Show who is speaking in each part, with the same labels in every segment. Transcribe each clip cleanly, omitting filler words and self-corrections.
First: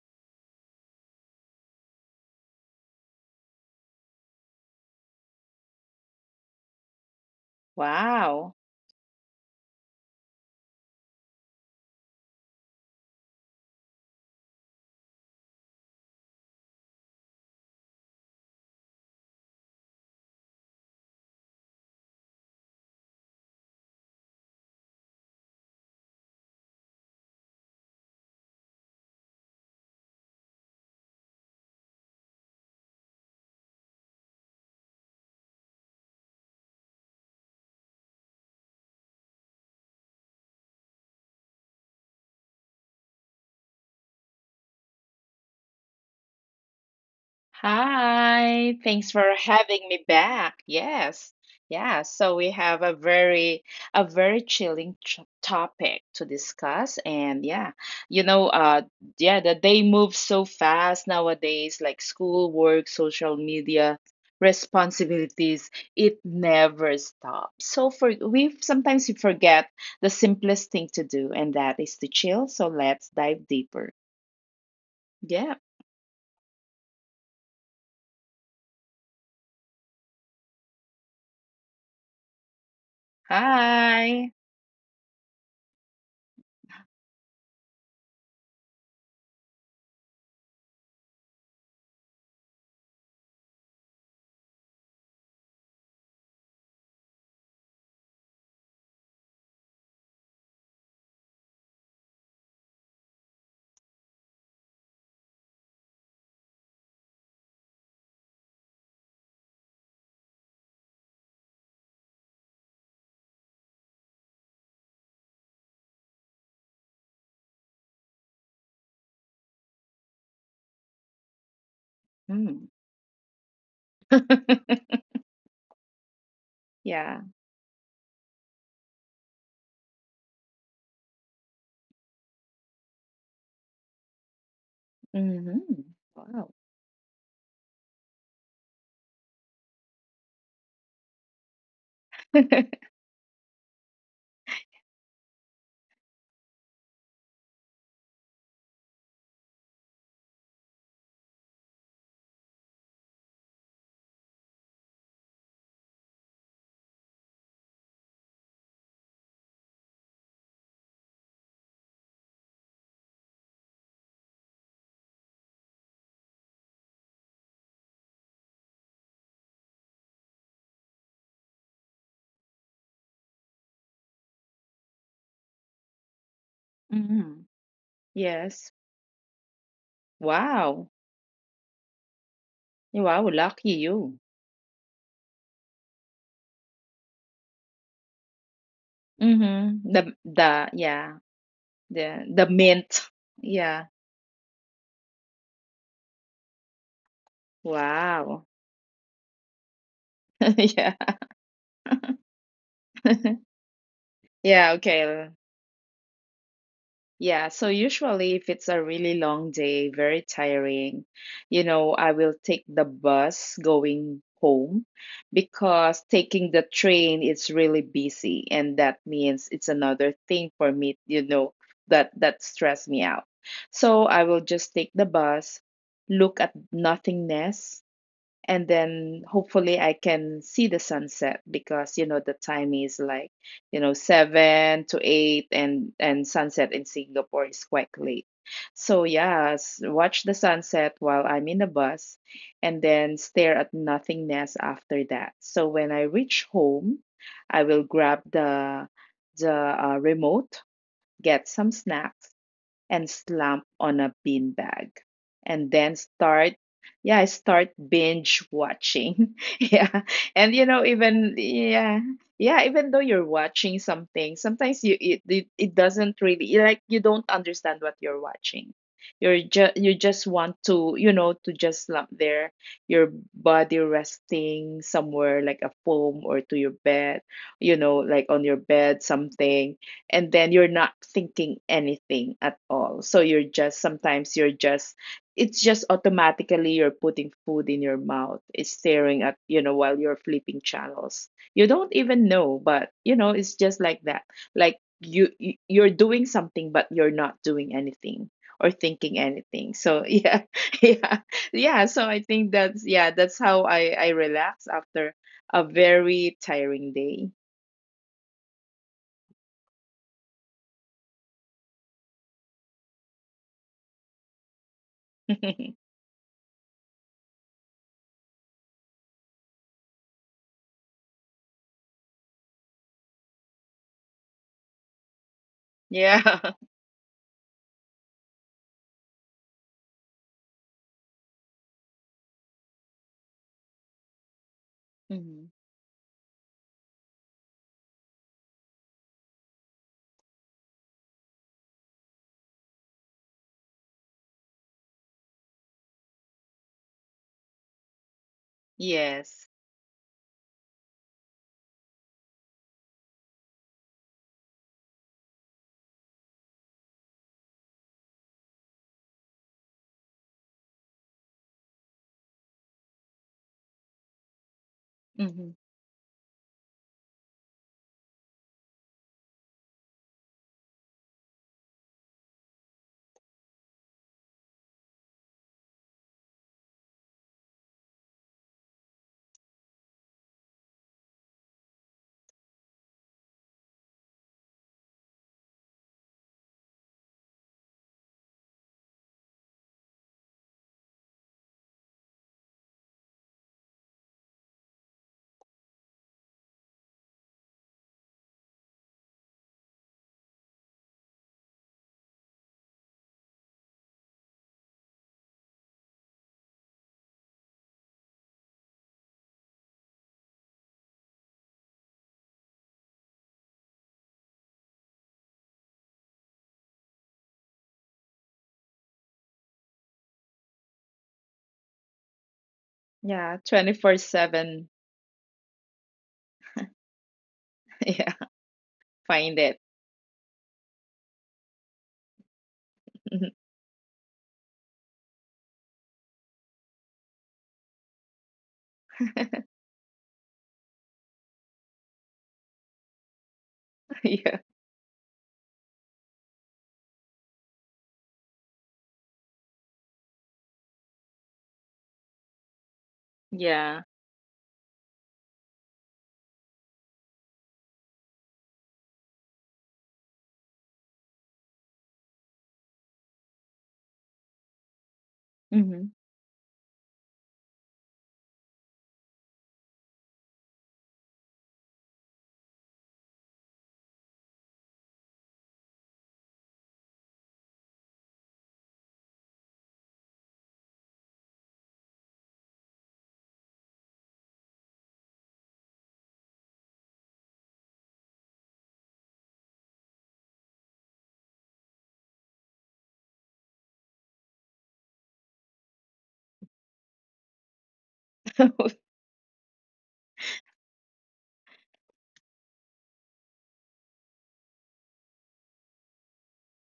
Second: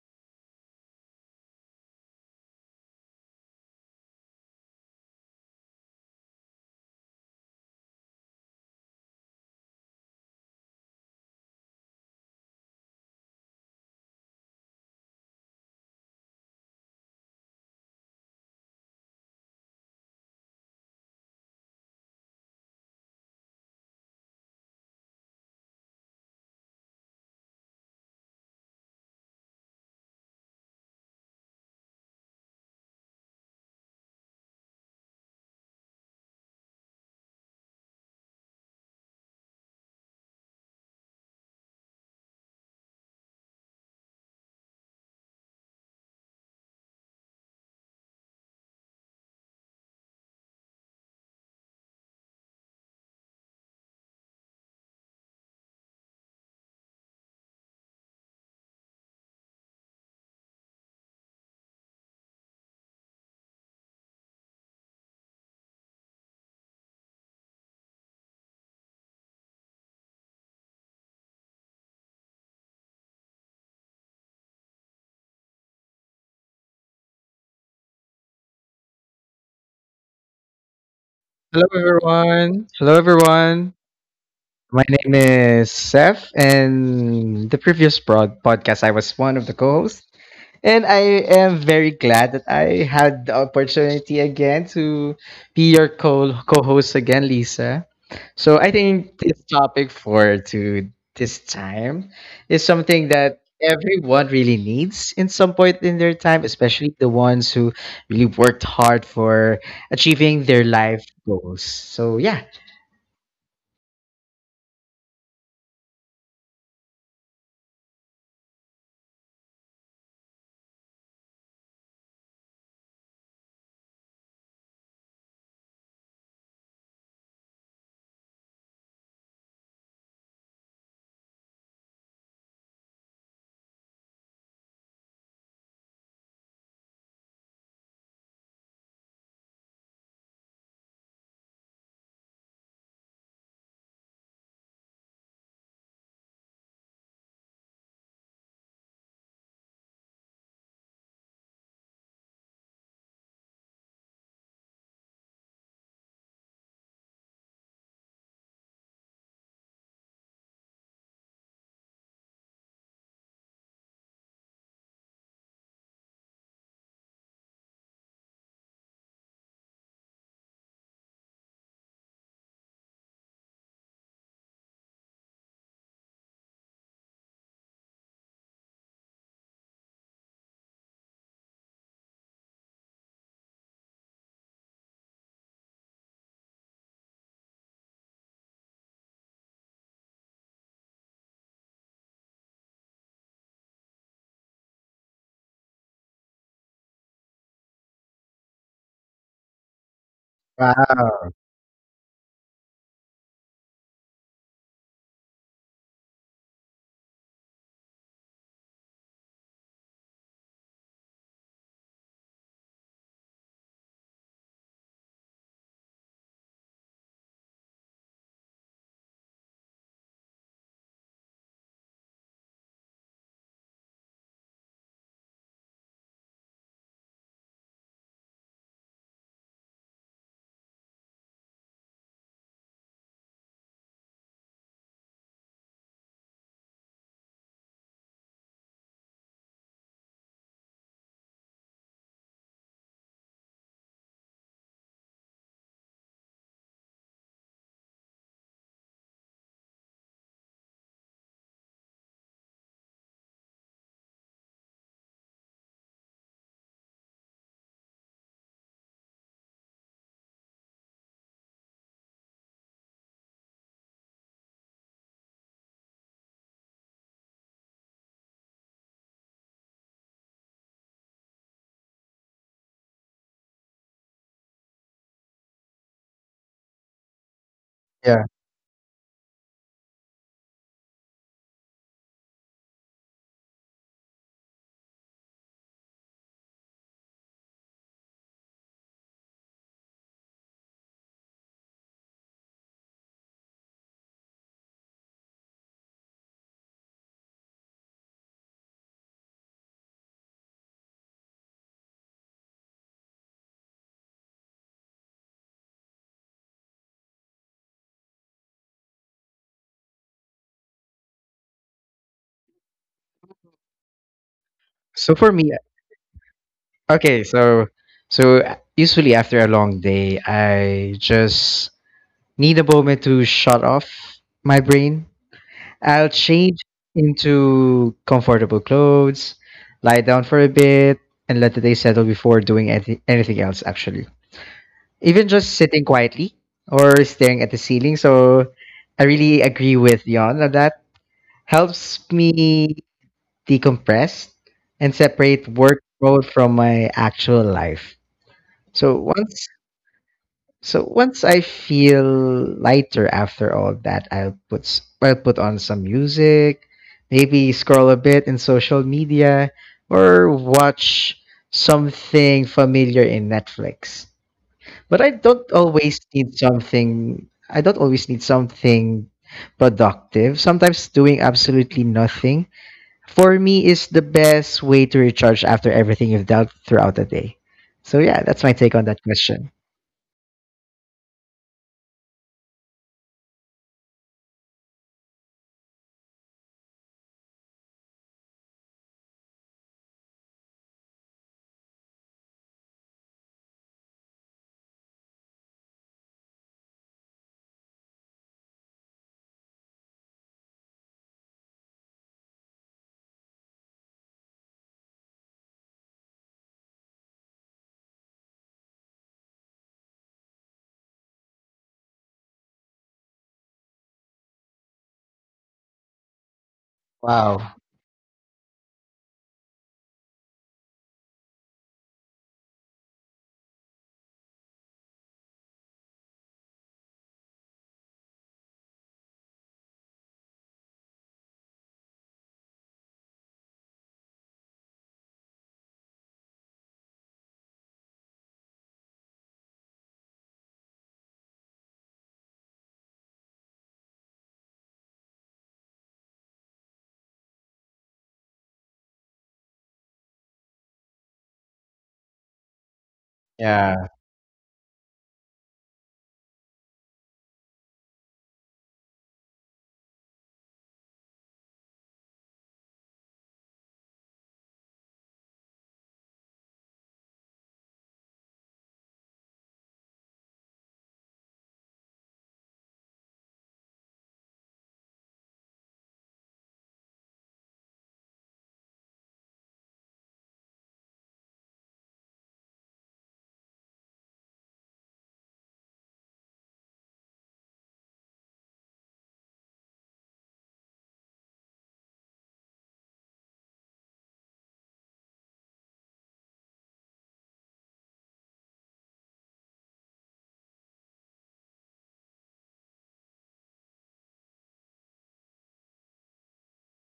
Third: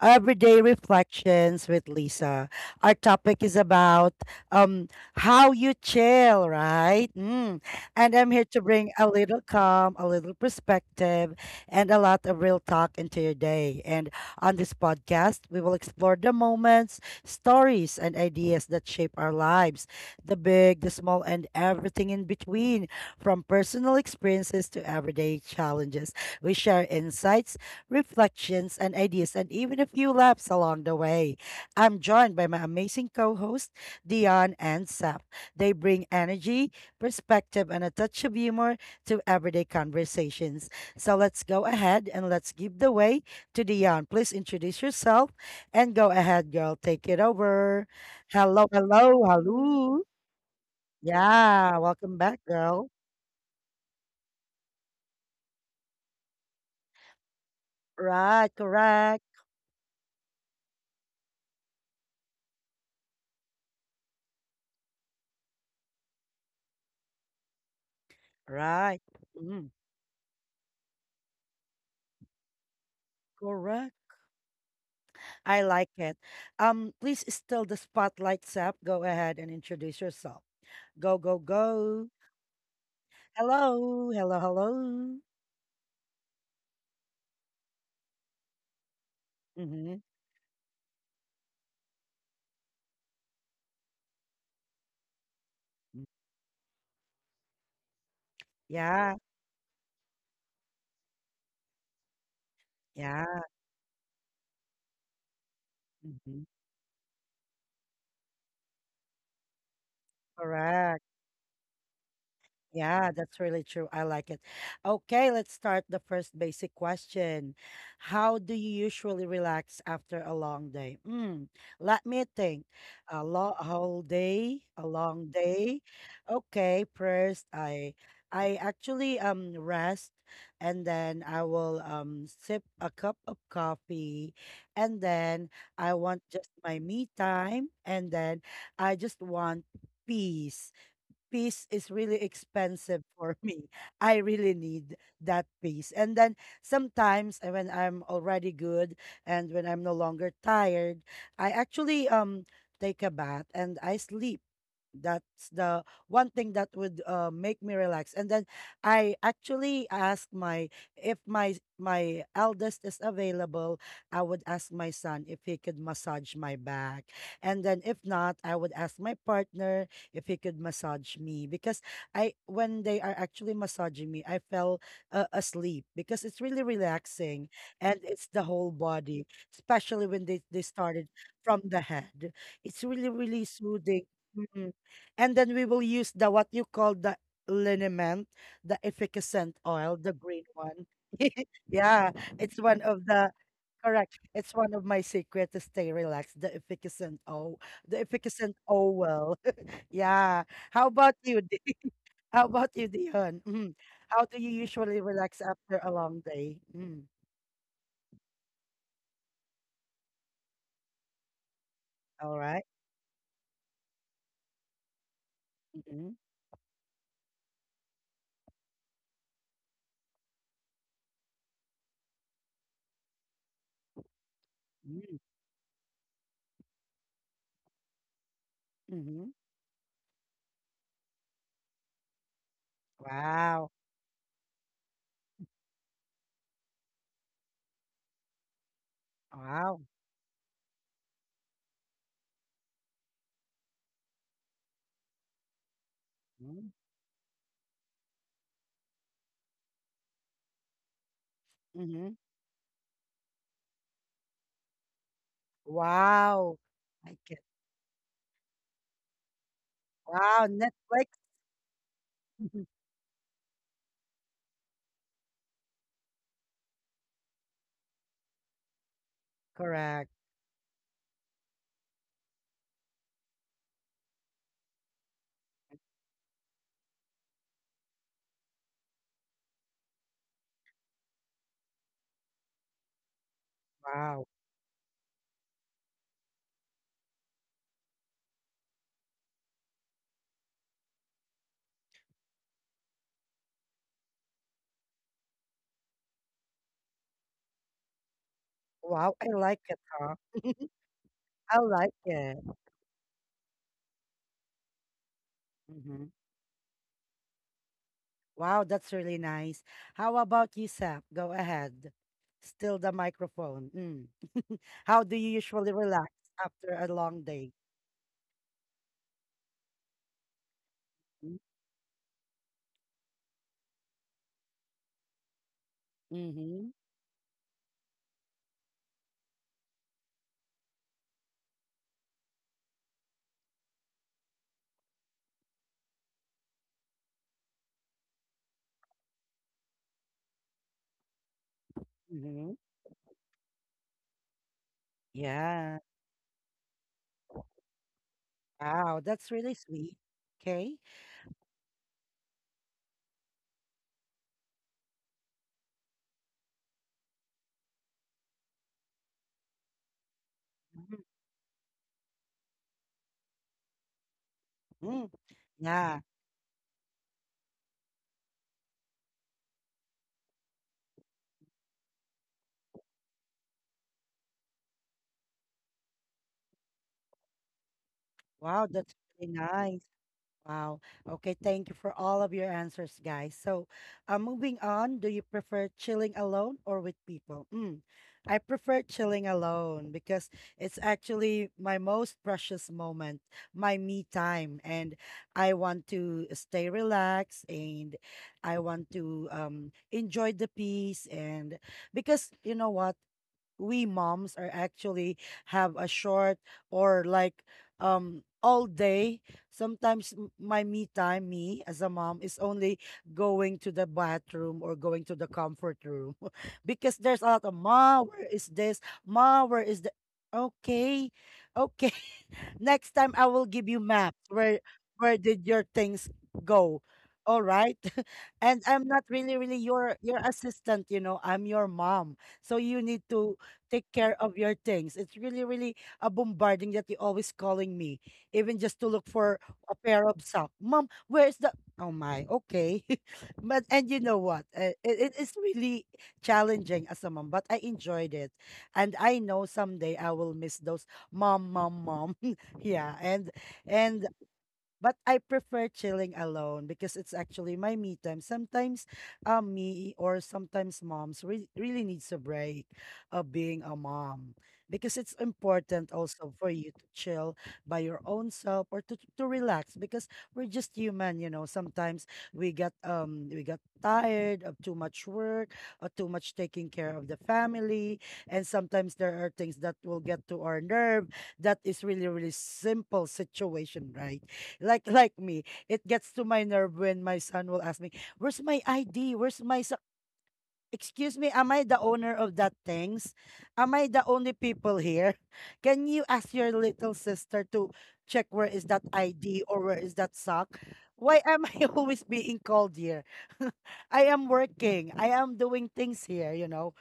Speaker 1: Everyday Reflections with Lisa. Our topic is about um, how you chill, right? Mm. And I'm here
Speaker 2: Wow.
Speaker 1: to bring a little calm, a little perspective, and a lot of real talk into your day. And on this podcast, we will explore the moments, stories, and ideas that shape our lives, the big, the small, and everything in between, from personal experiences to everyday challenges. We share insights, reflections, and ideas, and even a few laughs along the way. I'm joined by my amazing co hosts, Dion and Sap. They bring energy, perspective, and a touch of humor to everyday conversations. So let's go ahead and let's give the way to Dion. Please introduce yourself and go ahead, girl. Take it over. Hello,
Speaker 2: Hi, thanks
Speaker 1: hello,
Speaker 2: for having
Speaker 1: hello.
Speaker 2: me back. Yes.
Speaker 1: Yeah,
Speaker 2: Yeah,
Speaker 1: welcome
Speaker 2: so
Speaker 1: back,
Speaker 2: we have
Speaker 1: girl.
Speaker 2: a very chilling ch topic to discuss, and yeah, you know,
Speaker 1: Right,
Speaker 2: uh
Speaker 1: correct.
Speaker 2: yeah, the day moves so fast nowadays, like school, work, social media, responsibilities, it never stops. So for we
Speaker 1: Right.
Speaker 2: sometimes we
Speaker 1: Mm,
Speaker 2: forget the simplest thing to do, and that is to chill. So let's dive deeper.
Speaker 1: correct.
Speaker 2: Yeah.
Speaker 1: I like it. Please still the spotlight, Sap. Go ahead and introduce yourself. Go, go,
Speaker 3: Hello
Speaker 1: go.
Speaker 3: everyone. Hello everyone.
Speaker 1: Hello, hello,
Speaker 2: Hi.
Speaker 3: My name
Speaker 1: hello.
Speaker 3: is Seth, and the previous broad podcast I was one of the
Speaker 1: Mm-hmm.
Speaker 3: co-hosts, and I am very glad that I had the opportunity again to be your
Speaker 1: Mm-hmm.
Speaker 3: co co-host again, Lisa. So I
Speaker 1: Yeah,
Speaker 3: think this topic for to this time is something
Speaker 1: yeah.
Speaker 3: that everyone really needs in some point in their
Speaker 1: Mm-hmm.
Speaker 3: time, especially the ones who really worked hard for achieving their life goals. So yeah.
Speaker 1: Yeah, that's really true. I like it. Okay, let's start the first basic question. How do you usually relax after a long day? Mm, let me think.
Speaker 2: Mm.
Speaker 1: A long whole day, a long day. Okay,
Speaker 2: Yeah.
Speaker 1: first I actually rest, and then I will sip a cup of coffee, and then I
Speaker 2: Mhm.
Speaker 1: want just
Speaker 2: Wow.
Speaker 1: my me time, and then I just want peace. Peace is really expensive for me. I really need that peace. And then sometimes when I'm already good and when I'm no longer tired, I actually take a bath and I sleep. That's the one thing that would, make me relax. And then I actually asked my, if my eldest is available, I would ask my son if he could massage my back, and then if not I would ask my partner if he could massage me, because I, when they are actually massaging me, I fell, asleep, because it's really relaxing,
Speaker 2: Mhm.
Speaker 1: and it's the whole
Speaker 2: Yes.
Speaker 1: body, especially when they
Speaker 2: Wow.
Speaker 1: started from the head. It's really,
Speaker 2: Wow,
Speaker 1: really
Speaker 2: lucky
Speaker 1: soothing.
Speaker 2: you.
Speaker 1: Mm-hmm. And then we will use the what you call the liniment, the efficacent
Speaker 2: Mhm.
Speaker 1: oil,
Speaker 2: The
Speaker 1: the green
Speaker 2: the
Speaker 1: one.
Speaker 2: yeah,
Speaker 1: Yeah,
Speaker 2: the the
Speaker 1: it's one of
Speaker 2: mint.
Speaker 1: the
Speaker 2: Yeah.
Speaker 1: correct. It's one of my secret to stay relaxed, the efficacent oil, the
Speaker 2: Wow.
Speaker 1: efficacent oil. Yeah. How
Speaker 2: Yeah.
Speaker 1: about
Speaker 3: Wow.
Speaker 1: you? How about you, Dion? Mm. How do you
Speaker 2: Yeah,
Speaker 1: usually
Speaker 2: okay.
Speaker 1: relax after a long day? Mm.
Speaker 2: Yeah, so usually if it's a really long day, very tiring, you know, I
Speaker 1: All
Speaker 2: will
Speaker 1: right.
Speaker 2: take the bus going home because
Speaker 1: Mm-hmm.
Speaker 2: taking the train, it's really busy, and that means it's another thing for me, you know, that stress me out. So I will just take the
Speaker 1: Mm-hmm.
Speaker 2: bus, look at nothingness, and
Speaker 1: Mm-hmm.
Speaker 2: then hopefully I can see the sunset because you know the time is like
Speaker 1: Wow.
Speaker 2: 7 to 8, and sunset in Singapore is quite late. So yeah,
Speaker 1: Wow.
Speaker 2: watch the sunset while I'm in the bus and then stare at nothingness after that. So when I reach
Speaker 1: Mm-hmm.
Speaker 2: home, I will grab the remote, get some
Speaker 1: Mm-hmm.
Speaker 2: snacks and slump on a beanbag and then start
Speaker 1: Wow. I
Speaker 2: yeah
Speaker 1: get
Speaker 2: start binge watching. Yeah.
Speaker 1: wow,
Speaker 2: And you know,
Speaker 1: Netflix.
Speaker 2: even yeah,
Speaker 1: Mhm.
Speaker 2: yeah, even though you're watching something, sometimes you, it doesn't really, you like, you don't understand what you're watching. You
Speaker 1: Correct.
Speaker 2: just want to, you know, to just slump there, your body resting somewhere like a foam or to your bed, you know,
Speaker 3: Yeah.
Speaker 2: like on your bed, something, and then you're not thinking anything at all. So you're just,
Speaker 1: Wow.
Speaker 2: sometimes you're just, it's just automatically you're putting food in your mouth. It's staring at, you know, while you're flipping channels. You don't even know, but you know, it's just like that. Like you're doing something but you're not doing anything or
Speaker 1: Wow,
Speaker 2: thinking
Speaker 1: I like it,
Speaker 2: anything. So
Speaker 1: huh?
Speaker 2: yeah. Yeah,
Speaker 1: I
Speaker 2: yeah,
Speaker 1: like
Speaker 2: so I think
Speaker 1: it.
Speaker 2: that's, yeah, that's how I relax after a
Speaker 1: Hmm.
Speaker 2: very tiring day.
Speaker 1: Wow, that's really nice. How about you, Sap? Go ahead. Still the microphone. Mm. How
Speaker 3: So
Speaker 1: do you
Speaker 3: for me,
Speaker 1: usually relax after a long
Speaker 3: okay,
Speaker 1: day?
Speaker 3: so usually after a long day, I just need a moment to shut off my brain. I'll
Speaker 2: Yeah.
Speaker 3: change
Speaker 1: Mm-hmm.
Speaker 3: into comfortable clothes, lie down for a bit, and let the day settle before doing anything else actually. Even just sitting quietly or staring at the ceiling. So I really agree with Yon on that. Helps
Speaker 1: Mm-hmm.
Speaker 3: me decompress and separate
Speaker 1: Yeah.
Speaker 3: work mode from my actual life. So
Speaker 1: Wow, that's
Speaker 3: once
Speaker 2: Yes.
Speaker 1: really sweet. Okay.
Speaker 3: so once I feel lighter after all that, I'll put on some music, maybe scroll a bit in social media or
Speaker 1: Mhm.
Speaker 3: watch something familiar in Netflix. But I
Speaker 1: Mm.
Speaker 3: don't
Speaker 2: Hmm.
Speaker 3: always
Speaker 1: Yeah.
Speaker 3: need something I don't always need something productive. Sometimes doing absolutely nothing for me is the best way to recharge after everything you've done throughout the day. So yeah, that's my
Speaker 1: Wow,
Speaker 3: take on
Speaker 1: that's
Speaker 3: that
Speaker 1: really
Speaker 3: question.
Speaker 1: nice. Wow. Okay, thank you for all of your answers, guys. So, moving on, do you prefer chilling alone or with people? Mm, I prefer chilling alone because it's actually my most precious moment, my me time, and I want to stay relaxed, and I want to enjoy the peace. And because you know what, we moms are actually have a short or like all day, sometimes my me time, me as a mom, is only going to the bathroom or going to the comfort room because there's a lot of
Speaker 3: Wow.
Speaker 1: ma where is this ma where is the okay okay. Next time I
Speaker 2: Yeah,
Speaker 1: will give you maps.
Speaker 2: 24/7.
Speaker 1: Where did your things go? All right.
Speaker 2: Yeah,
Speaker 1: And I'm not really,
Speaker 2: find
Speaker 1: really
Speaker 2: it.
Speaker 1: your assistant, you know. I'm your mom. So you need to
Speaker 2: Mhm.
Speaker 1: take care of your things. It's really, really a bombarding that you're always calling me, even just to look for a pair of socks. Mom, where's the Oh my, okay. But and you know
Speaker 2: Yeah.
Speaker 1: what? It is really challenging as a mom, but I enjoyed it. And I know someday I will miss those mom, mom, mom. Yeah,
Speaker 3: Yeah.
Speaker 2: Yeah.
Speaker 1: and but I prefer chilling alone because it's actually my me time. Sometimes me, or sometimes moms re really needs a break of being a mom, because it's important
Speaker 2: Hmm.
Speaker 1: also for you to chill by your own self, or to relax, because we're just human, you know. Sometimes we get we got tired of too much work or too much taking care of the family. And sometimes there are things that will get to our nerve. That is really, really simple situation, right? Like me. It gets to my nerve when my son will ask me, "Where's my ID? Where's my so-" Excuse me, am I the owner of that things? Am I the only people here? Can you ask your little sister to check where is that ID or where is that sock? Why am I always being called here? I am working. I am doing things here, you know.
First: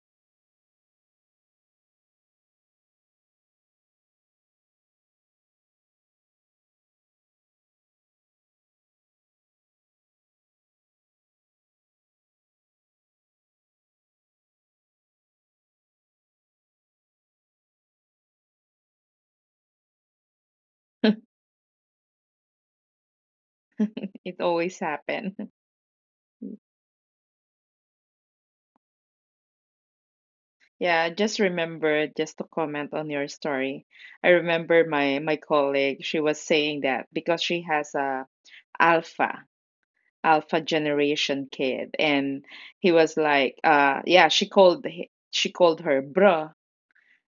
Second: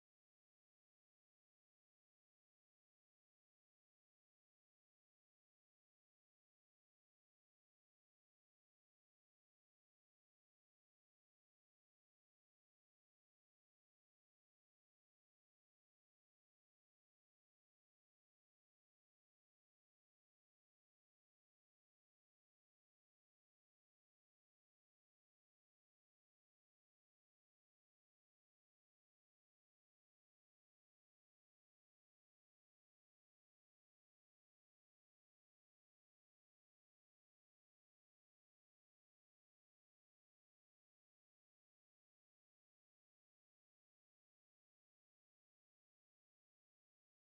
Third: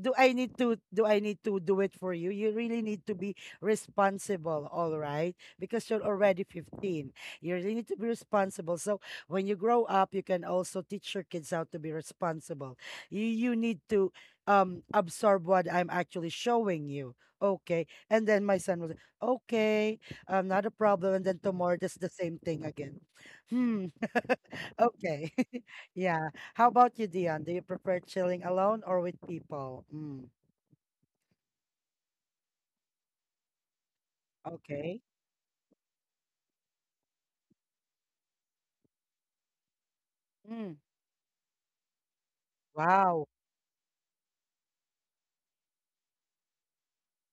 Speaker 1: Do I need to do I need to do it for you? You really need to be responsible, all right? Because you're already 15. You really need to be responsible. So when you grow up, you can also teach your kids how to be responsible. You need to absorb what I'm actually showing you. Okay. And then my son was okay, not a problem. And then tomorrow just the same thing again. Hmm.
Speaker 2: It always
Speaker 1: Okay.
Speaker 2: happen.
Speaker 1: Yeah. How about you, Dion? Do you prefer chilling alone or with people? Mm.
Speaker 2: Yeah, just remember, just to comment on your story. I remember
Speaker 1: Okay.
Speaker 2: my colleague, she was saying that because she has a alpha alpha
Speaker 1: Mm.
Speaker 2: generation kid, and he was
Speaker 1: Wow.
Speaker 2: like, yeah, she called she called her bruh,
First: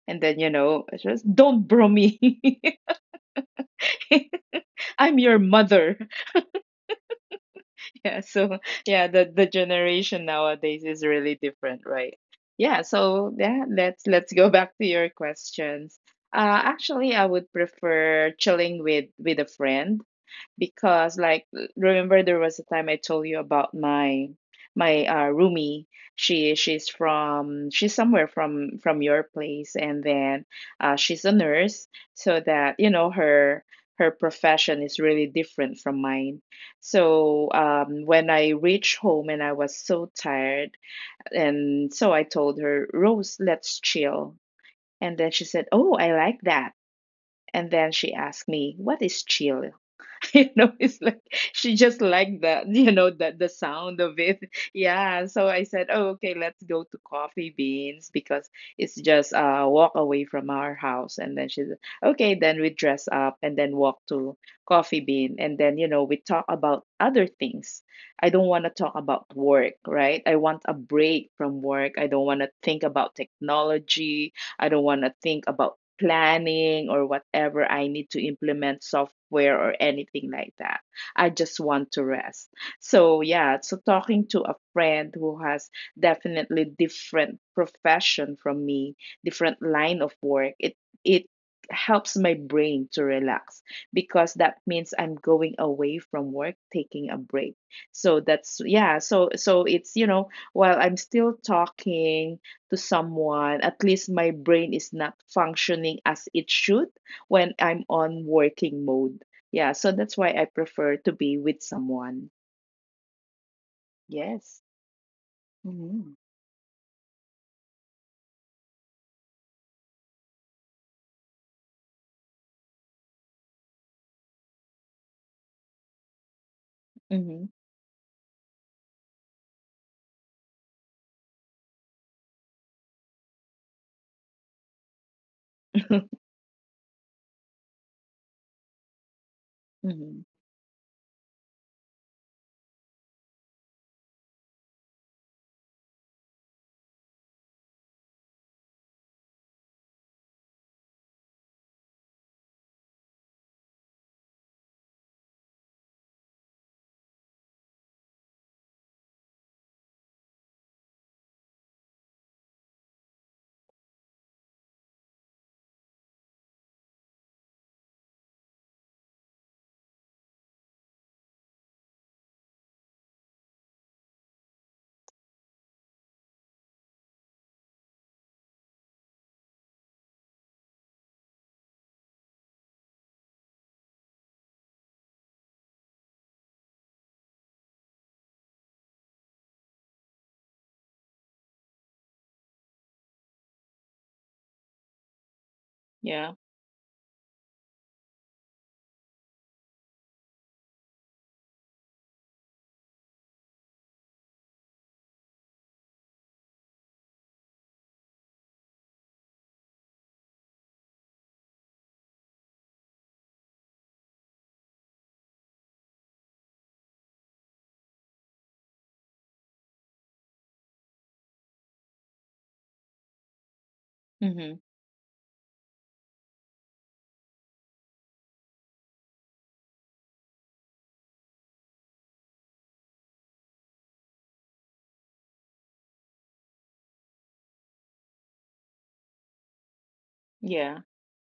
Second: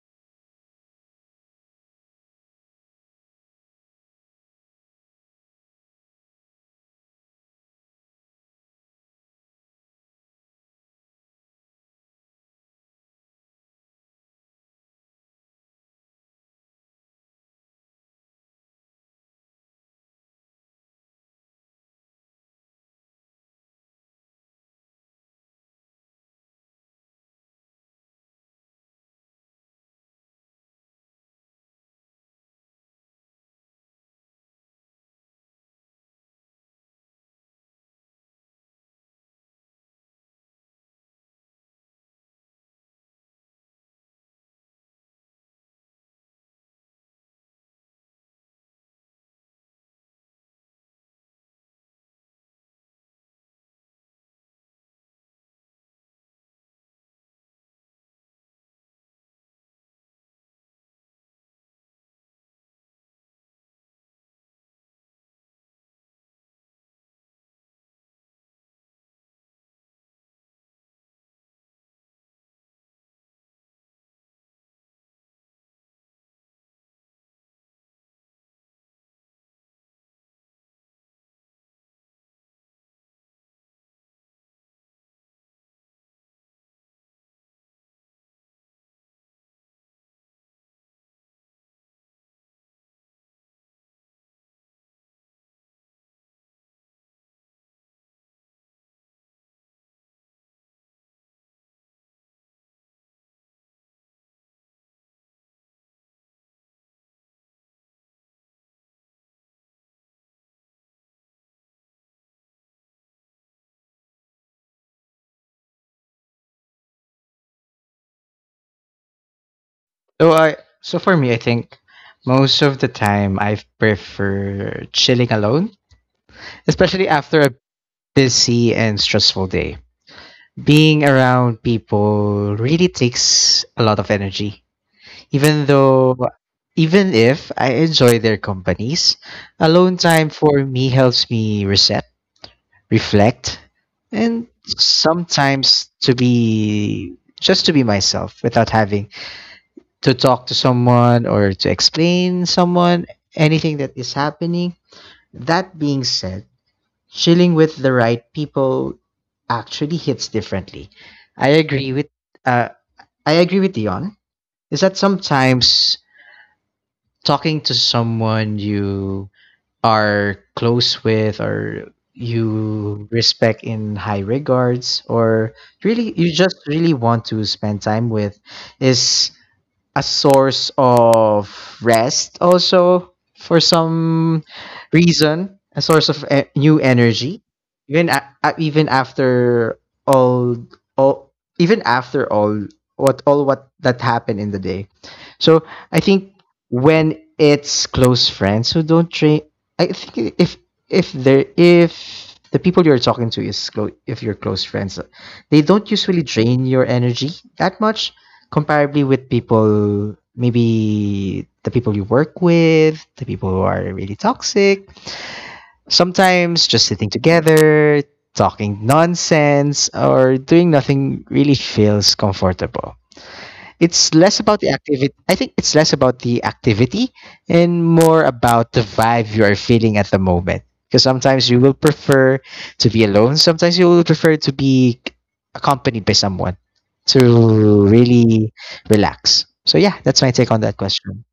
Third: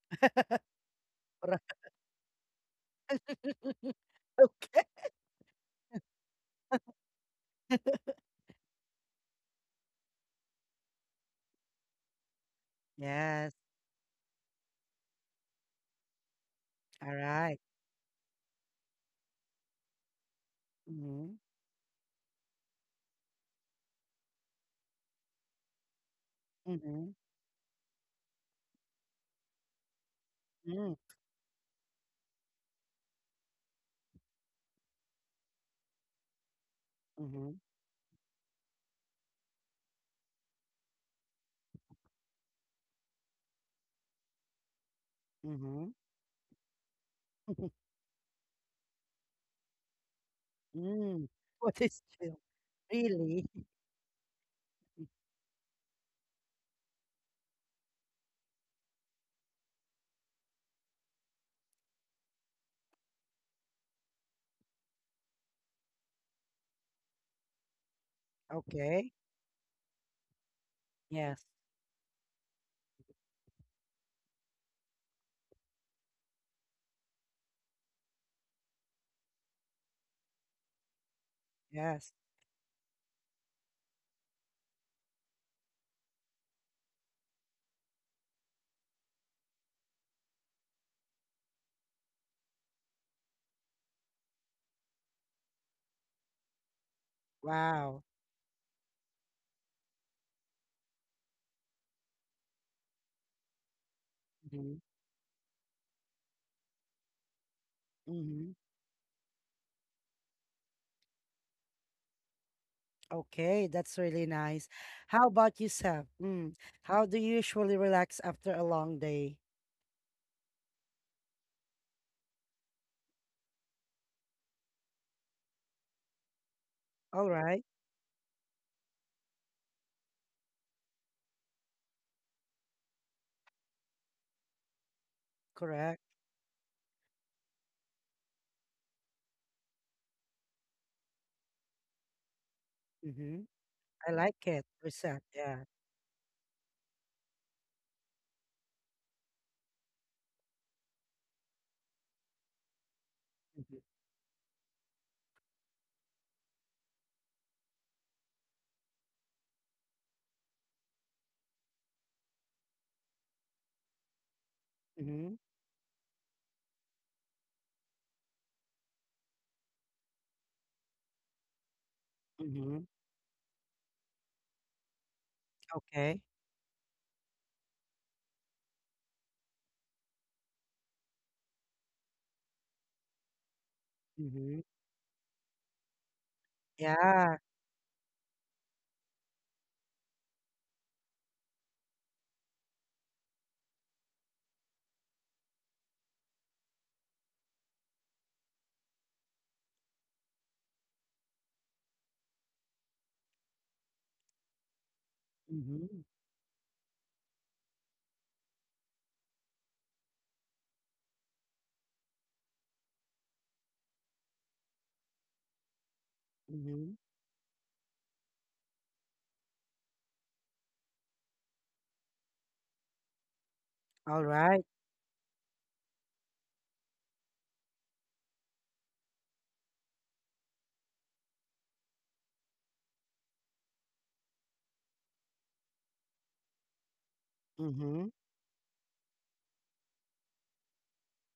Speaker 2: and then you know, she was, don't
Speaker 1: Ra-
Speaker 2: bro me.
Speaker 1: Okay.
Speaker 2: I'm your mother. Yeah, so yeah, the generation nowadays is really different, right? Yeah, so
Speaker 1: Yes.
Speaker 2: yeah, let's go back to your questions.
Speaker 1: All
Speaker 2: Actually, I would
Speaker 1: right.
Speaker 2: prefer chilling with a friend because,
Speaker 1: Mm-hmm.
Speaker 2: like, remember there was a time I told you about my roomie. she she's
Speaker 1: Mm-hmm.
Speaker 2: from she's somewhere from your place, and then
Speaker 1: Mm-hmm.
Speaker 2: she's a nurse. So that, you know, her profession is really different from mine. So
Speaker 1: Mm-hmm.
Speaker 2: um, when I reached home and I was so tired, and so I told her, Rose, let's chill. And then she said,
Speaker 1: Mm-hmm.
Speaker 2: oh, I like that. And then she asked me, what is chill? You know, it's like
Speaker 1: Mm.
Speaker 2: she
Speaker 1: What
Speaker 2: just
Speaker 1: is
Speaker 2: liked
Speaker 1: chill?
Speaker 2: the, you know, the
Speaker 1: Really?
Speaker 2: sound of it. Yeah, so I said, oh okay, let's go to coffee beans because it's just a walk away from our house. And then she said, okay, then we dress up and then walk to coffee bean. And then, you know, we talk about other things. I don't want to talk
Speaker 1: Okay.
Speaker 2: about work, right? I want a break
Speaker 1: Yes,
Speaker 2: from work. I don't want to think about technology. I don't want to think about planning or whatever I need to implement software or anything like that. I just want to
Speaker 1: yes.
Speaker 2: rest. So yeah, so talking to a friend who has definitely different profession from me, different line of work, it helps my brain to relax because that means I'm going away from work, taking a break.
Speaker 1: Wow.
Speaker 2: So that's, yeah, so it's, you know, while I'm still talking to someone, at least my brain
Speaker 1: Hmm.
Speaker 2: is not functioning as it should when I'm on
Speaker 1: Hmm.
Speaker 2: working mode. Yeah, so that's why I prefer to be with someone.
Speaker 1: Okay, that's really
Speaker 2: Yes.
Speaker 1: nice. How about yourself?
Speaker 2: Mm-hmm.
Speaker 1: Mm. How do you usually relax after a long day?
Speaker 3: So for me I think most of the time I prefer chilling alone, especially
Speaker 1: All
Speaker 2: Mm-hmm.
Speaker 3: after a
Speaker 1: right,
Speaker 3: busy and stressful day. Being around people really takes a lot of energy. Even
Speaker 1: correct.
Speaker 3: though even if I enjoy their companies, alone
Speaker 2: Mm-hmm.
Speaker 3: time for me helps me reset,
Speaker 1: Mm-hmm.
Speaker 3: reflect,
Speaker 1: I
Speaker 3: and
Speaker 1: like it. Reset. Yeah.
Speaker 3: sometimes to be just to be myself without having to talk to someone or to explain someone anything
Speaker 1: Mm-hmm.
Speaker 3: that is happening. That being said, chilling with the right people actually hits differently. I agree with uh, I agree with Dion. Is that
Speaker 1: Mm-hmm.
Speaker 3: sometimes talking to someone you are close with, or
Speaker 1: Mm-hmm.
Speaker 3: you respect in high regards, or really
Speaker 1: Okay.
Speaker 3: you just really want to spend time with is a source of rest also, for some
Speaker 1: Mm-hmm.
Speaker 3: reason a source of new
Speaker 1: Yeah.
Speaker 3: energy, even a- even after all all even after all what that happened in the day. So I
Speaker 2: Yeah.
Speaker 3: think when it's close friends who don't train, I think if the people you're talking to is close, if you're close friends, they don't
Speaker 1: Mm-hmm.
Speaker 3: usually drain your energy that much, comparably with people, maybe the people you work with, the people who are really toxic. Sometimes just
Speaker 1: Mm-hmm.
Speaker 3: sitting together talking nonsense or doing nothing really feels comfortable. It's
Speaker 1: All
Speaker 3: less
Speaker 2: Mm-hmm.
Speaker 1: right.
Speaker 3: about the activity. I think it's less about the activity and more about the vibe you are feeling at the moment. Because sometimes you will prefer to be alone. Sometimes you will prefer to be accompanied by someone to
Speaker 1: Mm-hmm.
Speaker 3: really relax. So yeah, that's my take on that
Speaker 2: Yeah.
Speaker 3: question.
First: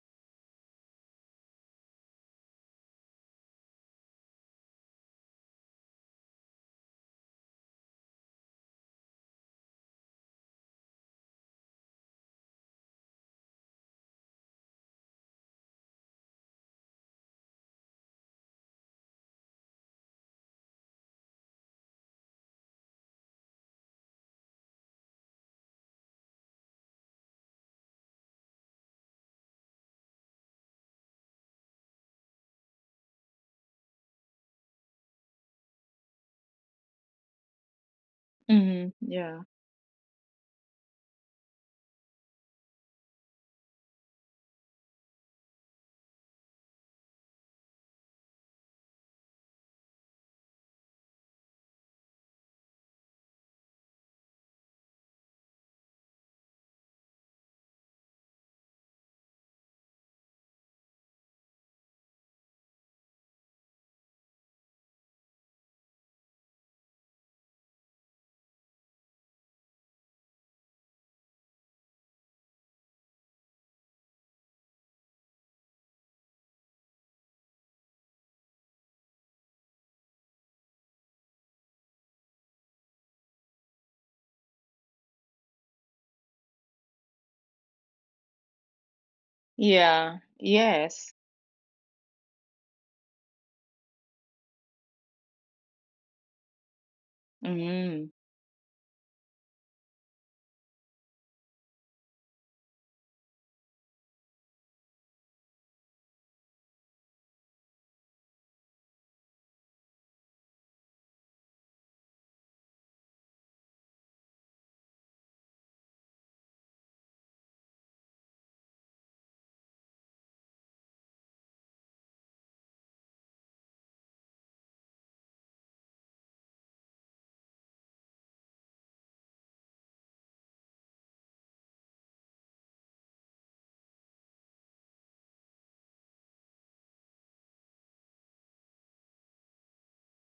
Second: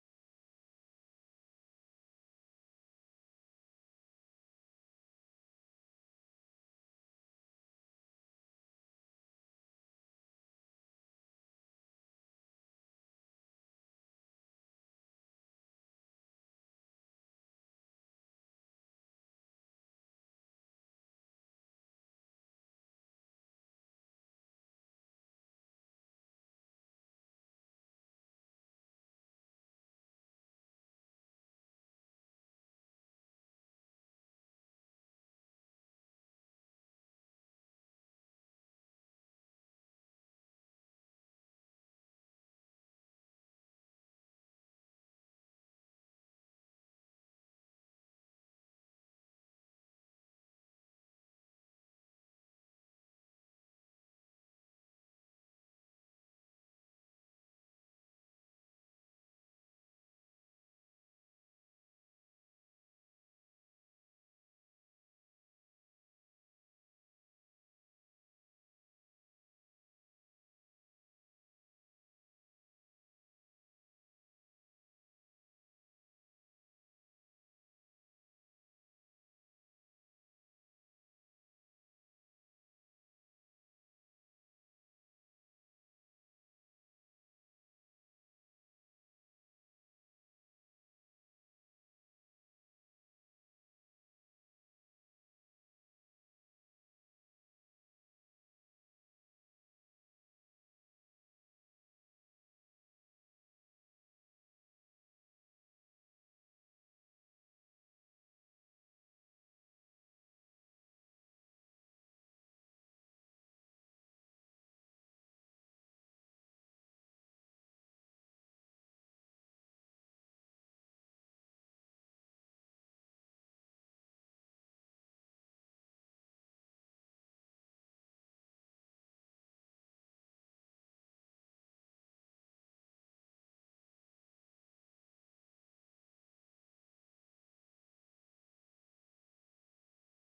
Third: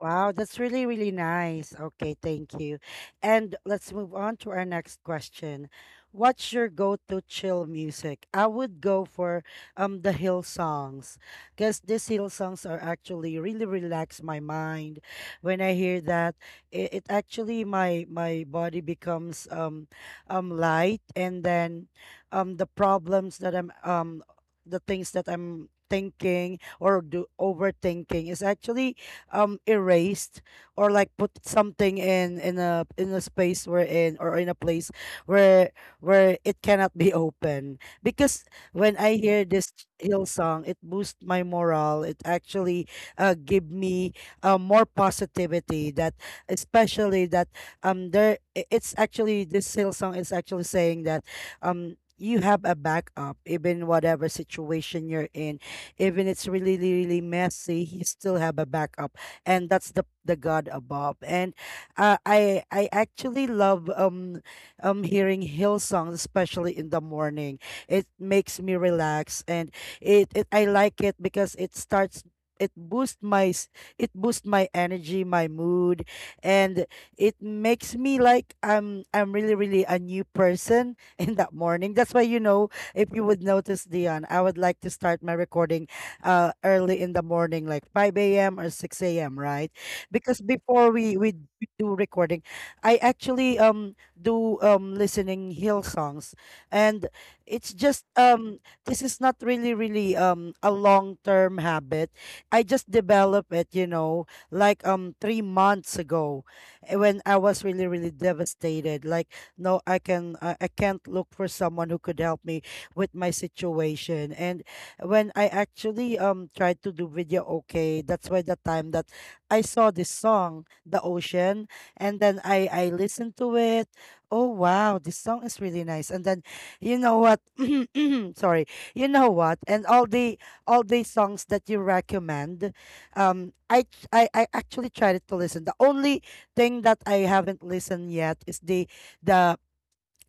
Speaker 1: Wow, that's really, really nice. Okay, thank you. And let's move on to our next question. What's your go-to chill music? I would go for the hill songs, because these hill songs are actually really relax my mind. When I hear that, it actually my body becomes light, and then the problems that I'm the things that I'm thinking or do overthinking is actually erased, or like put something in a space we're in, or in a place where where it cannot be open, because
Speaker 2: Mm-hmm.
Speaker 1: when I
Speaker 2: Yeah.
Speaker 1: hear this hill song, it boosts my morale. It actually, give me, more positivity. That especially that there it's actually this hill song is actually saying that you have a backup, even whatever situation you're in, even it's really really really messy, you still have a backup, and that's the God above. And, I actually love hearing Hillsong, especially in the morning. It makes me relax, and it I like it because it starts. It boosts my it boosts my energy, my mood, and it makes me like I'm really really a new person in that morning. That's why you know, if you would notice, Dion, I would like to start my recording, early in the morning, like 5 a.m. or 6 a.m., right?
Speaker 2: Yeah.
Speaker 1: Because before
Speaker 2: Yes.
Speaker 1: do recording, I actually do listening hill songs, and it's just
Speaker 2: Mm-hmm.
Speaker 1: this is not really really a long term habit. I just developed it, you know, like 3 months ago, eh, when I was really really devastated. Like no, I can I can't look for someone who could help me with my situation. And when I actually tried to do video, okay, that's why the time that I saw this song, The Ocean, and then I listened to it. Oh wow, this song is really nice. And then you know what? Sorry. You know what? And all the songs that you recommend, I ch- I actually tried to listen. The only thing that I haven't listened yet is the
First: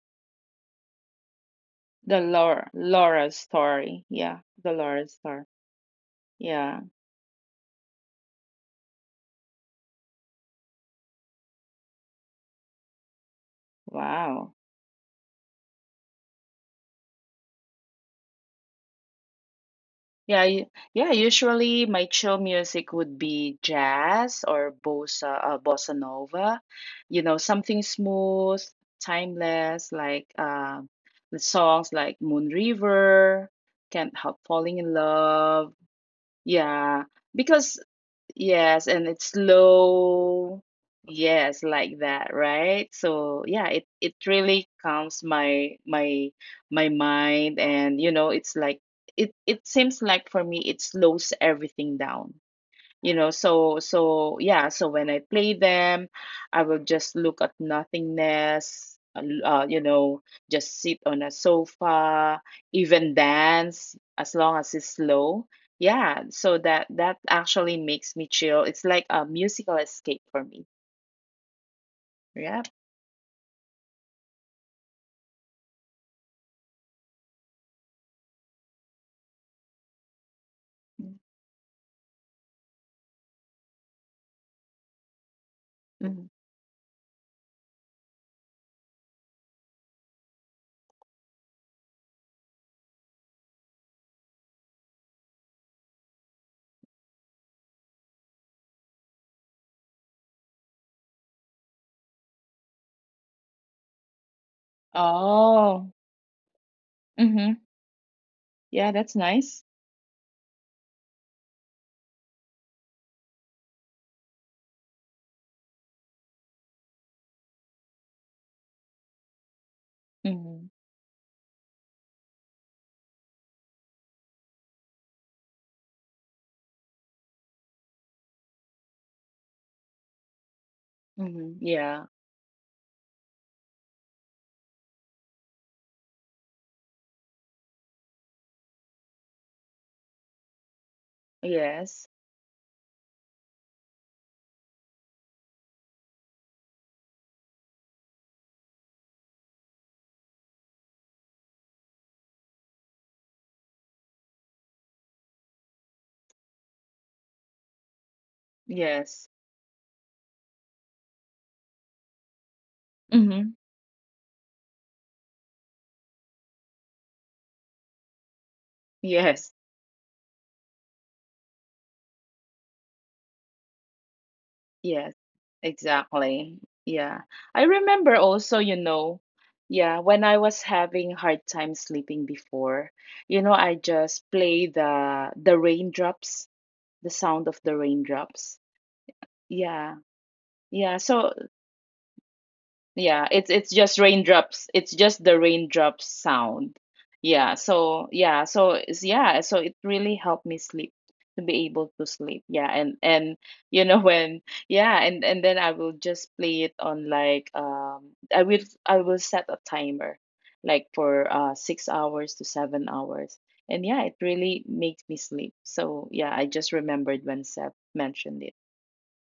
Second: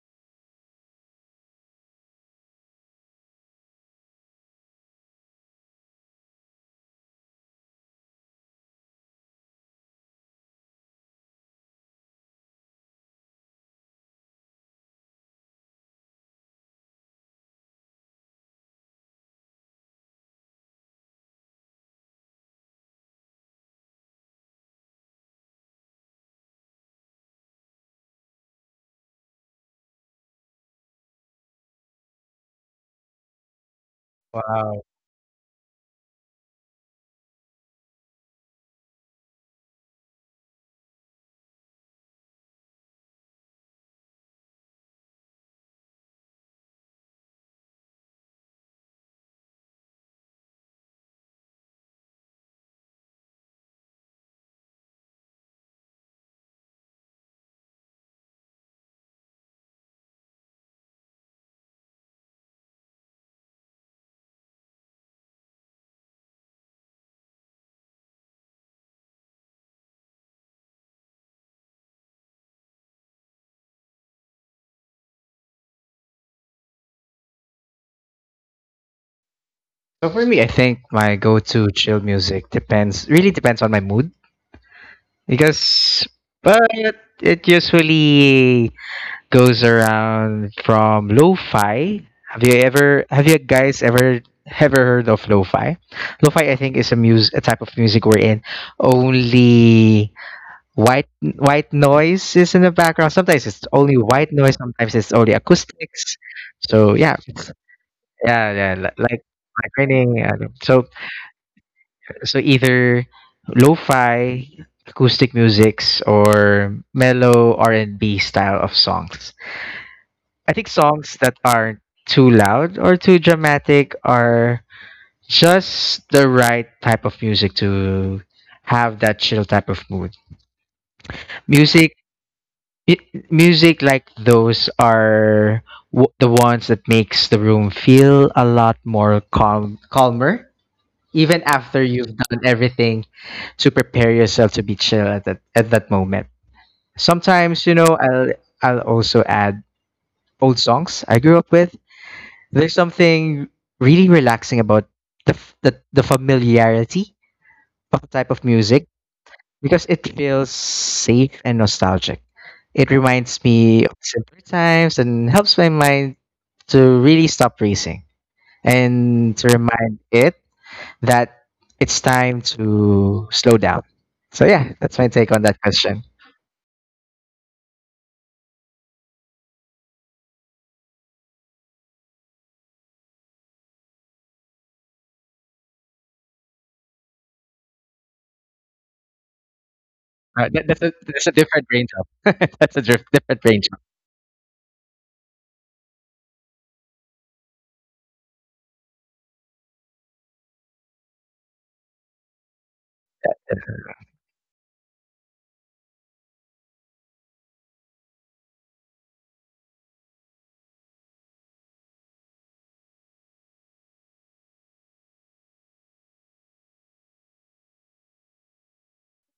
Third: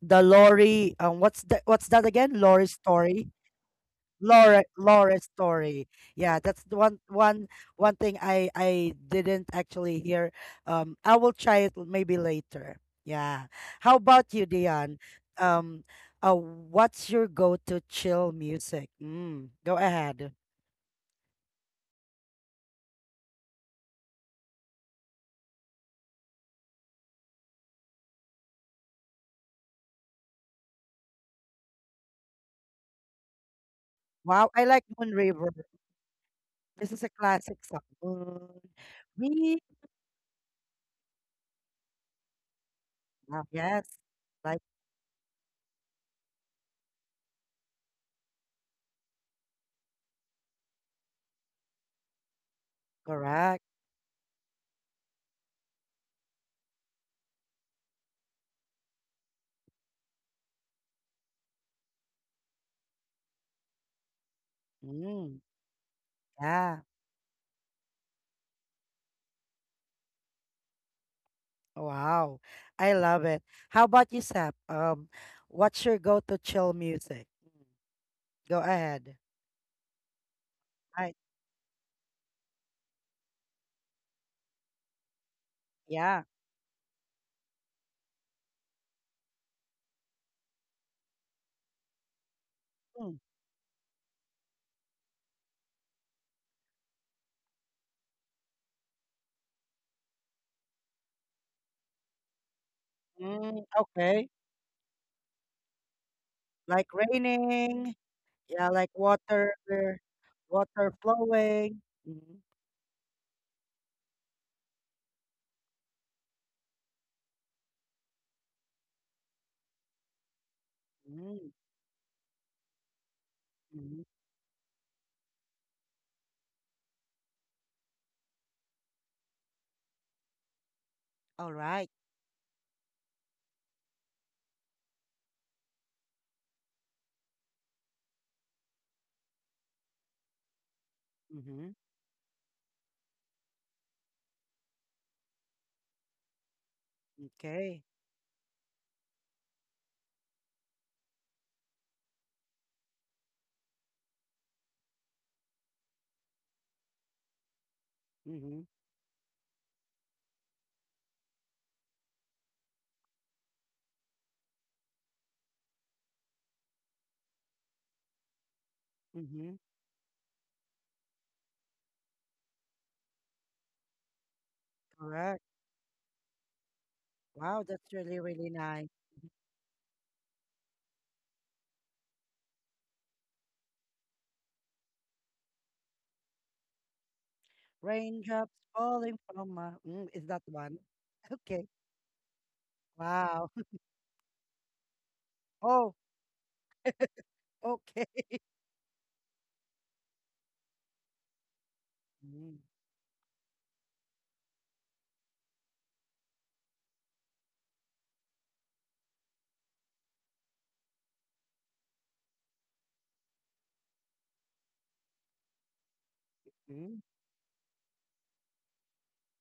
Speaker 1: the Lori what's that
Speaker 2: The
Speaker 1: again? Lori
Speaker 2: Laura
Speaker 1: story
Speaker 2: Laura story. Yeah. The Laura
Speaker 1: Laura's
Speaker 2: story.
Speaker 1: story. Yeah, that's the
Speaker 2: Yeah.
Speaker 1: one one thing I didn't actually hear. I will try it maybe later. Yeah. How about you,
Speaker 2: Wow.
Speaker 1: Dion? Um, what's your go-to chill music? Mm, go ahead.
Speaker 2: Yeah, yeah. Usually, my chill music would be jazz or bossa, bossa nova. You know, something smooth, timeless, like the songs like Moon River, Can't Help
Speaker 1: Wow, I
Speaker 2: Falling
Speaker 1: like
Speaker 3: Wow.
Speaker 2: in
Speaker 1: Moon River.
Speaker 2: Love.
Speaker 1: This is
Speaker 2: Yeah,
Speaker 1: a classic
Speaker 2: because,
Speaker 1: song.
Speaker 2: yes, and it's
Speaker 1: Moon River.
Speaker 2: slow. Yes, like that, right? So yeah,
Speaker 1: Yes,
Speaker 2: it
Speaker 1: like
Speaker 2: really calms my mind. And you know, it's like it seems like for me it slows everything down, you know.
Speaker 1: correct.
Speaker 2: So yeah, so when I play them, I will just look at nothingness, you know, just sit on a sofa, even dance as long as it's
Speaker 1: Mm,
Speaker 2: slow. Yeah, so
Speaker 1: yeah.
Speaker 2: that actually makes me chill. It's like a musical escape for me.
Speaker 1: Wow,
Speaker 2: Yeah.
Speaker 1: I love it. How about you, Sap? What's your go-to chill music? Mm, go ahead.
Speaker 3: So for me, I think
Speaker 1: I
Speaker 3: my go-to chill music depends really depends on my mood, because
Speaker 1: yeah.
Speaker 2: Mhm.
Speaker 3: but it usually goes around from lo-fi. Have you ever
Speaker 1: Mm,
Speaker 3: have you guys ever ever heard of lo-fi? Lo-fi, I think, is a type of music wherein only white noise is in the background. Sometimes
Speaker 1: mm,
Speaker 3: it's only
Speaker 1: okay.
Speaker 3: white noise, sometimes it's only
Speaker 2: Oh.
Speaker 3: acoustics.
Speaker 1: Like
Speaker 3: So yeah, it's,
Speaker 2: Mm-hmm.
Speaker 1: raining.
Speaker 3: yeah,
Speaker 1: Yeah,
Speaker 3: yeah,
Speaker 1: like
Speaker 3: li-
Speaker 2: Yeah,
Speaker 3: like
Speaker 2: that's
Speaker 1: water,
Speaker 3: like
Speaker 2: nice.
Speaker 3: raining. uh, So
Speaker 1: water flowing. Mm-hmm.
Speaker 3: so either lo-fi acoustic musics or mellow R&B style of songs. I think
Speaker 2: Mm-hmm.
Speaker 3: songs that
Speaker 1: Mm-hmm.
Speaker 3: aren't too loud or too dramatic
Speaker 1: Mm-hmm.
Speaker 3: are just the right type of music to have that chill type of mood.
Speaker 1: All
Speaker 2: Mm-hmm.
Speaker 1: right.
Speaker 3: Music,
Speaker 2: Yeah.
Speaker 3: mu- music like those are the ones that makes the room feel a lot more calm, calmer. Even
Speaker 1: Mm-hmm.
Speaker 3: after you've
Speaker 2: Yes.
Speaker 3: done everything to prepare yourself to be chill at that moment. Sometimes,
Speaker 1: Okay.
Speaker 3: I'll also add old songs I grew up with. There's something really relaxing about the familiarity of a type of
Speaker 1: Mm-hmm.
Speaker 3: music
Speaker 2: Yes.
Speaker 3: because it feels safe and nostalgic. It reminds
Speaker 2: Mm-hmm.
Speaker 3: me of simpler times and helps my mind to really stop racing and to
Speaker 1: Mm-hmm.
Speaker 2: Yes.
Speaker 3: remind it that it's time to slow down. So yeah, that's my take
Speaker 1: Correct.
Speaker 3: on
Speaker 2: Yes,
Speaker 3: that question.
Speaker 2: exactly. Yeah.
Speaker 1: Wow,
Speaker 2: I
Speaker 1: that's really,
Speaker 2: remember
Speaker 1: really
Speaker 2: also,
Speaker 1: nice.
Speaker 2: you know, yeah, when I was having hard time sleeping before, you know, I just play the raindrops, the sound of the
Speaker 1: Raindrops
Speaker 2: raindrops.
Speaker 1: falling from my. Mm,
Speaker 2: Yeah.
Speaker 1: is that
Speaker 3: Uh, that,
Speaker 1: one?
Speaker 3: that's, a,
Speaker 2: Yeah,
Speaker 3: that's a
Speaker 2: so
Speaker 1: Okay.
Speaker 3: different range of. That's a different
Speaker 1: Wow.
Speaker 2: yeah,
Speaker 3: range of.
Speaker 2: it's just raindrops. It's just the
Speaker 1: Oh,
Speaker 2: raindrops sound. Yeah, so
Speaker 1: okay.
Speaker 2: yeah, so it really helped me sleep to be able to sleep. Yeah. And you know, when, yeah, and then I will just play it on like, um, I will set a timer like for 6 hours to 7 hours. And yeah, it really makes me sleep. So yeah, I just
Speaker 1: Mm,
Speaker 2: remembered when Seb mentioned it.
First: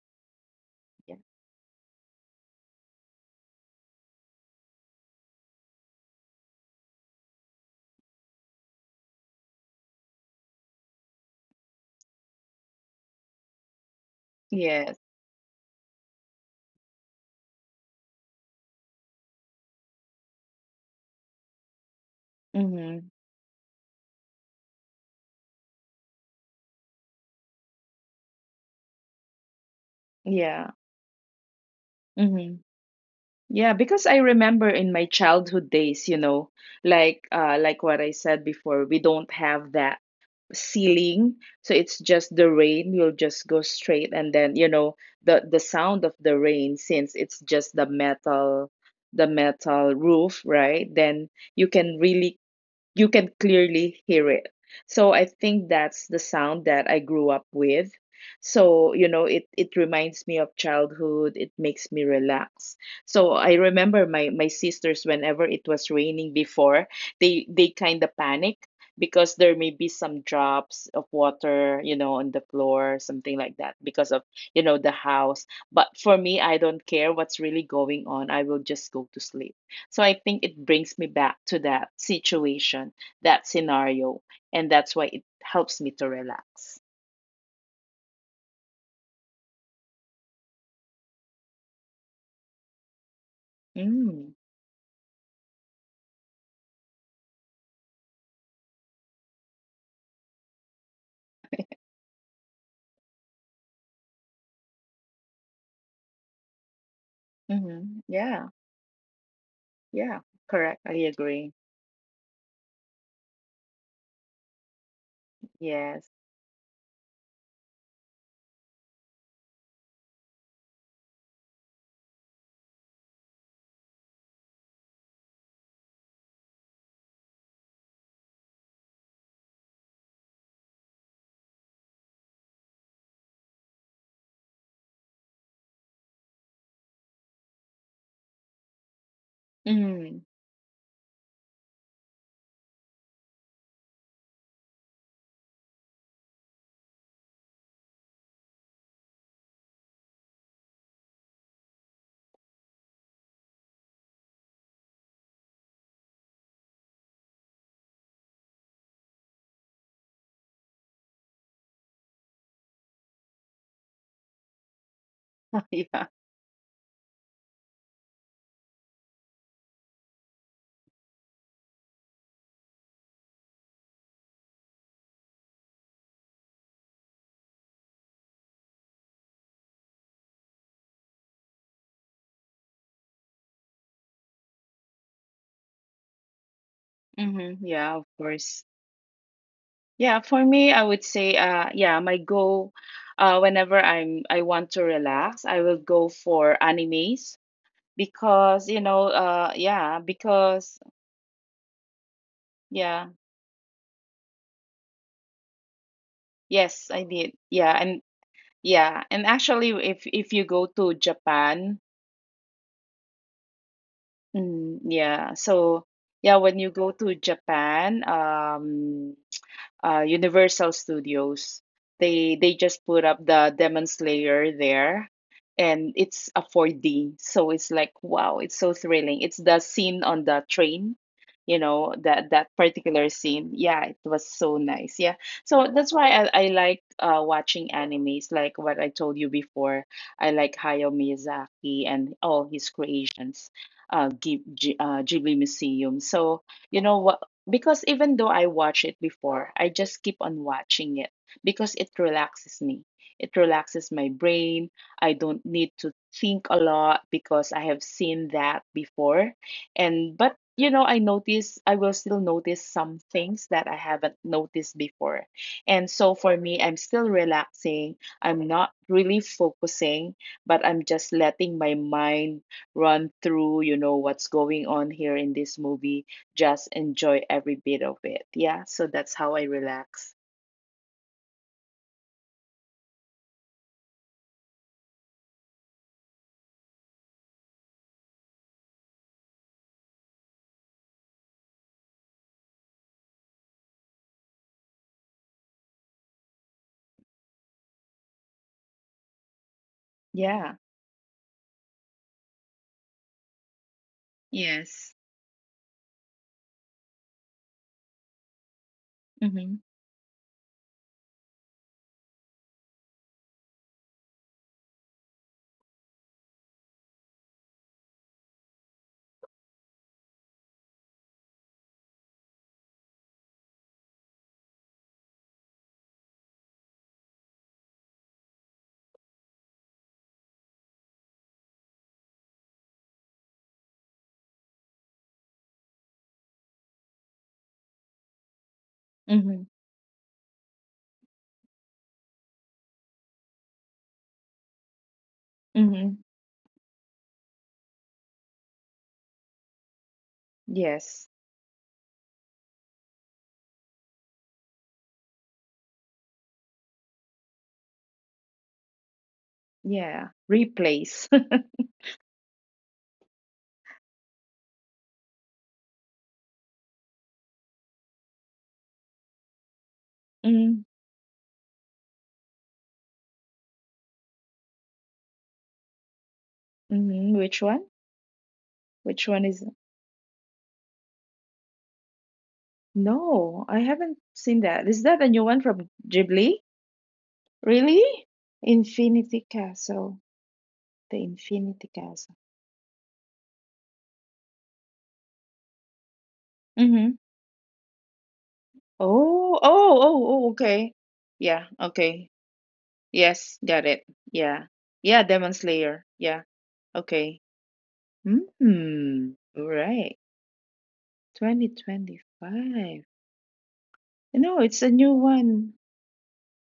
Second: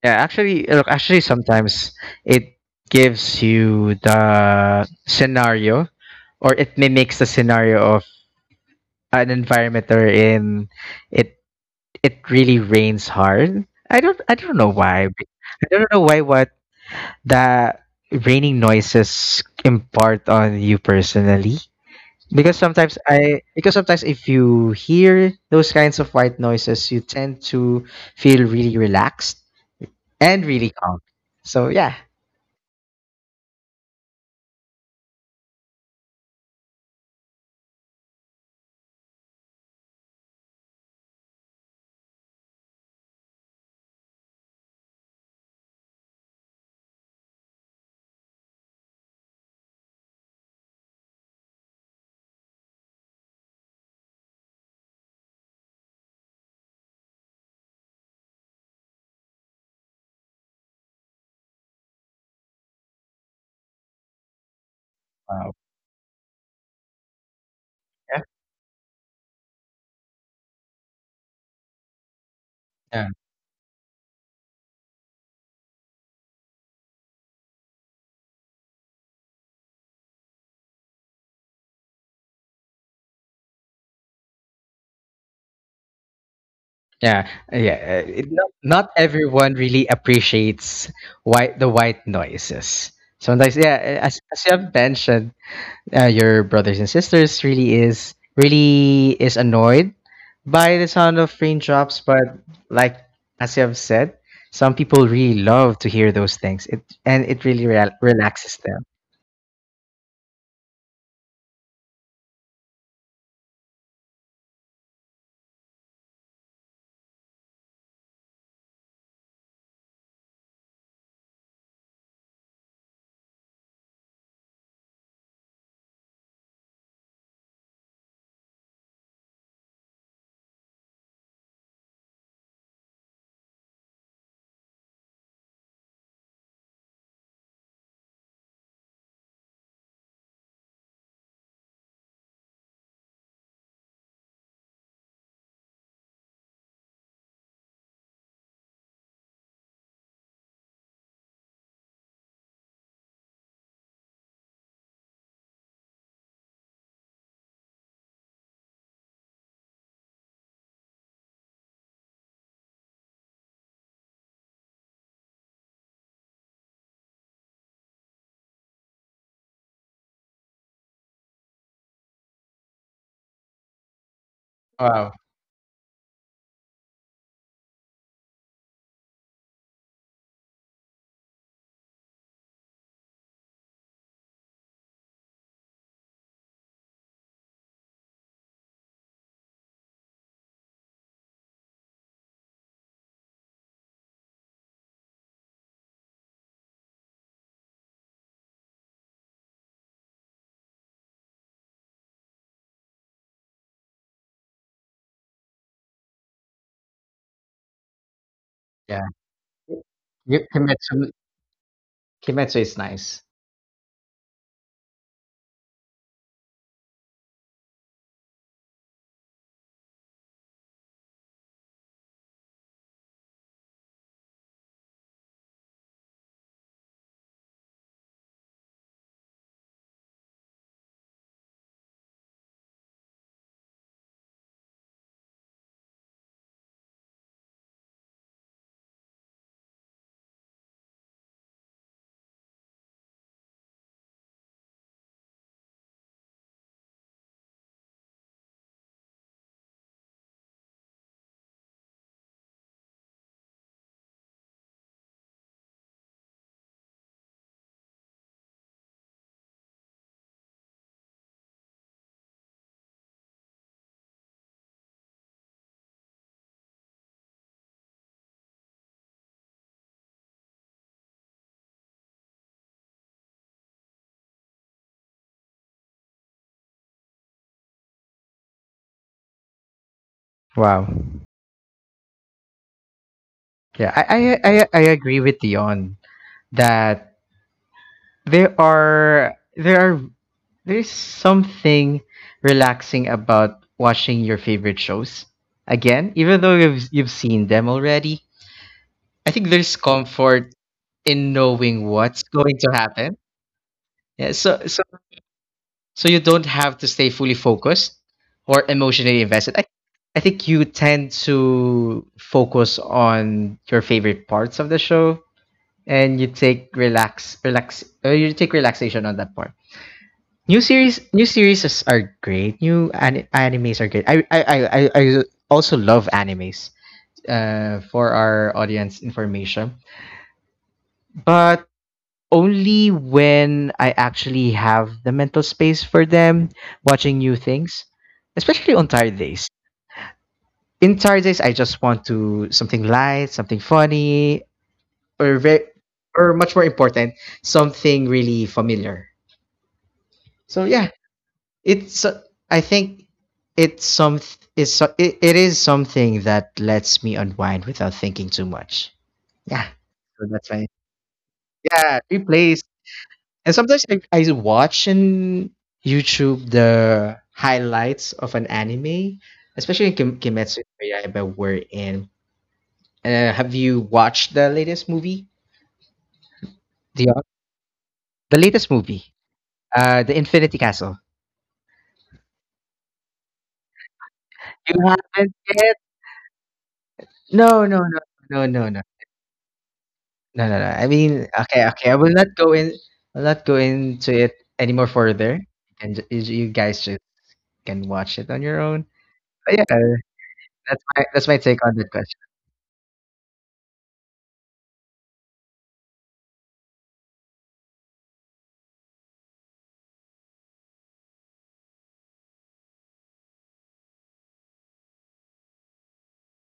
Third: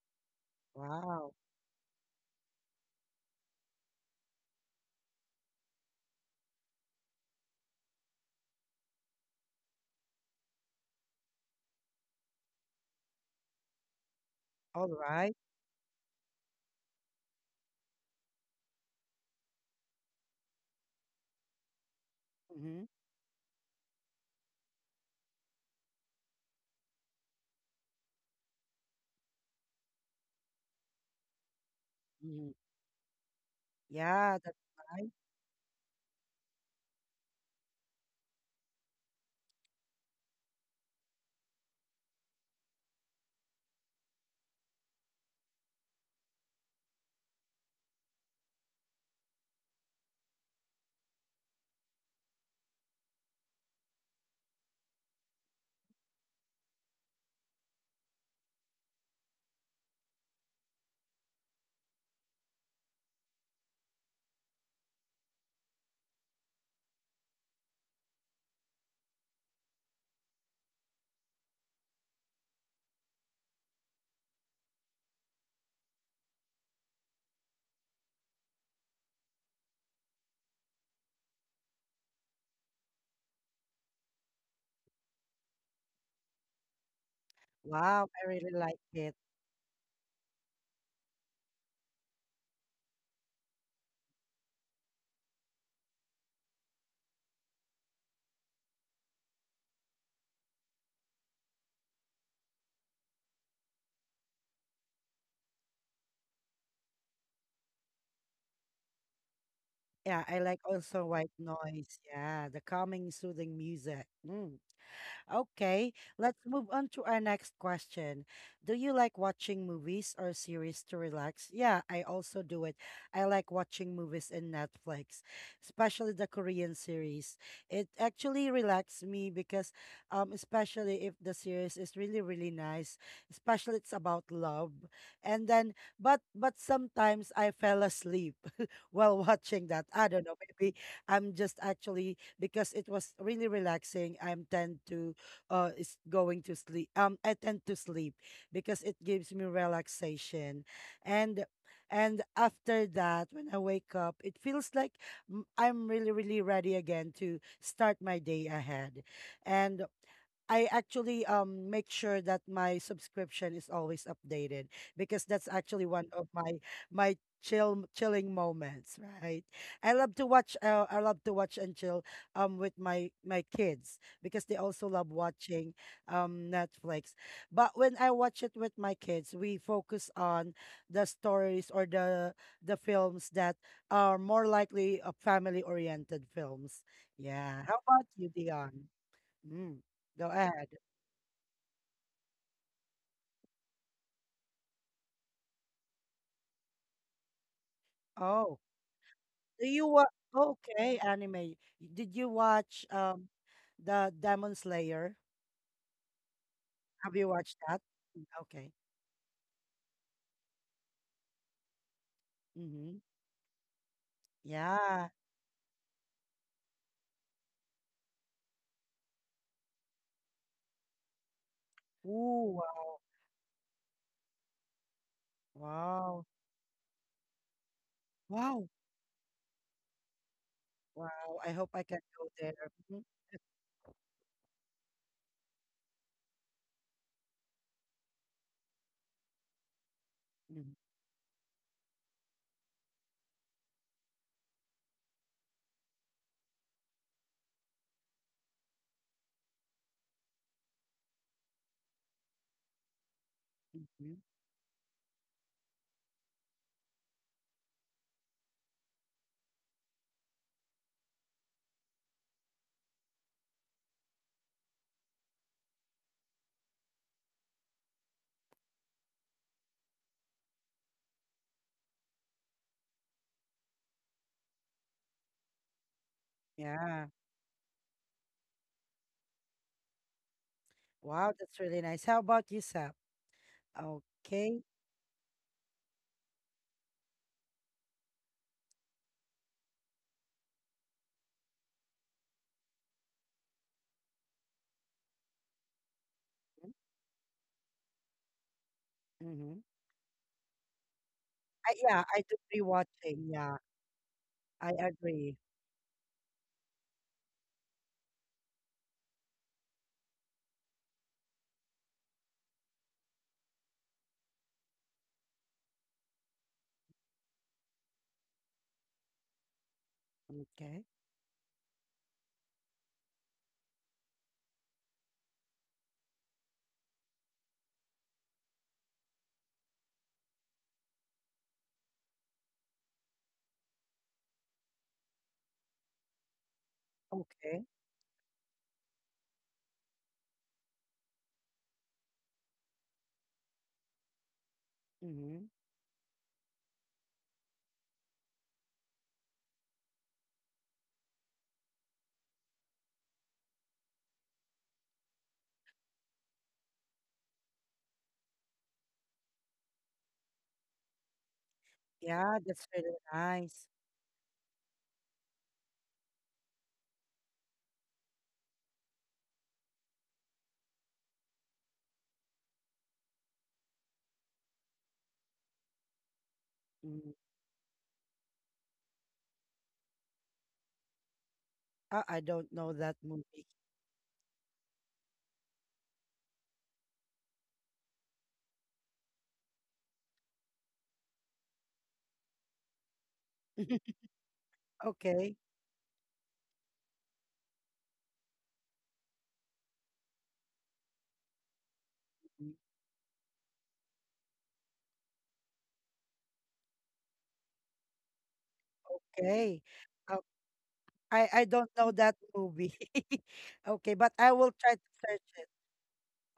Speaker 3: Yeah, actually, look,
Speaker 2: Yeah.
Speaker 3: actually,
Speaker 1: wow.
Speaker 3: sometimes it gives you the scenario, or it mimics the scenario of an environment they're in. It it really rains hard. I don't know
Speaker 1: All
Speaker 2: Yes.
Speaker 3: why.
Speaker 1: right.
Speaker 3: I don't know why what the raining noises impart on you personally. Because
Speaker 1: Mm-hmm.
Speaker 3: sometimes
Speaker 2: Mhm.
Speaker 3: I because sometimes if you hear those kinds of white noises, you tend to feel really relaxed and
Speaker 2: Yeah.
Speaker 3: really calm. So yeah.
Speaker 1: Mm-hmm.
Speaker 2: Mhm. Yeah, because I
Speaker 1: Yeah, that's
Speaker 2: remember in my
Speaker 1: fine.
Speaker 2: childhood days, you know, like what I said before, we don't have that ceiling. So it's just the rain, you'll just go straight, and then, you know, the sound of the rain since it's just the metal roof, right? Then you can really, you can clearly hear it. So I think that's the sound that I grew up with. So you know, it reminds me of childhood. It makes me relax. So I remember my sisters, whenever it was raining before, they kind of panic because there may be some drops of water, you know, on the floor,
Speaker 3: Yeah,
Speaker 2: something like that, because of, you know, the house. But for me, I don't care what's really going on. I will just go to sleep. So I think it brings me back to that situation, that scenario, and that's why it helps me to relax.
Speaker 3: yeah, yeah.
Speaker 1: Wow,
Speaker 3: It,
Speaker 1: I
Speaker 3: not,
Speaker 1: really like
Speaker 3: not
Speaker 1: it.
Speaker 3: everyone really appreciates white the white noises. Sometimes, yeah, as,
Speaker 2: Mm.
Speaker 3: as you have mentioned, your brothers and sisters really is annoyed by the sound of raindrops. But like as you have said, some people really love to hear those things. It and it really
Speaker 2: Mm-hmm.
Speaker 3: rel-
Speaker 2: Yeah,
Speaker 3: relaxes
Speaker 2: yeah,
Speaker 1: Yeah, I like
Speaker 2: correct. I
Speaker 1: also white
Speaker 2: agree.
Speaker 1: noise. Yeah, the calming, soothing music. Mm. Okay,
Speaker 2: Yes.
Speaker 1: let's move on to our next question. Do you like watching movies or series to relax? Yeah, I also do it. I like watching movies in Netflix, especially the Korean series. It actually relaxes me because especially if the series is really nice, especially it's about love. And then but sometimes I fell asleep while watching that. I
Speaker 2: Mm,
Speaker 1: don't know, maybe I'm just actually because it was really relaxing. I'm tend to is going to sleep I tend to sleep because it gives me relaxation and after that when I wake up it feels like I'm really ready again to start my day ahead. And I actually make sure that my subscription is always updated because that's actually
Speaker 2: yeah.
Speaker 1: one of my my chilling moments, right? I love to watch I love to watch and chill with my kids because they also love
Speaker 3: Wow,
Speaker 1: watching Netflix. But when I watch it with my kids, we focus on the stories or the films that are more likely family oriented films.
Speaker 2: Mm-hmm.
Speaker 1: Yeah. How
Speaker 2: Yeah, of
Speaker 1: about you,
Speaker 2: course.
Speaker 1: Dion? Mm.
Speaker 2: Yeah,
Speaker 1: Go
Speaker 2: for me,
Speaker 1: ahead.
Speaker 2: I would say, my goal, whenever I want to relax, I will go for animes because,
Speaker 1: Oh,
Speaker 2: you know,
Speaker 1: do you watch? Okay, anime. Did you watch
Speaker 2: yeah,
Speaker 1: the Demon Slayer?
Speaker 2: yes, I
Speaker 1: Have
Speaker 2: did.
Speaker 1: you watched
Speaker 2: Yeah,
Speaker 1: that?
Speaker 2: and
Speaker 1: Mm, okay.
Speaker 2: yeah,
Speaker 3: yeah.
Speaker 2: and actually, if you
Speaker 3: Y you
Speaker 2: go to
Speaker 3: Kimetsu
Speaker 2: Japan,
Speaker 3: Kimetsu is
Speaker 1: Mm-hmm.
Speaker 3: nice.
Speaker 2: mm,
Speaker 1: Yeah.
Speaker 2: yeah, so yeah, when you go to Japan, Universal Studios. They
Speaker 1: Ooh,
Speaker 2: just put
Speaker 1: wow.
Speaker 2: up the Demon Slayer there, and it's
Speaker 1: Wow.
Speaker 2: a 4D, so it's like, wow, it's so
Speaker 1: Wow.
Speaker 2: thrilling. It's the scene on the train,
Speaker 1: Wow.
Speaker 2: you
Speaker 1: I hope I
Speaker 2: know,
Speaker 1: can
Speaker 2: that
Speaker 1: go
Speaker 2: that
Speaker 1: there.
Speaker 2: particular
Speaker 1: Mm-hmm.
Speaker 2: scene. Yeah, it was so nice. Yeah, so that's why I like watching animes, like what I told you before. I like Hayao
Speaker 1: Mm-hmm.
Speaker 2: Miyazaki and all his creations. Ghibli Museum. So you know what? Because even though I watched it before, I just keep on watching it because it relaxes me. It relaxes my
Speaker 1: Mm-hmm.
Speaker 2: brain. I don't need to think a lot because I have seen that before. And but you know, I notice, I will still notice some things that I haven't noticed before. And so for me, I'm still relaxing. I'm not really focusing, but I'm just letting my mind run through, you know, what's going on here in this movie, just
Speaker 1: Yeah.
Speaker 2: enjoy every bit of it. Yeah. So that's how I relax.
Speaker 3: Wow.
Speaker 1: Wow, that's really nice. How about you, Sap?
Speaker 3: Yeah, I I
Speaker 1: Okay.
Speaker 3: I, I agree with Dion that there are there are there's something relaxing about watching your favorite shows again, even though you've seen them already. I think
Speaker 1: Mm-hmm.
Speaker 3: there's, yeah,
Speaker 2: Yeah.
Speaker 3: comfort in knowing
Speaker 1: Yeah,
Speaker 3: what's
Speaker 1: I do
Speaker 3: going
Speaker 1: be
Speaker 3: to happen.
Speaker 1: watching. Yeah,
Speaker 3: Yeah, so
Speaker 1: I
Speaker 3: so
Speaker 2: Yes.
Speaker 1: agree.
Speaker 3: so you don't have to stay fully focused or emotionally
Speaker 2: Mhm.
Speaker 3: invested. I think you tend to focus on your favorite parts of the show and you take relaxation on that part. New
Speaker 1: Okay.
Speaker 3: series new series is- are great. New animes are great. I also love animes for our audience information. But only when I actually have the mental space for them, watching new
Speaker 1: Okay.
Speaker 3: things, especially on tired
Speaker 2: Mhm.
Speaker 3: days. In tired days, I just want to something light, something funny, or
Speaker 1: Mm-hmm.
Speaker 3: very,
Speaker 2: Mhm.
Speaker 3: or much more important, something really familiar. So yeah,
Speaker 2: Yes.
Speaker 3: it's I think it's some it's so- it is something that lets me unwind without thinking too much. Yeah,
Speaker 2: Yeah.
Speaker 3: so that's fine.
Speaker 2: Replace.
Speaker 3: Yeah,
Speaker 1: Yeah,
Speaker 3: replays.
Speaker 1: that's really
Speaker 3: And
Speaker 1: nice.
Speaker 3: sometimes I watch in YouTube the highlights of an anime, especially in Kim-
Speaker 2: Mm.
Speaker 3: Kimetsu no Yaiba we're in. Have you watched the latest movie?
Speaker 2: Mhm.
Speaker 1: Mm-hmm.
Speaker 3: The
Speaker 2: Which one?
Speaker 3: the latest
Speaker 2: Which
Speaker 3: movie,
Speaker 2: one is?
Speaker 3: the Infinity Castle.
Speaker 1: I don't know that
Speaker 2: No, I
Speaker 1: movie.
Speaker 2: haven't seen that. Is
Speaker 3: You
Speaker 2: that a new one
Speaker 3: haven't
Speaker 2: from
Speaker 3: yet?
Speaker 2: Ghibli?
Speaker 3: No, no,
Speaker 2: Really?
Speaker 3: no, no, no, no,
Speaker 2: Infinity Castle.
Speaker 3: no, no, no. I
Speaker 2: The
Speaker 3: mean,
Speaker 2: Infinity
Speaker 3: okay, okay, I
Speaker 2: Castle.
Speaker 3: will not go in. I'll not go into it anymore
Speaker 1: Okay.
Speaker 3: further, and you guys
Speaker 2: Mm-hmm.
Speaker 3: just can watch it on your own.
Speaker 2: Oh,
Speaker 3: But yeah,
Speaker 2: oh, oh, oh, okay.
Speaker 3: that's my
Speaker 2: Yeah,
Speaker 3: take on that
Speaker 2: okay.
Speaker 3: question.
Speaker 1: Mm.
Speaker 2: Yes, got it. Yeah. Yeah, Demon Slayer. Yeah, okay. Hmm.
Speaker 1: Okay.
Speaker 2: Alright.
Speaker 1: Uh, I don't know that movie.
Speaker 2: 2025.
Speaker 1: Okay, but
Speaker 2: No,
Speaker 1: I will
Speaker 2: it's a
Speaker 1: try to
Speaker 2: new
Speaker 1: search
Speaker 2: one.
Speaker 1: it.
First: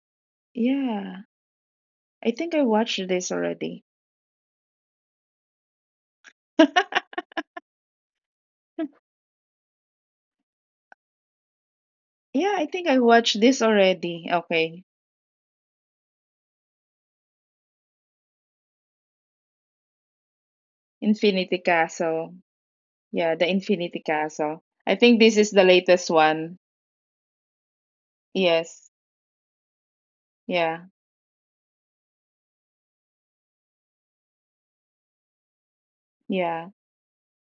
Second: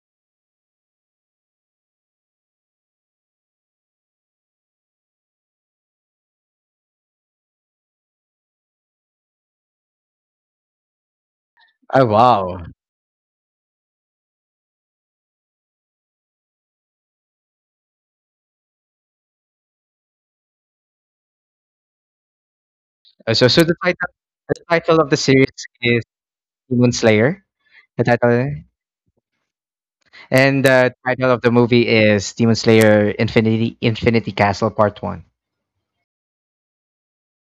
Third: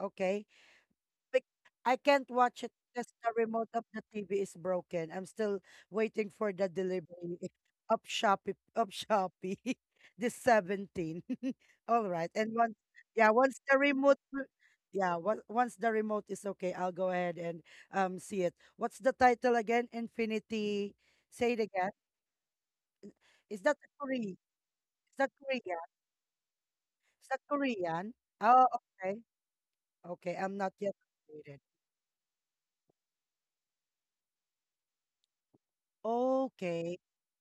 Speaker 1: Okay.
Speaker 2: Yeah.
Speaker 1: Bec- I can't
Speaker 2: I think I
Speaker 1: watch it
Speaker 2: watched
Speaker 1: because
Speaker 2: this
Speaker 1: the remote
Speaker 2: already.
Speaker 1: of the TV is broken. I'm still waiting for the delivery of Shopee this 17.
Speaker 3: Oh
Speaker 1: All right.
Speaker 2: Yeah,
Speaker 1: And
Speaker 3: wow.
Speaker 2: I
Speaker 1: once
Speaker 2: think I
Speaker 1: yeah,
Speaker 2: watched
Speaker 1: once
Speaker 2: this
Speaker 1: the remote
Speaker 2: already.
Speaker 1: w-
Speaker 2: Okay.
Speaker 1: yeah, once the remote is okay, I'll go ahead and see it. What's the title again? Infinity. Say it
Speaker 2: Infinity
Speaker 1: again.
Speaker 2: Castle.
Speaker 3: Uh,
Speaker 2: Yeah,
Speaker 3: so,
Speaker 2: the
Speaker 1: Is
Speaker 3: so the
Speaker 1: that
Speaker 2: Infinity
Speaker 3: title,
Speaker 1: Korean? Is
Speaker 3: the
Speaker 2: Castle. I
Speaker 3: title of the
Speaker 2: think
Speaker 1: that
Speaker 2: this is
Speaker 3: series
Speaker 2: the
Speaker 1: Korea?
Speaker 3: is
Speaker 2: latest one.
Speaker 3: Demon
Speaker 1: Is that
Speaker 3: Slayer. The
Speaker 1: Korean?
Speaker 3: title,
Speaker 1: Oh,
Speaker 2: Yes.
Speaker 1: okay. Okay, I'm
Speaker 3: and
Speaker 1: not
Speaker 2: Yeah.
Speaker 3: the
Speaker 1: yet
Speaker 3: title of the
Speaker 1: updated.
Speaker 3: movie is Demon Slayer Infinity Castle Part One.
Speaker 2: Yeah.
Speaker 1: Okay.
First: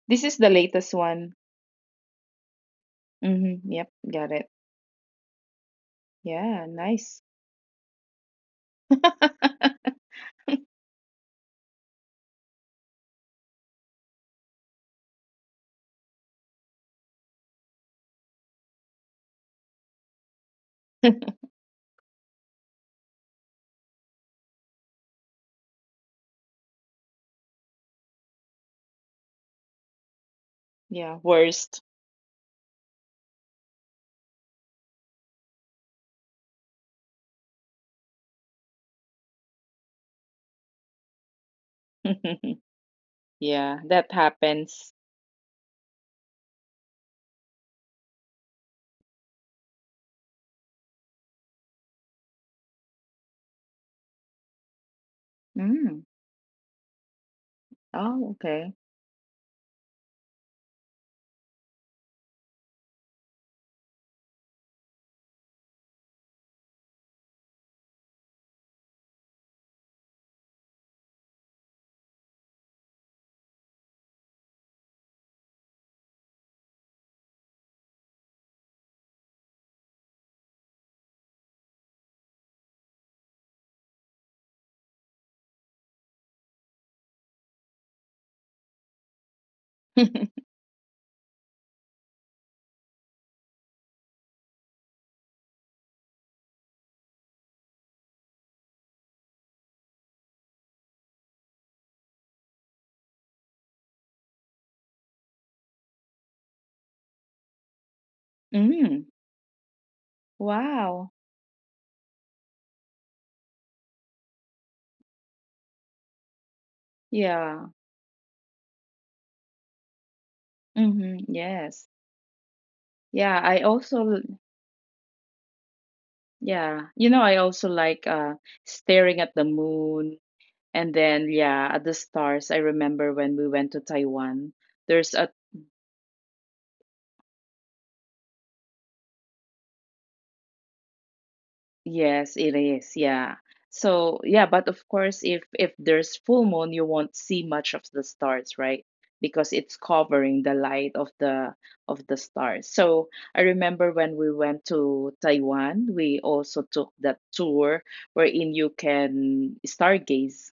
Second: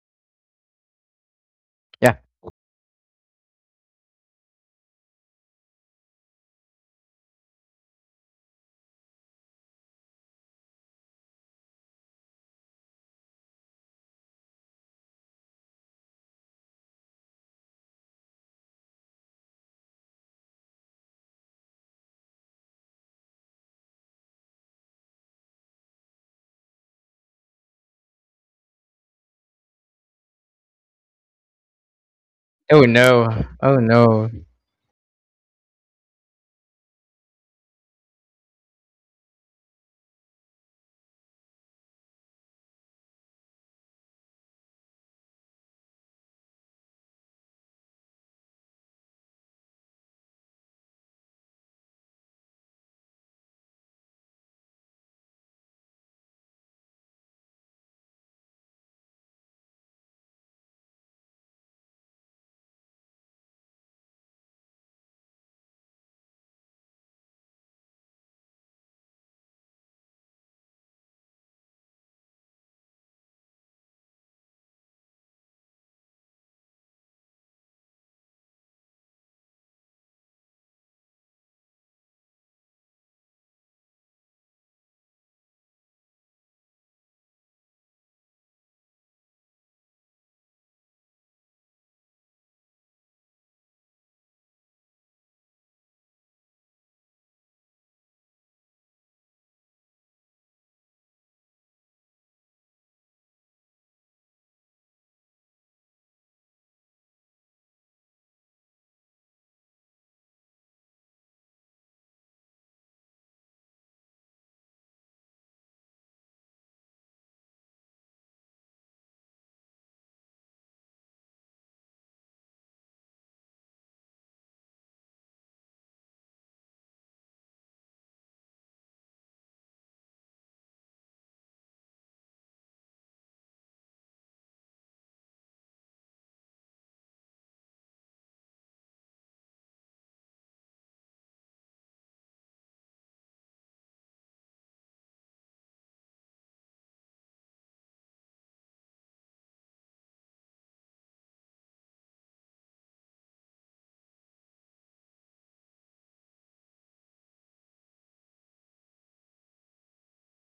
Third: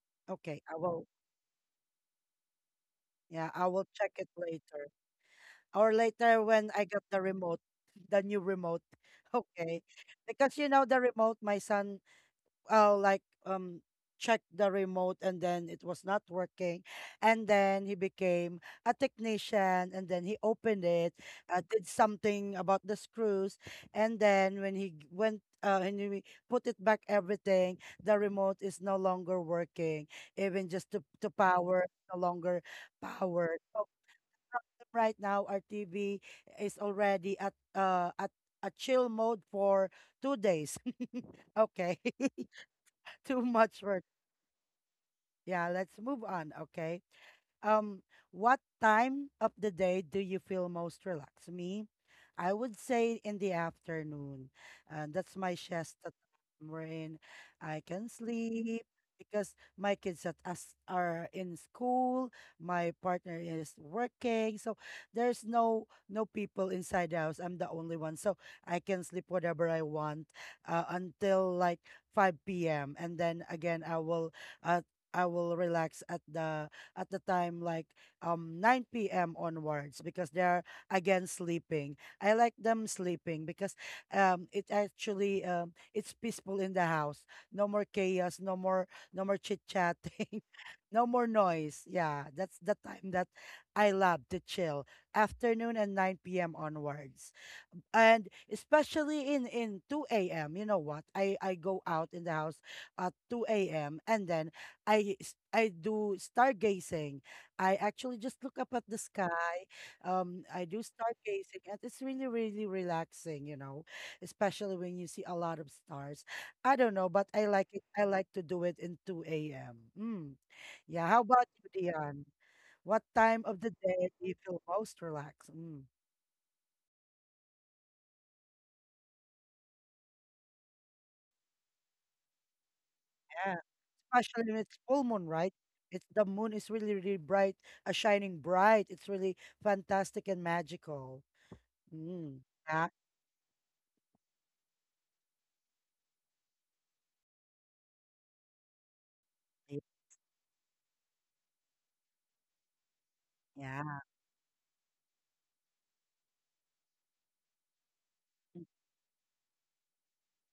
Speaker 2: This is the
Speaker 1: Okay, I
Speaker 2: latest
Speaker 1: will.
Speaker 2: one.
Speaker 3: Yeah.
Speaker 1: Yeah, I
Speaker 2: Mm-hmm.
Speaker 1: will
Speaker 2: Yep,
Speaker 1: check it
Speaker 2: got it.
Speaker 1: later. Or later
Speaker 2: Yeah,
Speaker 1: when I get the
Speaker 2: nice.
Speaker 1: remote, the new remote. Okay. Because you know the remote, my son like um checked the remote and then it was not working. And then he became a technician and then he opened it, did something about the screws, and then when he g- went and he put it back everything. The remote is no longer working, even just
Speaker 2: Yeah,
Speaker 1: to
Speaker 2: worst.
Speaker 1: power. No longer
Speaker 3: Oh no.
Speaker 1: power.
Speaker 3: Oh
Speaker 1: Problem
Speaker 3: no.
Speaker 1: right now, our TV is already at a chill mode for 2 days. Okay. Too
Speaker 2: Yeah,
Speaker 1: much work.
Speaker 2: that happens.
Speaker 1: Yeah, let's move on. Okay. Um, what time of the day do you feel most relaxed? Me, I would say in the afternoon. That's my
Speaker 2: Mm.
Speaker 1: siesta time wherein I can
Speaker 2: Oh, okay.
Speaker 1: sleep because my kids at us are in school, my partner is working, so there's no people inside the house. I'm the only one, so I can sleep whatever I want until like 5 p.m., and then again uh, I will relax at the time like 9 p.m. onwards because they're again sleeping. I like them sleeping because it actually it's peaceful in the house. No more chaos, no more chit-chatting, no more noise. Yeah, that's the time that I love to chill. Afternoon and 9 p.m. onwards, and especially in 2 a.m. You know what, I go out in the house at 2 a.m., and then I do stargazing. I actually just look up at the
Speaker 2: Mm,
Speaker 1: sky. I do
Speaker 2: wow.
Speaker 1: stargazing, and it's really, really relaxing, you know, especially when you see a lot of stars. I don't know, but I
Speaker 2: Yeah.
Speaker 1: like it. I like to do it in 2 a.m. Mm. Yeah.
Speaker 2: Hmm.
Speaker 1: How about
Speaker 2: Yes.
Speaker 1: you, Dion? What
Speaker 2: Yeah,
Speaker 1: time
Speaker 2: I
Speaker 1: of the day
Speaker 2: also
Speaker 1: do you feel most relaxed? Mm.
Speaker 2: yeah, you know, I also like staring at the moon and then yeah, at the stars. I remember when we
Speaker 1: Yeah,
Speaker 2: went to Taiwan,
Speaker 1: especially when it's full
Speaker 2: there's a
Speaker 1: moon, right? It's the moon is really, really bright, shining bright. It's really fantastic and magical.
Speaker 2: Yes,
Speaker 1: Mm.
Speaker 2: it is.
Speaker 1: Exactly.
Speaker 2: Yeah. So, yeah, but of course, if there's full moon, you won't see much of the stars, right? Because it's covering the light of the stars. So, I remember
Speaker 1: Yeah.
Speaker 2: when we went to Taiwan, we also took that tour wherein you can stargaze.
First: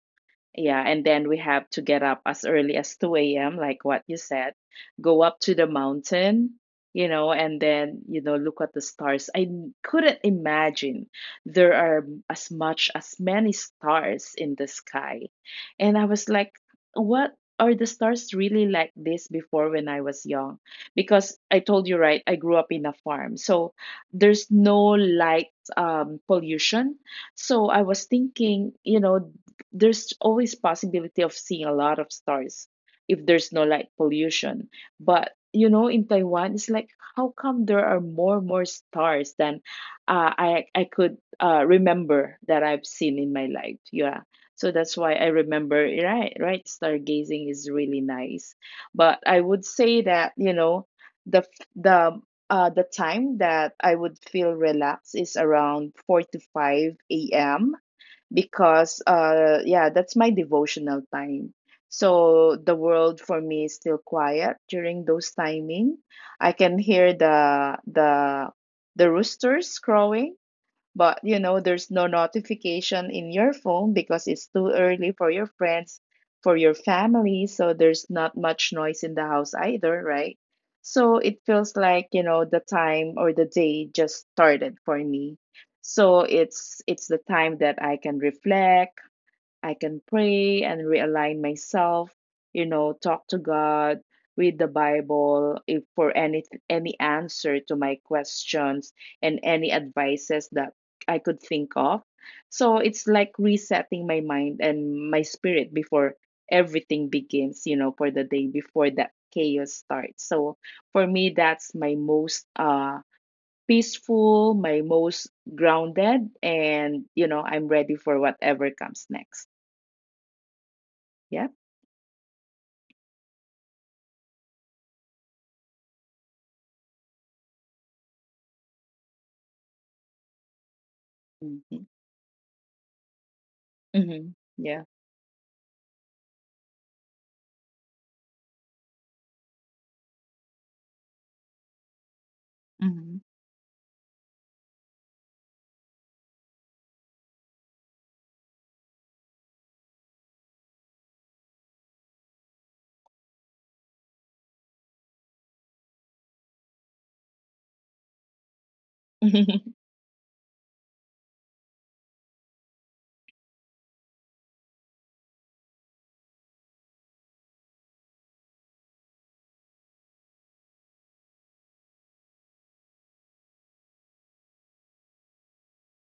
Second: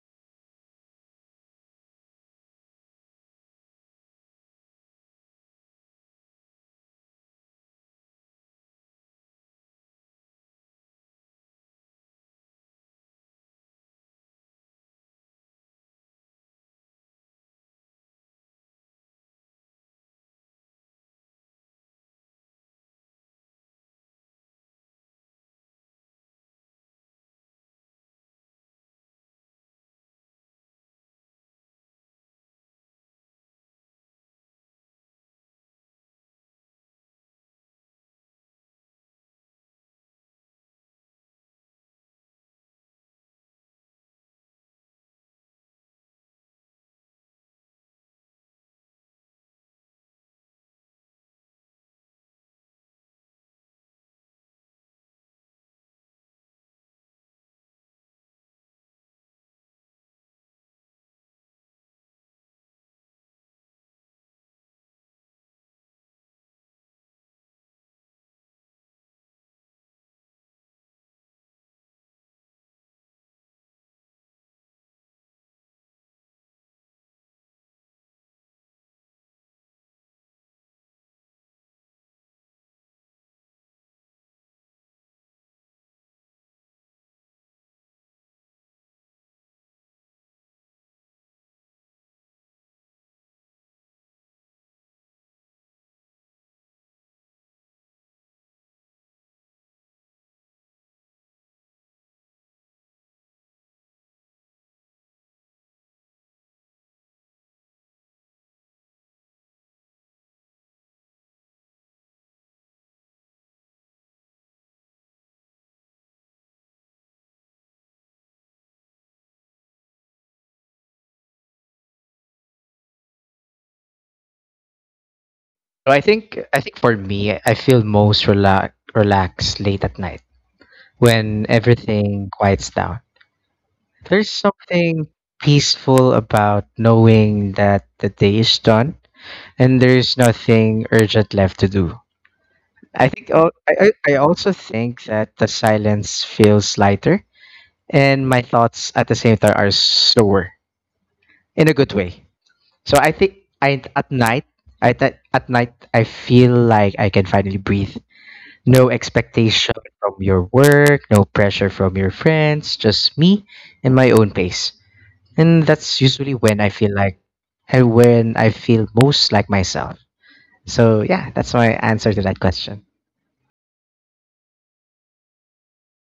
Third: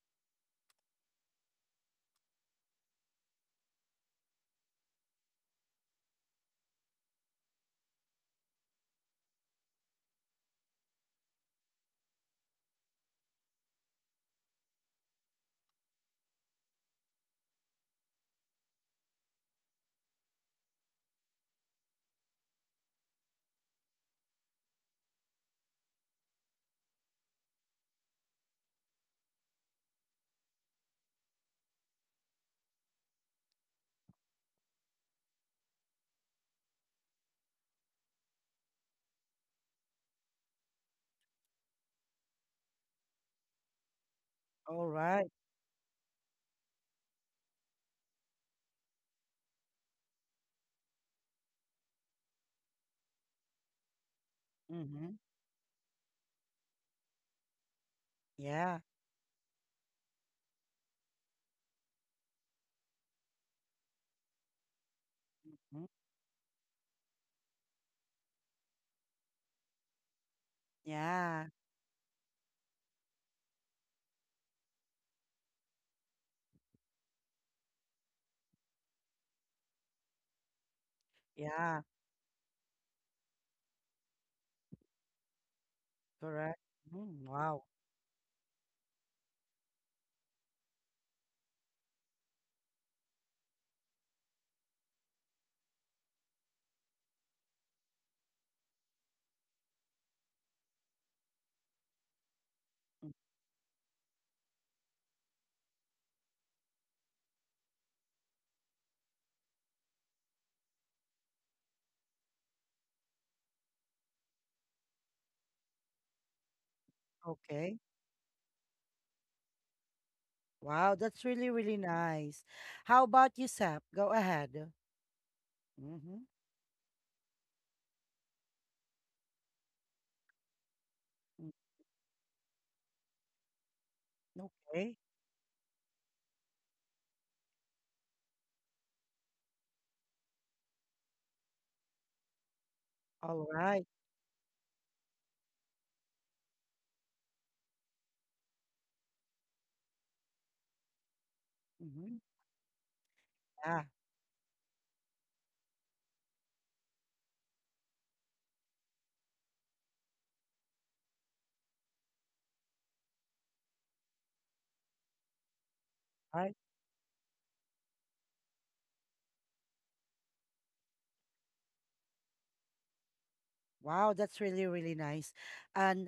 Speaker 2: Yeah, and then we have to get up as early as 2 a.m., like what you said, go up to the mountain, you know, and then, you know, look at the stars. Couldn't imagine there are as much as many stars in the sky. And I was like, what, are the stars really like this before when I was young? Because I told you, right, I grew up in a farm. So there's no light pollution. So I was thinking, there's always possibility of seeing a lot of stars if there's no light pollution. But you know, in Taiwan it's like, how come there are more stars than I could remember that I've seen in my life. Yeah, so
Speaker 1: All
Speaker 2: that's why I
Speaker 1: right.
Speaker 2: remember, right, stargazing is really nice. But I would say that you know the f- the time that I would feel
Speaker 1: Mm-hmm.
Speaker 2: relaxed is around 4 to 5 a.m.
Speaker 1: Yeah.
Speaker 2: Because yeah, that's my devotional time. So the world for me is still quiet during those
Speaker 1: Mm-hmm.
Speaker 2: timing. I can hear the roosters crowing. But you
Speaker 1: Yeah.
Speaker 2: know, there's no notification in your phone because it's too early for your friends, for your family, so there's not much noise in the house either, right? So it feels
Speaker 1: Yeah.
Speaker 2: like, you know, the time or the day just started for me. So
Speaker 1: Correct.
Speaker 2: it's the
Speaker 1: Mm,
Speaker 2: time
Speaker 1: wow.
Speaker 2: that I can reflect. I can pray and realign myself, you know, talk to God, read the Bible if for any answer to my questions and any advices that I could think of. So it's
Speaker 1: Mm,
Speaker 2: like resetting my mind and my spirit before everything begins, you know, for the day before that chaos starts. So for me, that's my most peaceful, my most grounded, and you know, I'm
Speaker 1: okay.
Speaker 2: ready for whatever comes next.
Speaker 1: Wow. That's
Speaker 2: Yeah.
Speaker 1: really, really nice. How about you, Sap? Go ahead.
Speaker 3: So I
Speaker 1: Mm-hmm.
Speaker 3: think I think for me, I feel most relaxed late at night when
Speaker 2: Mhm,
Speaker 3: everything quiets down. There's
Speaker 2: mhm, yeah.
Speaker 1: Okay.
Speaker 3: something peaceful about knowing that the day is done and there's nothing urgent left to do. I
Speaker 2: Mhm.
Speaker 3: think
Speaker 1: All
Speaker 3: al-
Speaker 1: right.
Speaker 3: I I I also think that the silence feels lighter and my thoughts at the same time are slower in a good
Speaker 1: Mm-hmm.
Speaker 3: way. So I think I
Speaker 1: Yeah.
Speaker 3: at night I th- at night I feel like I can finally breathe. No expectation from your work, no pressure from your friends, just me and my own pace. And that's usually
Speaker 1: All right.
Speaker 3: when I feel most like myself. So yeah, that's my answer to that question.
Speaker 1: Wow, that's really, really nice. And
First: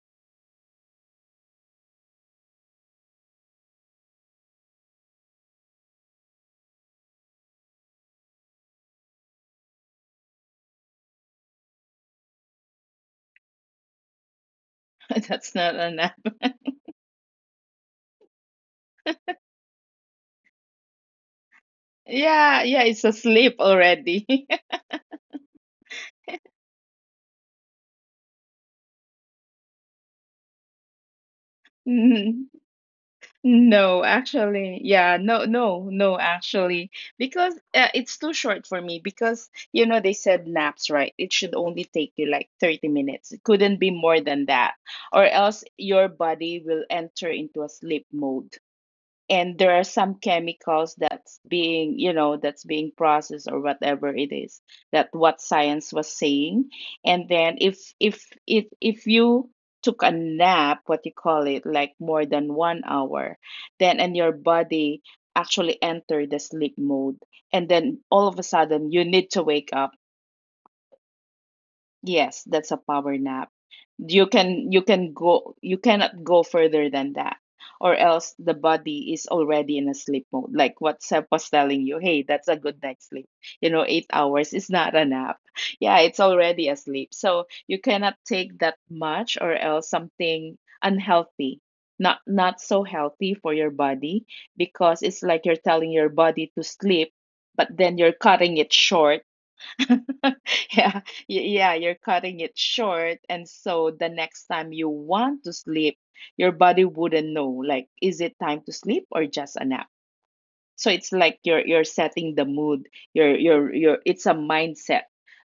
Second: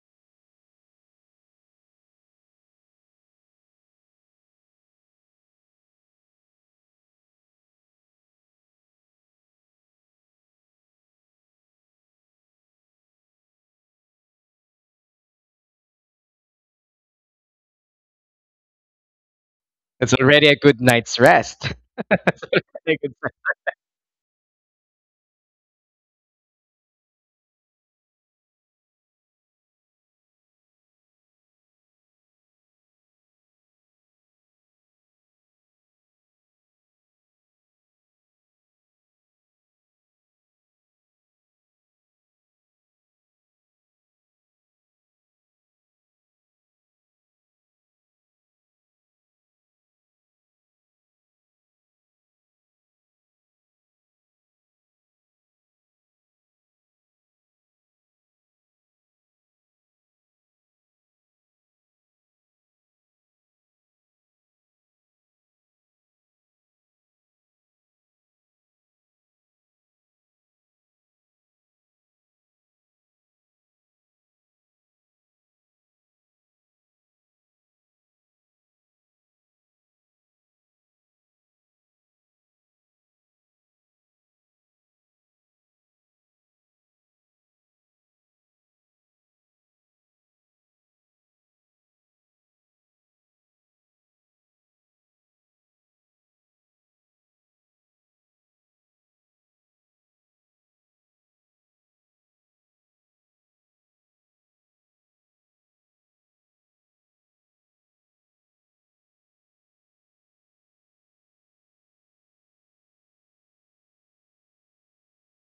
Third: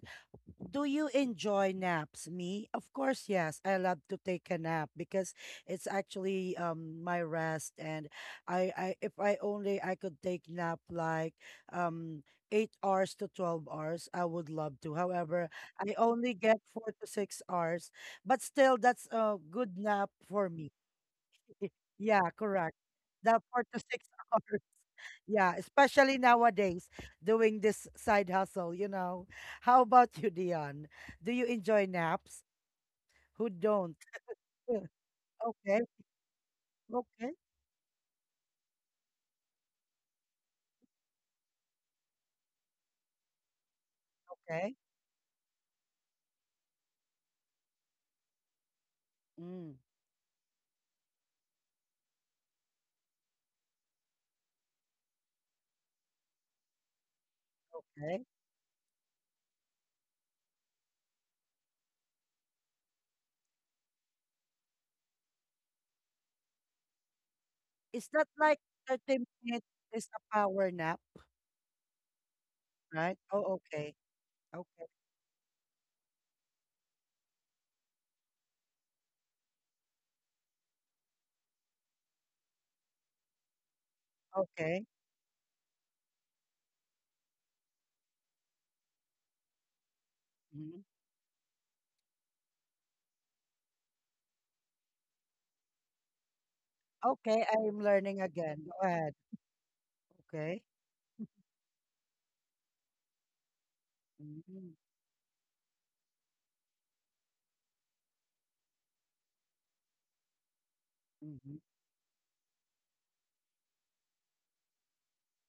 Speaker 1: do you enjoy naps? Me? Of course, yes. I love to take a nap because it's actually my rest, and I if I only I could take nap like um 8 hours to 12 hours, I would love to. However,
Speaker 2: That's not a
Speaker 1: I
Speaker 2: nap.
Speaker 1: only get 4 to 6 hours, but still that's a good nap
Speaker 3: It's already
Speaker 1: for
Speaker 3: a
Speaker 1: me.
Speaker 3: good night's rest.
Speaker 1: Yeah,
Speaker 3: It's
Speaker 2: Yeah,
Speaker 1: correct.
Speaker 2: yeah,
Speaker 3: already
Speaker 2: it's
Speaker 3: a good.
Speaker 1: The
Speaker 2: asleep
Speaker 1: four to six
Speaker 2: already.
Speaker 1: hours. Yeah, especially nowadays doing this side hustle, you know. How about you, Dion? Do you enjoy naps?
Speaker 2: N-
Speaker 1: Who don't?
Speaker 2: No, actually, yeah, no,
Speaker 1: Okay,
Speaker 2: no, no, actually,
Speaker 1: okay,
Speaker 2: because it's too short for me. Because you know they said naps, right? It should only take you like 30 minutes. It couldn't be more than
Speaker 1: okay.
Speaker 2: that, or else your body will enter into a sleep mode. And
Speaker 1: Mm,
Speaker 2: there are some chemicals that's being, that's being processed or whatever it is, that what science was saying. And then if
Speaker 1: okay.
Speaker 2: if if if you took a nap, what you call it, like more than 1 hour, then and your body actually enter the sleep mode, and then
Speaker 1: Is that
Speaker 2: all of a
Speaker 1: like
Speaker 2: sudden you
Speaker 1: 30
Speaker 2: need to
Speaker 1: minutes
Speaker 2: wake up.
Speaker 1: is a power nap,
Speaker 2: Yes, that's a
Speaker 1: right?
Speaker 2: power nap.
Speaker 1: Oh, okay.
Speaker 2: You can you
Speaker 1: Okay,
Speaker 2: can go you cannot go further than that, or else the body is already in a sleep mode. Like what Seb was telling you, hey, that's a good night's sleep. You know, 8 hours is
Speaker 1: okay.
Speaker 2: not a nap. Yeah, it's already asleep. So you cannot take that much, or else something
Speaker 1: Mhm.
Speaker 2: unhealthy, not so healthy for your body, because it's like you're telling your body to sleep,
Speaker 1: Okay,
Speaker 2: but
Speaker 1: I'm
Speaker 2: then
Speaker 1: learning
Speaker 2: you're
Speaker 1: again.
Speaker 2: cutting it
Speaker 1: Go ahead.
Speaker 2: short.
Speaker 1: Okay.
Speaker 2: Yeah, yeah, you're cutting it short. And so the next
Speaker 1: Mm-hmm.
Speaker 2: time you want to sleep, your body wouldn't know, like, is it time to sleep or just a nap? So it's like
Speaker 1: Mm-hmm,
Speaker 2: you're setting the mood. You're it's a mindset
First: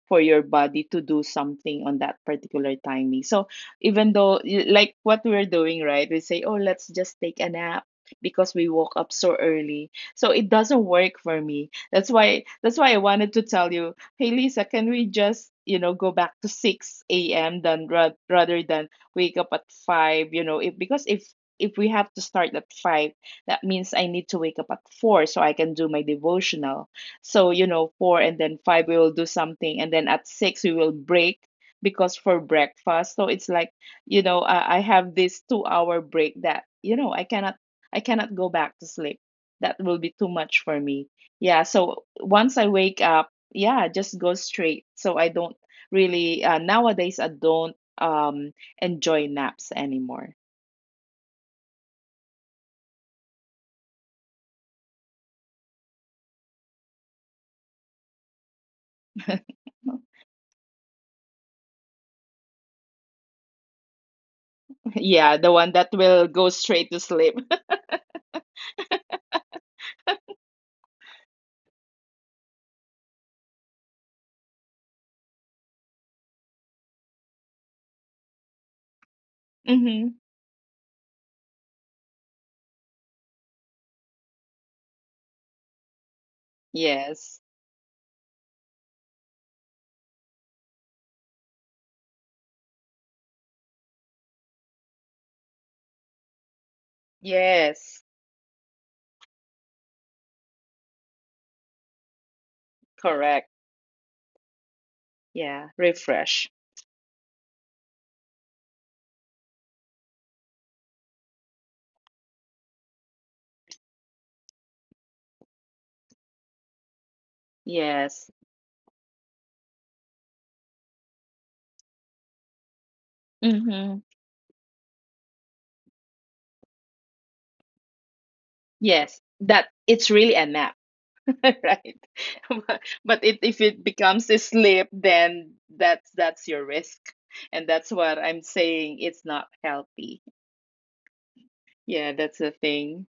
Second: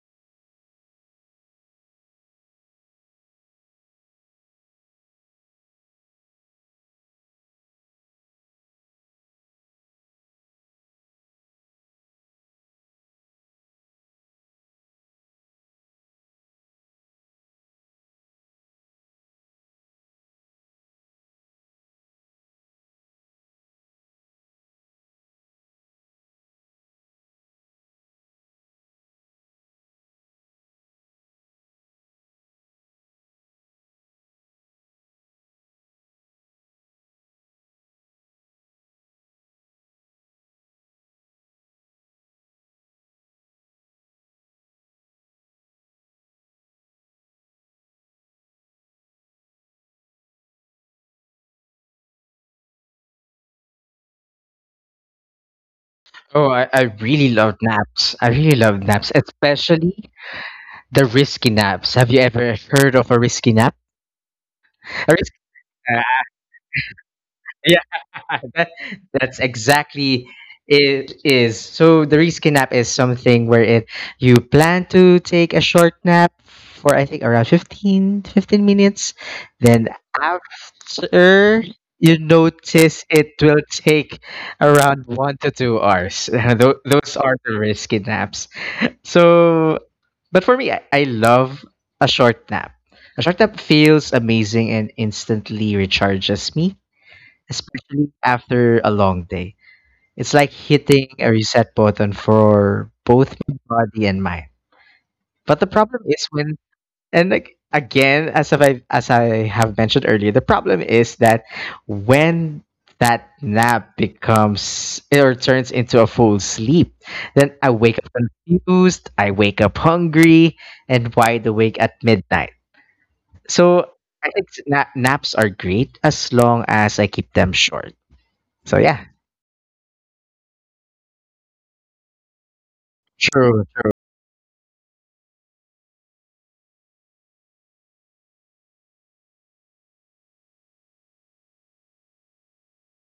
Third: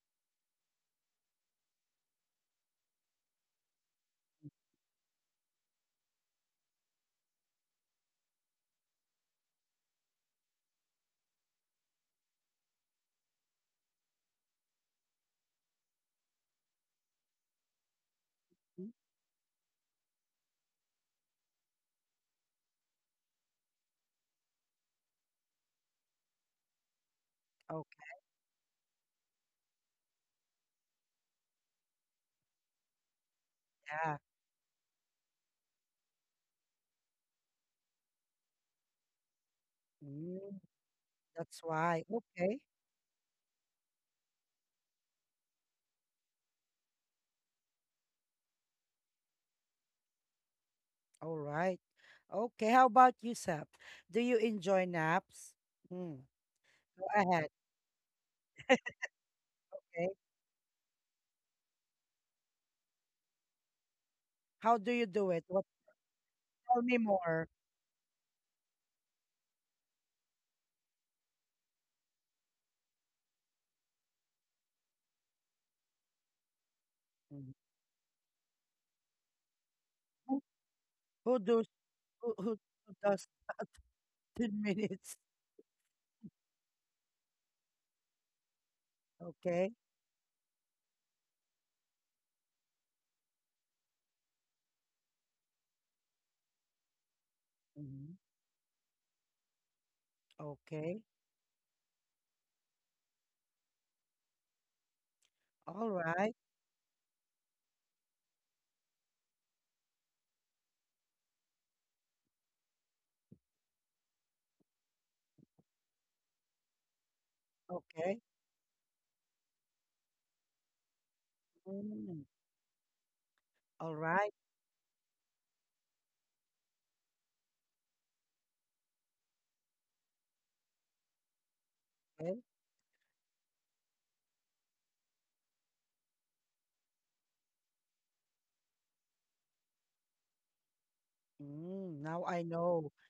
Speaker 2: for your body to do something on that particular timing. So even though like what we're doing, right? We say, "Oh, let's just take a nap," because we woke up so early, so it doesn't work for me. That's why, I wanted to tell you, hey Lisa, can we just, you know, go back to 6 a.m. than rather than
Speaker 1: mm-hmm.
Speaker 2: wake up at 5. You know, if, because if we have to start at 5, that means I need to wake up at four so I can do my devotional. So, you know,
Speaker 1: Okay.
Speaker 2: four and then five, we will do something. And then at six, we will break because for breakfast. So it's like,
Speaker 1: Yeah.
Speaker 2: you know, I have this 2 hour break that, you know, I cannot go back to sleep. That will be too much
Speaker 1: Mm,
Speaker 2: for me.
Speaker 1: that's
Speaker 2: Yeah.
Speaker 1: why.
Speaker 2: So once
Speaker 1: Okay.
Speaker 2: I wake up, yeah, I just go straight. So I don't really, nowadays, I don't enjoy naps anymore.
Speaker 1: All right. Okay. How about you, Sap? Do you enjoy naps? Mm.
Speaker 3: Oh, I
Speaker 1: Go
Speaker 3: really
Speaker 1: ahead.
Speaker 3: love naps. I really love naps,
Speaker 1: Okay.
Speaker 3: especially the risky naps. Have you ever heard of a risky nap?
Speaker 1: How do you
Speaker 3: A
Speaker 1: do
Speaker 3: risky
Speaker 1: it?
Speaker 2: Yeah, the
Speaker 1: What?
Speaker 2: one that
Speaker 3: nap.
Speaker 2: will go
Speaker 1: Tell me
Speaker 2: straight to sleep.
Speaker 1: more.
Speaker 3: That that's exactly it is. So the reskin nap is something where it you plan to take a short nap for, I think, around
Speaker 1: Mm.
Speaker 3: fifteen minutes. Then
Speaker 2: Hmm.
Speaker 1: Who who
Speaker 3: after,
Speaker 1: does
Speaker 3: you
Speaker 1: who, who who
Speaker 3: notice
Speaker 1: does
Speaker 3: it will take
Speaker 1: 15
Speaker 3: around
Speaker 1: minutes?
Speaker 3: 1 to 2 hours. Those are
Speaker 2: Yes.
Speaker 3: the risky naps.
Speaker 1: Okay.
Speaker 3: So, but for me, I love a short nap. A short nap feels amazing and instantly recharges me,
Speaker 2: Yes.
Speaker 3: especially
Speaker 1: Mhm.
Speaker 3: after a long day. It's like
Speaker 1: Okay.
Speaker 3: hitting a reset button for both
Speaker 2: Correct.
Speaker 3: my body and mind. But the
Speaker 2: Yeah.
Speaker 1: All
Speaker 3: problem is
Speaker 1: right.
Speaker 2: Refresh.
Speaker 3: when, and like again, as if I as I have mentioned earlier, the problem is that when that nap becomes or turns into a full sleep, then I wake up
Speaker 1: Okay.
Speaker 2: Yes.
Speaker 3: confused, I wake up hungry, and wide awake at
Speaker 1: Mm.
Speaker 3: midnight. So
Speaker 1: All
Speaker 2: Hmm.
Speaker 3: I
Speaker 1: right.
Speaker 3: think naps are great as long as I keep them short. So yeah.
Speaker 2: Yes. That, it's really a nap, right?
Speaker 1: Okay.
Speaker 2: But if
Speaker 3: True,
Speaker 2: it
Speaker 3: true.
Speaker 2: becomes a sleep, then that's your risk. And that's what I'm saying, it's not healthy.
Speaker 1: Mm.
Speaker 2: Yeah,
Speaker 1: Now
Speaker 2: that's
Speaker 1: I
Speaker 2: the
Speaker 1: know.
Speaker 2: thing.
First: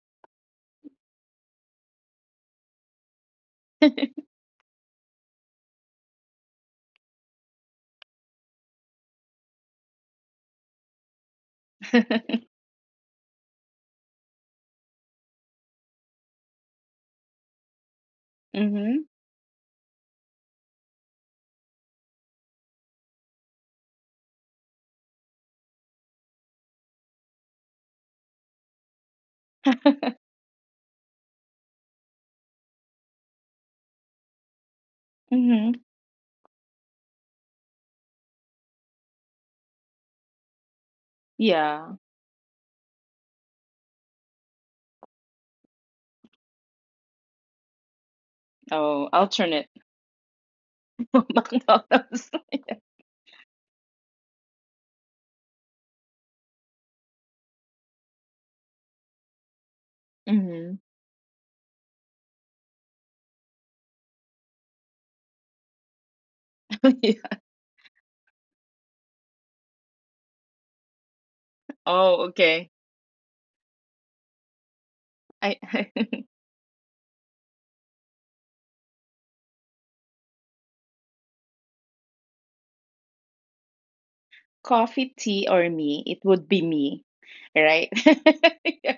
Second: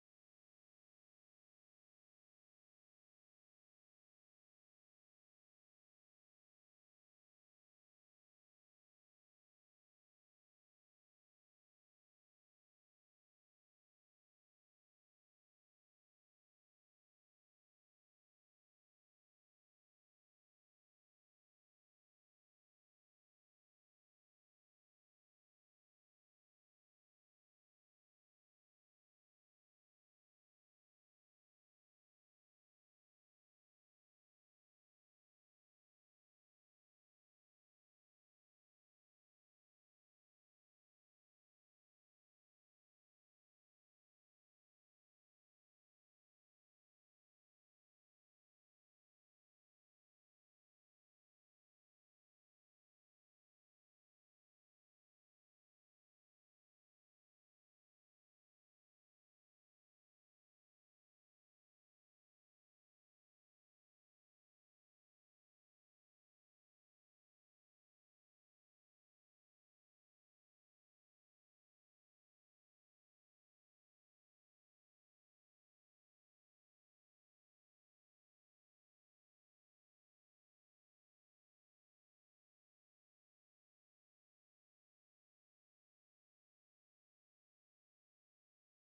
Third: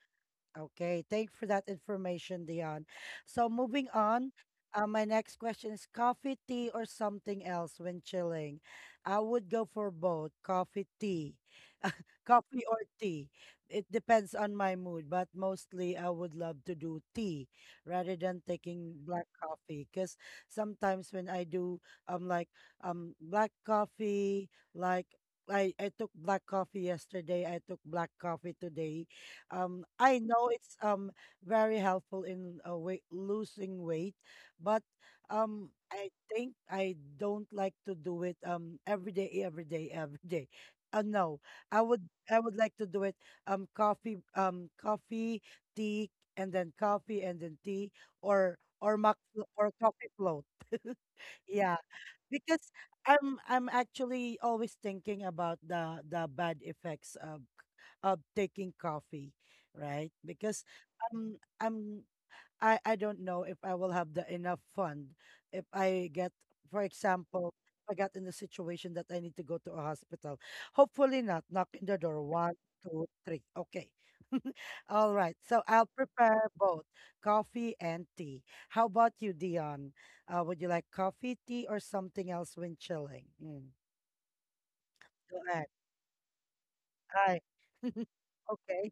Speaker 1: Okay, thank you for that information, Dion. So moving on, my next question is coffee, tea, or something else when chilling? I would go for both, coffee or tea. It depends on my mood, but mostly I would love to do tea rather than taking
Speaker 2: Hmm.
Speaker 1: black coffee. Because sometimes when I do, um, like black coffee, like I took black coffee yesterday. I took black coffee today. I know it's very helpful in weight, losing weight, but
Speaker 2: Hmm.
Speaker 1: I think I don't like to do it every day, every day. No,
Speaker 2: Yeah.
Speaker 1: I would like to do it coffee, tea, and then coffee, and then tea, or
Speaker 2: Oh,
Speaker 1: or mac
Speaker 2: alternate.
Speaker 1: or coffee float. Yeah,
Speaker 2: McDonald's.
Speaker 1: because I'm actually always thinking about the bad effects of taking coffee, right? Because
Speaker 2: Hmm.
Speaker 1: um I'm I don't know if I will have the enough fund if I get, for example, if I got in the situation that I need to go to a hospital. Hopefully not. Knock in the
Speaker 2: Oh,
Speaker 1: door. One,
Speaker 2: okay.
Speaker 1: two, three. Okay. All right.
Speaker 2: I
Speaker 1: So I'll
Speaker 2: I
Speaker 1: prepare both coffee and tea. How about you, Dion? Would you like coffee, tea, or something else when chilling? Mm.
Speaker 2: Coffee,
Speaker 1: Go
Speaker 2: tea, or
Speaker 1: ahead.
Speaker 2: me? It would be me,
Speaker 1: Hi.
Speaker 2: right? Yeah.
Speaker 1: Okay.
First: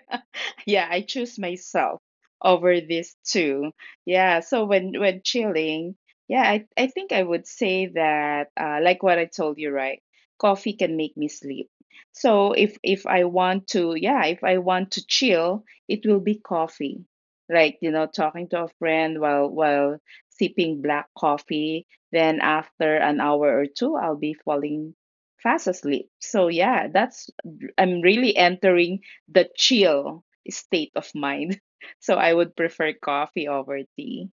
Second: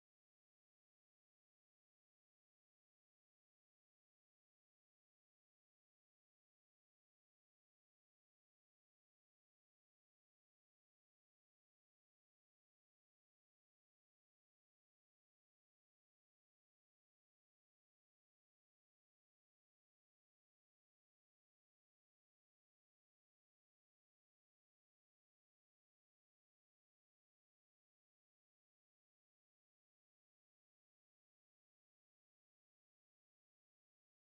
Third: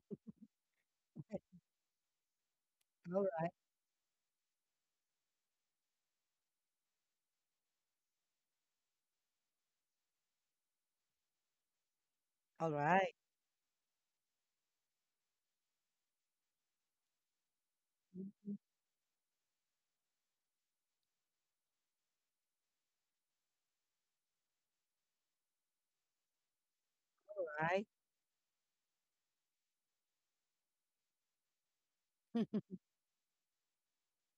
Speaker 2: Yeah, I choose myself over these
Speaker 1: All right.
Speaker 2: two. Yeah, so when chilling, yeah, I think I would say that like what I told you, right? Coffee can make me sleep. So
Speaker 1: All
Speaker 2: if
Speaker 1: right.
Speaker 2: I want to, yeah, if I want to chill, it will be coffee. Like, you know, talking
Speaker 1: Mhm.
Speaker 2: to a friend while sipping black coffee, then after an hour or two I'll be falling fast asleep. So yeah, that's,
Speaker 1: Right.
Speaker 2: I'm really entering the chill state of mind. So I would prefer coffee over tea.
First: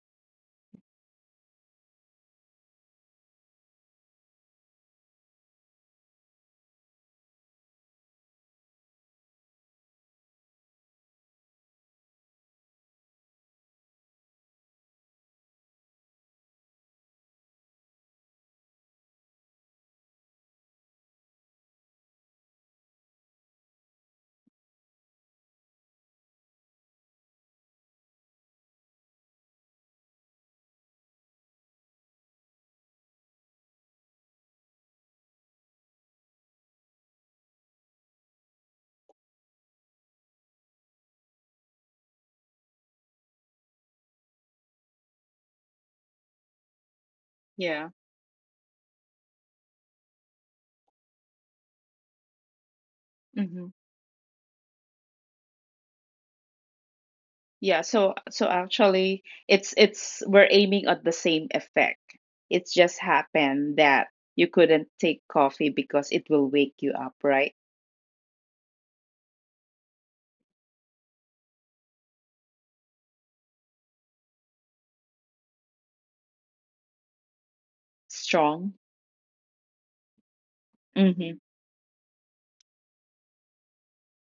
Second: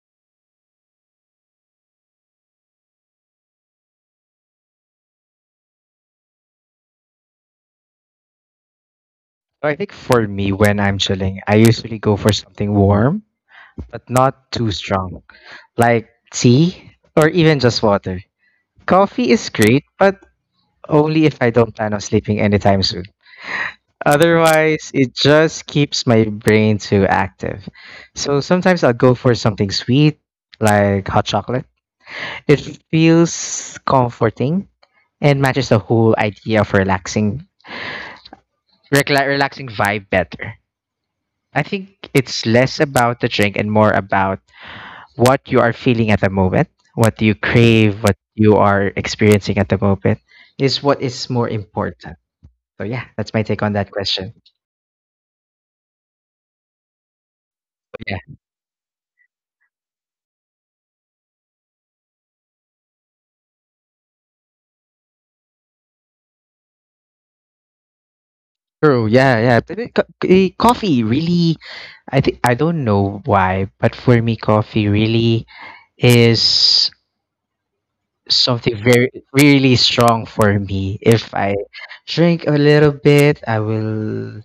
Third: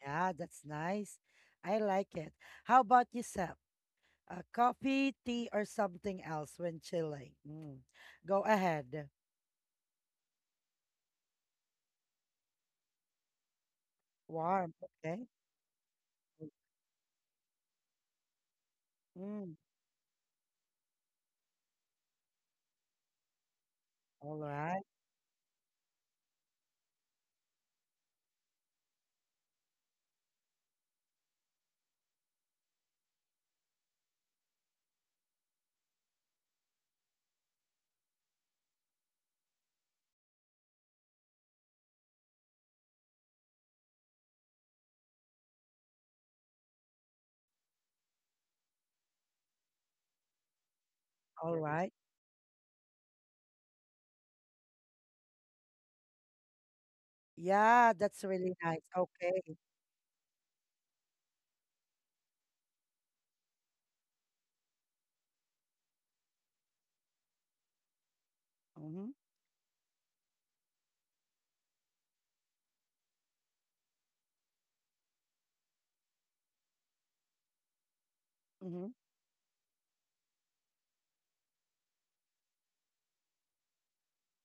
Speaker 1: Yeah, that's nice. I like it. How about yourself? Coffee, tea, or something else when chilling? Mm. Go ahead.
Speaker 3: I think for me, when I'm chilling, I usually go for something warm, but not too
Speaker 1: Warm,
Speaker 3: strong,
Speaker 1: okay?
Speaker 3: like tea or even just water. Coffee is
Speaker 1: Mm.
Speaker 3: great, but only if I don't plan on sleeping anytime soon.
Speaker 1: All right,
Speaker 3: Otherwise, it just keeps my brain too active. So sometimes I'll go for something sweet, like hot chocolate. It feels comforting and matches the whole idea of relaxing, recla relaxing vibe better. I think it's less about the drink and more about what you are feeling at the moment, what you
Speaker 2: Yeah.
Speaker 3: crave, what you are experiencing at the moment is what is more
Speaker 1: all right.
Speaker 3: important. So yeah, that's my take on
Speaker 2: Hmm.
Speaker 3: that question.
Speaker 2: Yeah.
Speaker 1: Yeah,
Speaker 3: Yeah,
Speaker 1: that's
Speaker 2: So,
Speaker 1: really
Speaker 2: so
Speaker 1: nice.
Speaker 2: actually,
Speaker 1: Okay.
Speaker 2: it's we're aiming at the same effect. It's just happened that you couldn't take coffee because it will wake you up, right?
Speaker 3: true.
Speaker 1: Mm-hmm.
Speaker 3: Yeah, yeah. But Coffee really, I think I don't know why, but for me, coffee really is something
Speaker 2: Strong.
Speaker 1: Mm-hmm.
Speaker 3: very really strong for me. If
Speaker 2: Mm-hmm.
Speaker 3: I drink a little bit, I will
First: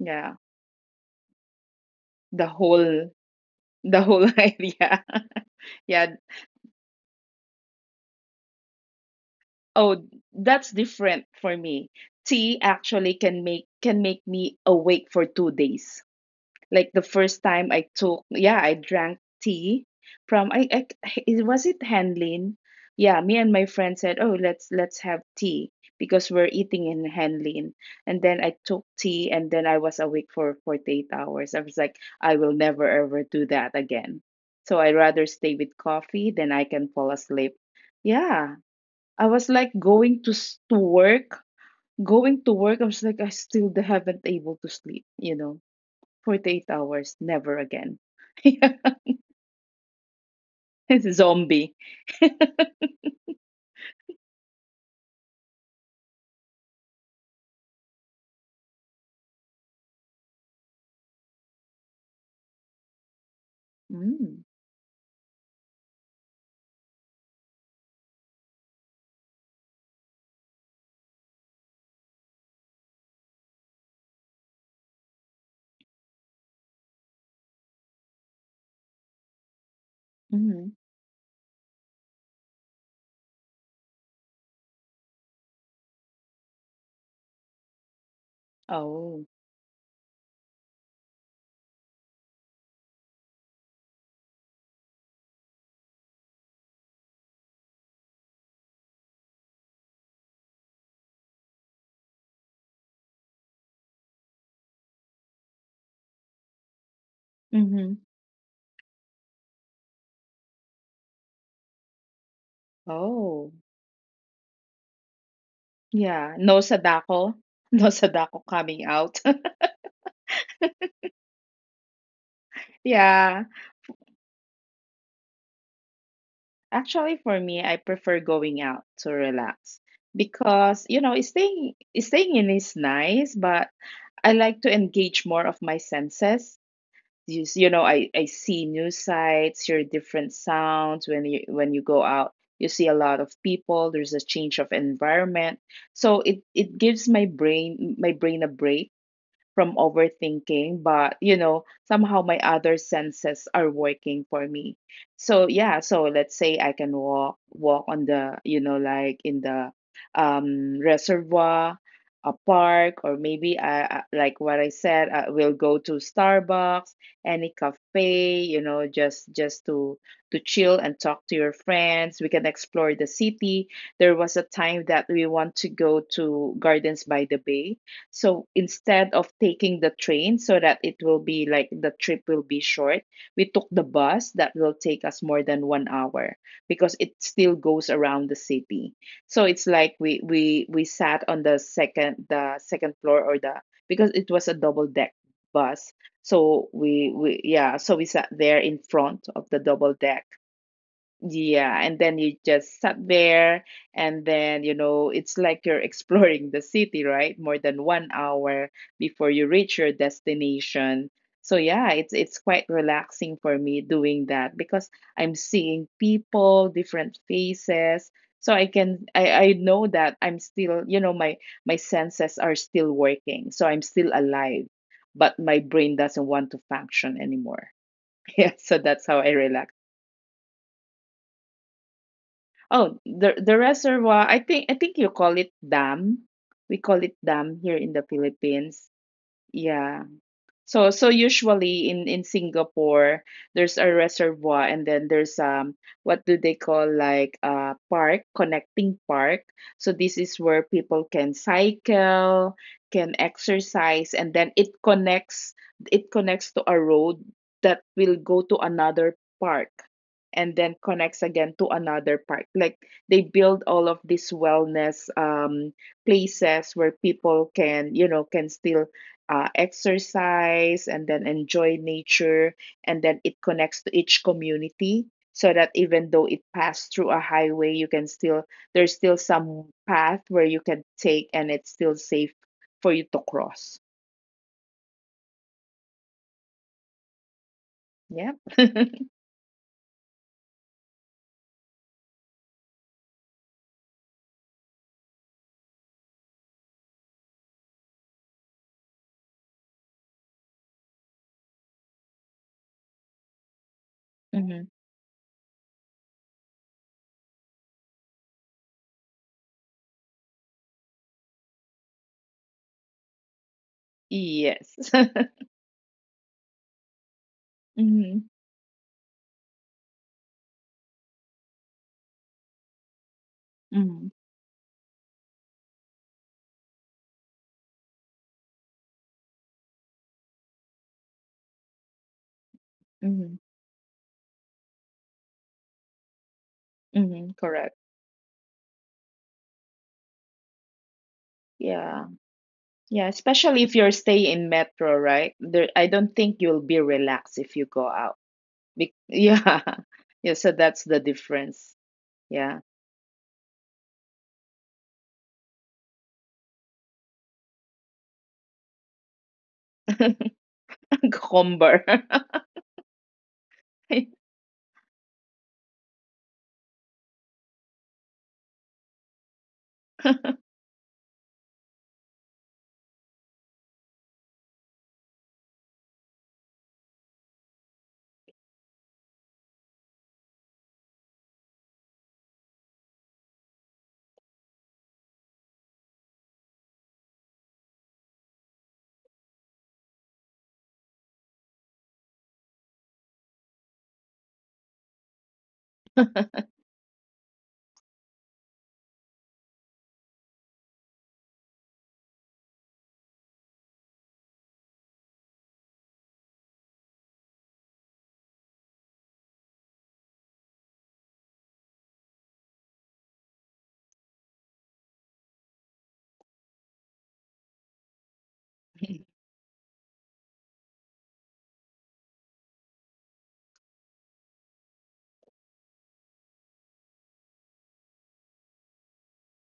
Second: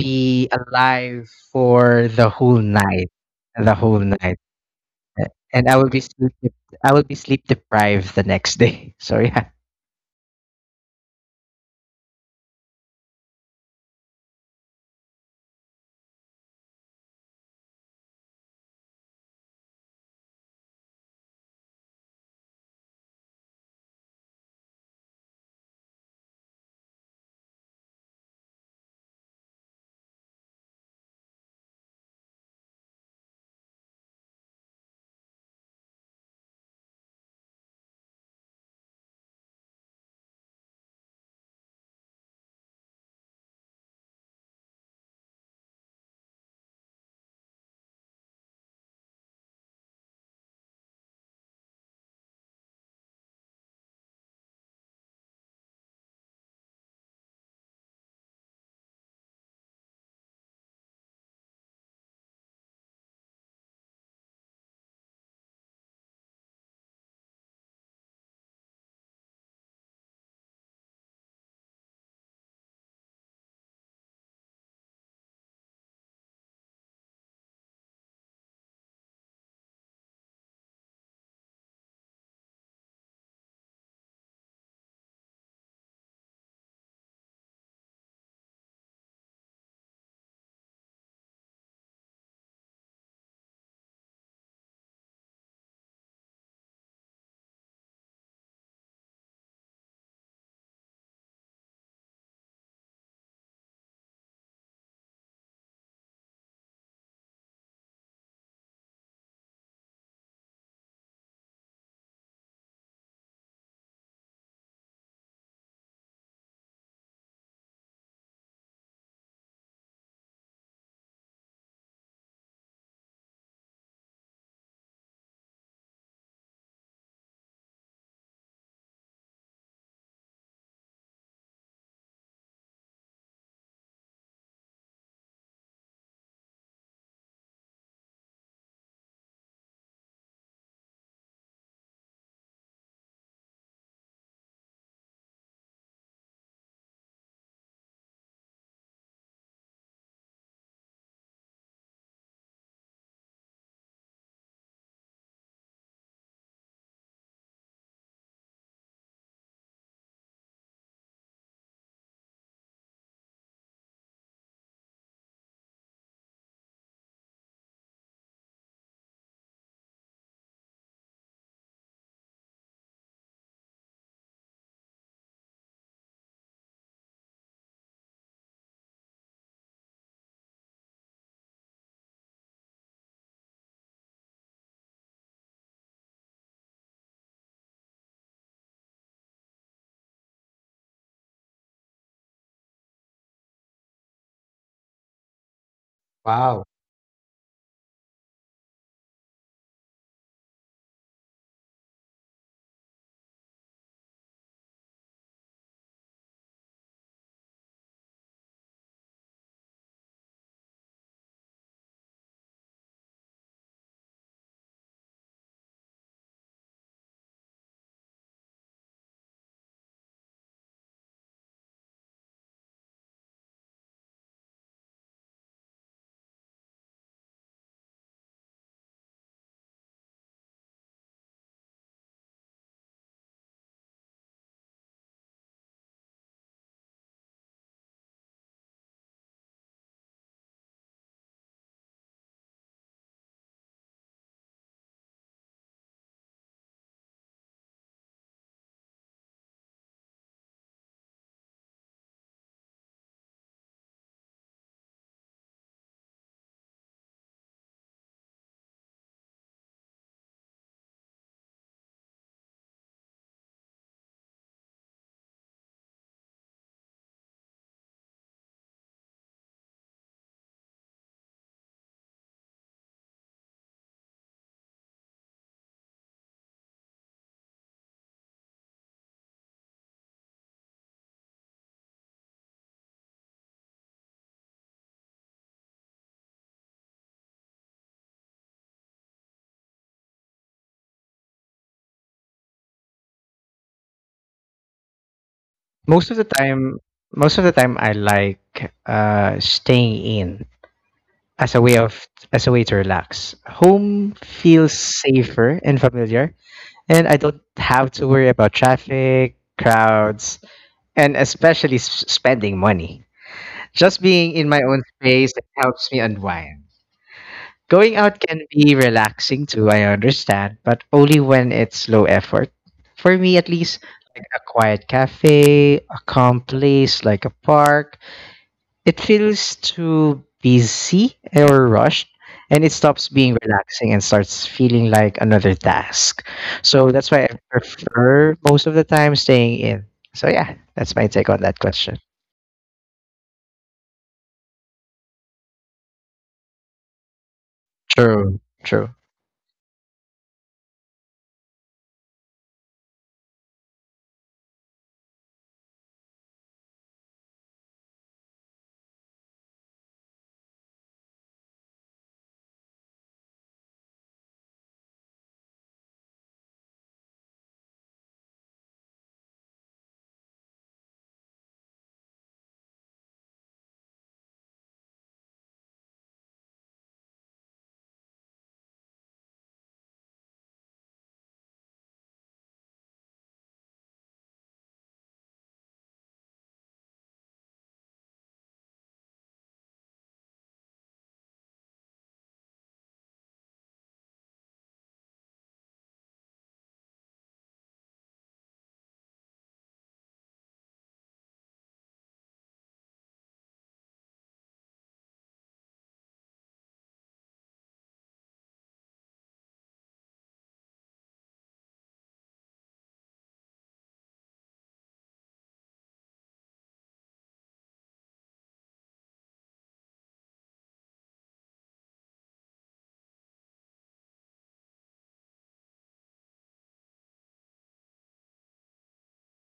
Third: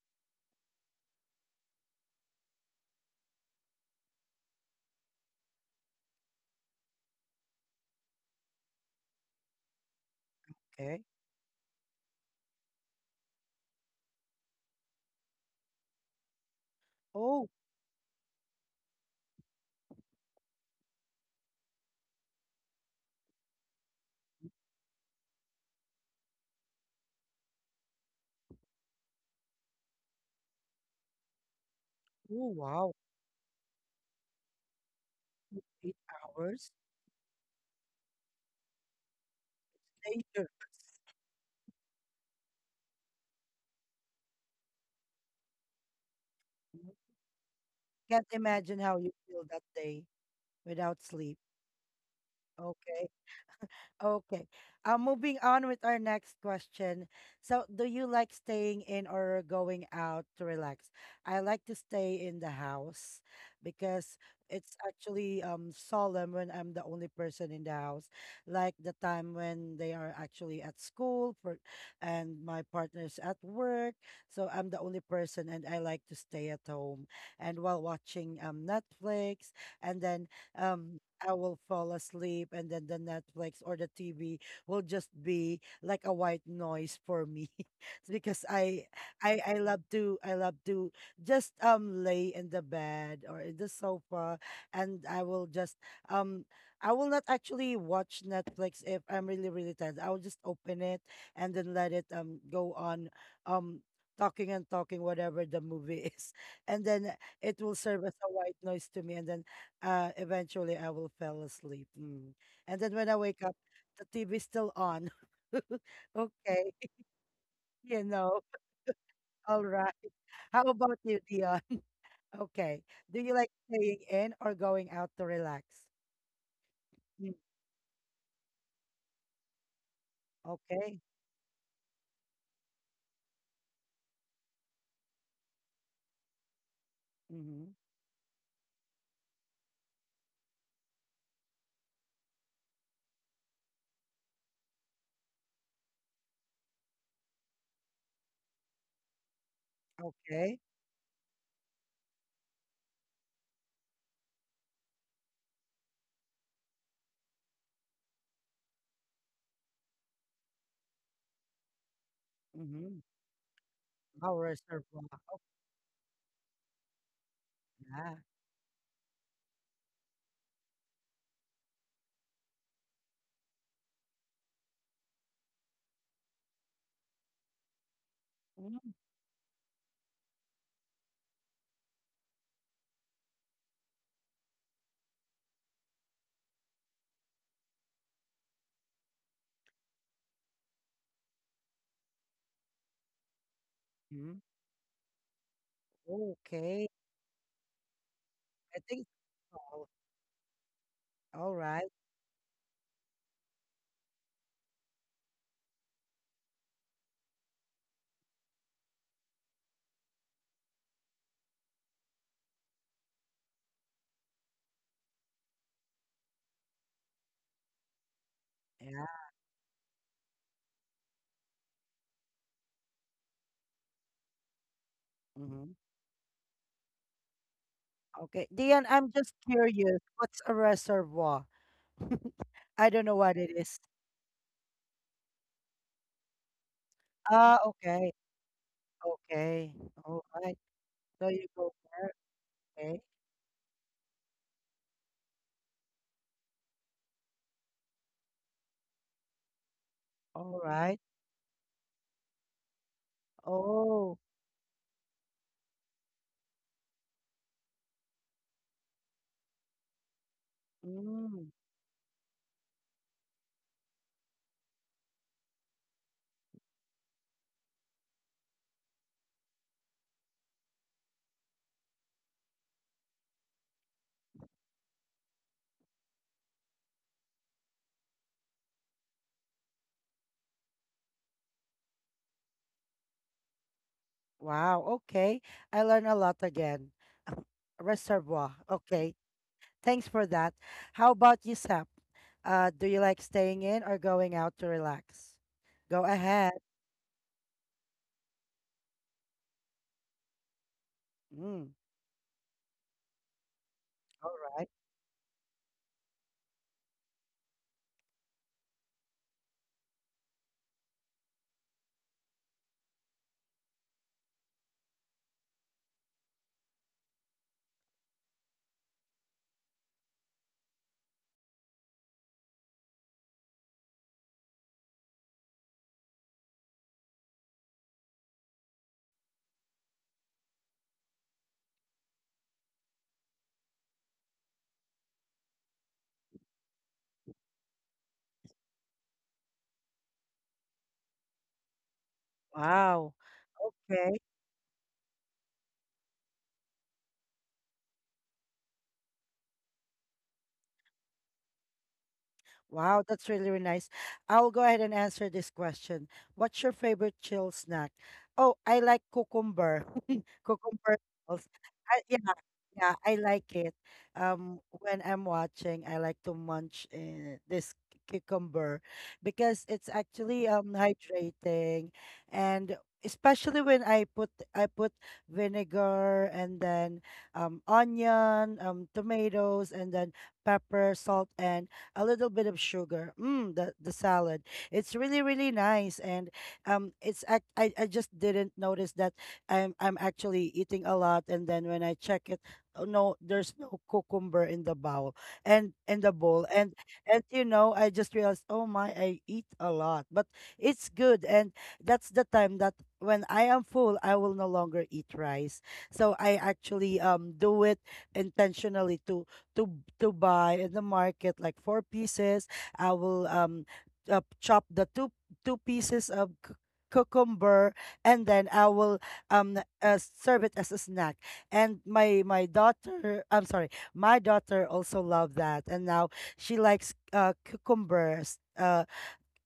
Speaker 2: Yeah.
Speaker 3: alive for
Speaker 2: The whole,
Speaker 3: the whole
Speaker 2: the whole
Speaker 3: night,
Speaker 2: idea.
Speaker 3: and I will be
Speaker 2: Yeah,
Speaker 3: I will be sleep deprived the next day. So yeah,
Speaker 2: oh, that's
Speaker 1: Okay.
Speaker 2: different for me. Tea actually can make, me awake for 2 days. Like the first
Speaker 1: Oh,
Speaker 2: time I took, yeah, I drank tea from, I it was it Hanlin. Yeah, me and my friend said, "Oh, let's have tea because we're eating in Hanlin." And then I took tea and then I was awake for 48 hours. I was like, "I
Speaker 1: oh,
Speaker 2: will never
Speaker 1: wow.
Speaker 2: ever do that again." So I rather stay with
Speaker 1: Eight
Speaker 2: coffee than I
Speaker 1: hours
Speaker 2: can fall asleep. Yeah, I was like going to
Speaker 1: later.
Speaker 2: to work, going to work. I was like, I still haven't able to sleep, you know. 48
Speaker 1: Mhm.
Speaker 2: hours, never again.
Speaker 1: Can't
Speaker 2: Yeah,
Speaker 1: imagine how you feel that day without
Speaker 2: it's a
Speaker 1: sleep.
Speaker 2: zombie.
Speaker 1: Okay. Okay. Moving on with our next question. So, do you like staying in or going out to relax? I like to stay in the house because
Speaker 2: Mm,
Speaker 1: it's actually solemn when I'm the only person in the house. Like the time when they are actually at school for, and my partner's at work, so I'm the only person, and I like to stay at home and while watching Netflix, and then
Speaker 2: mhm.
Speaker 1: um I will fall asleep, and then the Netflix or the TV will just be like a white noise for me, because
Speaker 2: Oh.
Speaker 1: I love to just lay in the bed or in the sofa, and I will just um I will not actually watch Netflix if I'm really tired. I will just open it and then let it go on um talking and talking whatever the movie is, and then it will
Speaker 2: Hmm.
Speaker 1: serve as a white noise to me, and then eventually I will fall asleep. Mm. And then when I wake
Speaker 2: Oh.
Speaker 1: up, the TV is still on.
Speaker 2: Yeah. No
Speaker 1: Okay,
Speaker 2: sadako. No
Speaker 1: you
Speaker 2: sadako
Speaker 1: know,
Speaker 2: coming out.
Speaker 1: all right. How about you, Dion? Okay. Do you
Speaker 2: Yeah.
Speaker 1: like staying in or going out to relax?
Speaker 2: Actually, for
Speaker 1: Mm.
Speaker 2: me, I prefer going out to relax because, you
Speaker 1: Okay.
Speaker 2: know, staying in is nice, but I like to engage more of my senses.
Speaker 1: Mm-hmm.
Speaker 2: You know, I see news sites, hear different sounds when you go out, you see a lot of people, there's a change of environment, so it gives my brain a break from
Speaker 1: Okay.
Speaker 2: overthinking, but you know, somehow my other senses are working for me. So yeah, so let's say I can walk, on the, you know, like in the reservoir, a park,
Speaker 1: Mm-hmm.
Speaker 2: or maybe I like
Speaker 1: Our
Speaker 2: what I said,
Speaker 1: reservoir.
Speaker 2: I
Speaker 1: Oh,
Speaker 2: will go to Starbucks, any
Speaker 1: yeah.
Speaker 2: cafe, you know, just to chill and talk to your friends. We can explore the city. There was a time that we want to go to Gardens by the Bay, so instead of taking the train so that it will be like the trip will be short, we took the bus that will take us more than 1 hour because it still goes around the city. So it's like we sat on the second floor or the, because it
Speaker 1: Mm-hmm.
Speaker 2: was a double deck bus. So
Speaker 3: Wow.
Speaker 1: Okay.
Speaker 2: we yeah, so we sat there in
Speaker 1: I think
Speaker 2: front of the
Speaker 1: it's
Speaker 2: double deck,
Speaker 1: all
Speaker 2: yeah,
Speaker 1: right.
Speaker 2: and then you just sat there, and then, you know, it's like you're exploring the city, right? More than 1 hour before you reach your destination. So yeah, it's quite relaxing for me doing that because I'm seeing people, different faces. So
Speaker 1: Yeah.
Speaker 2: I know that I'm still, you know, my senses are still working. So I'm still alive, but my
Speaker 1: Mm-hmm.
Speaker 2: brain doesn't want to function anymore.
Speaker 1: Okay.
Speaker 2: Yeah, so
Speaker 1: Dion,
Speaker 2: that's
Speaker 1: I'm
Speaker 2: how I
Speaker 1: just
Speaker 2: relax.
Speaker 1: curious. What's a reservoir? I
Speaker 2: Oh,
Speaker 1: don't know
Speaker 2: the
Speaker 1: what it is.
Speaker 2: reservoir, I think you call it dam. We call it dam
Speaker 1: Ah,
Speaker 2: here in the
Speaker 1: okay.
Speaker 2: Philippines.
Speaker 1: Okay.
Speaker 2: Yeah.
Speaker 1: All right.
Speaker 2: So so
Speaker 1: So you go
Speaker 2: usually in
Speaker 1: there. Okay.
Speaker 2: Singapore there's a reservoir and then there's what do they call, like a park, connecting park. So this is
Speaker 1: All
Speaker 2: where
Speaker 1: right.
Speaker 2: people can cycle, can exercise
Speaker 1: Oh,
Speaker 2: and then it connects to a road that will go to another park and then connects
Speaker 1: mm,
Speaker 2: again to another park. Like they build all of these wellness places where people can can still exercise and then enjoy nature, and then it connects to each community, so that even though it passed through a highway, you can still there's still some path where you can take and it's still safe for you to cross.
Speaker 1: wow. Okay. I learned a lot again.
Speaker 2: Yeah.
Speaker 1: Reservoir. Okay. Thanks for that. How about you, Sap? Do you like staying in or going out to relax? Go
Speaker 3: most of the
Speaker 1: ahead.
Speaker 3: time, most of the time, I like staying in as a
Speaker 1: Mm,
Speaker 3: way of as a way to relax. Home
Speaker 1: all
Speaker 2: Mm-hmm.
Speaker 1: right.
Speaker 3: feels safer and familiar, and I don't have to worry about traffic, crowds, and especially spending money. Just being in my own
Speaker 2: Yes.
Speaker 3: space helps me unwind. Going
Speaker 2: mm-hmm.
Speaker 3: out can be relaxing too, I understand, but only when it's low effort. For me, at least,
Speaker 2: Mm-hmm.
Speaker 3: like a quiet cafe, a calm place like a park, it feels too busy or rushed, and it stops
Speaker 2: Mm-hmm.
Speaker 3: being relaxing and starts feeling like another task. So that's why
Speaker 2: Mm-hmm.
Speaker 3: I
Speaker 2: Correct.
Speaker 3: prefer most of the time staying in. So, yeah, that's my take on that question.
Speaker 2: Yeah, yeah,
Speaker 1: Wow.
Speaker 2: especially if you're
Speaker 1: Okay.
Speaker 2: staying in metro, right? There, I don't think you'll be relaxed if you go out.
Speaker 3: True, true.
Speaker 2: Yeah, yeah, so that's the difference. Yeah.
Speaker 1: Wow, that's really, really nice. I'll go ahead and answer this question. What's your favorite chill snack? Oh, I like cucumber rolls.
Speaker 2: cucumber.
Speaker 1: I, yeah, yeah, I like it.
Speaker 2: yeah.
Speaker 1: When I'm watching, I like to munch this cucumber because it's actually hydrating, and especially when I put vinegar and then onion, tomatoes, and then pepper, salt, and a little bit of sugar. Mm, the salad. It's really really nice, and I just didn't notice that I'm actually eating a lot, and then when I check it, oh, no, there's no cucumber in the bowl and and I just realized, oh my, I eat a lot, but it's good, and that's the time that when I am full, I will no longer eat rice. So I actually do it intentionally to to buy in the market like four pieces. I will chop the two pieces of cucumber and then I will serve it as a snack and my daughter, I'm sorry, my daughter also loved that, and now she likes cucumbers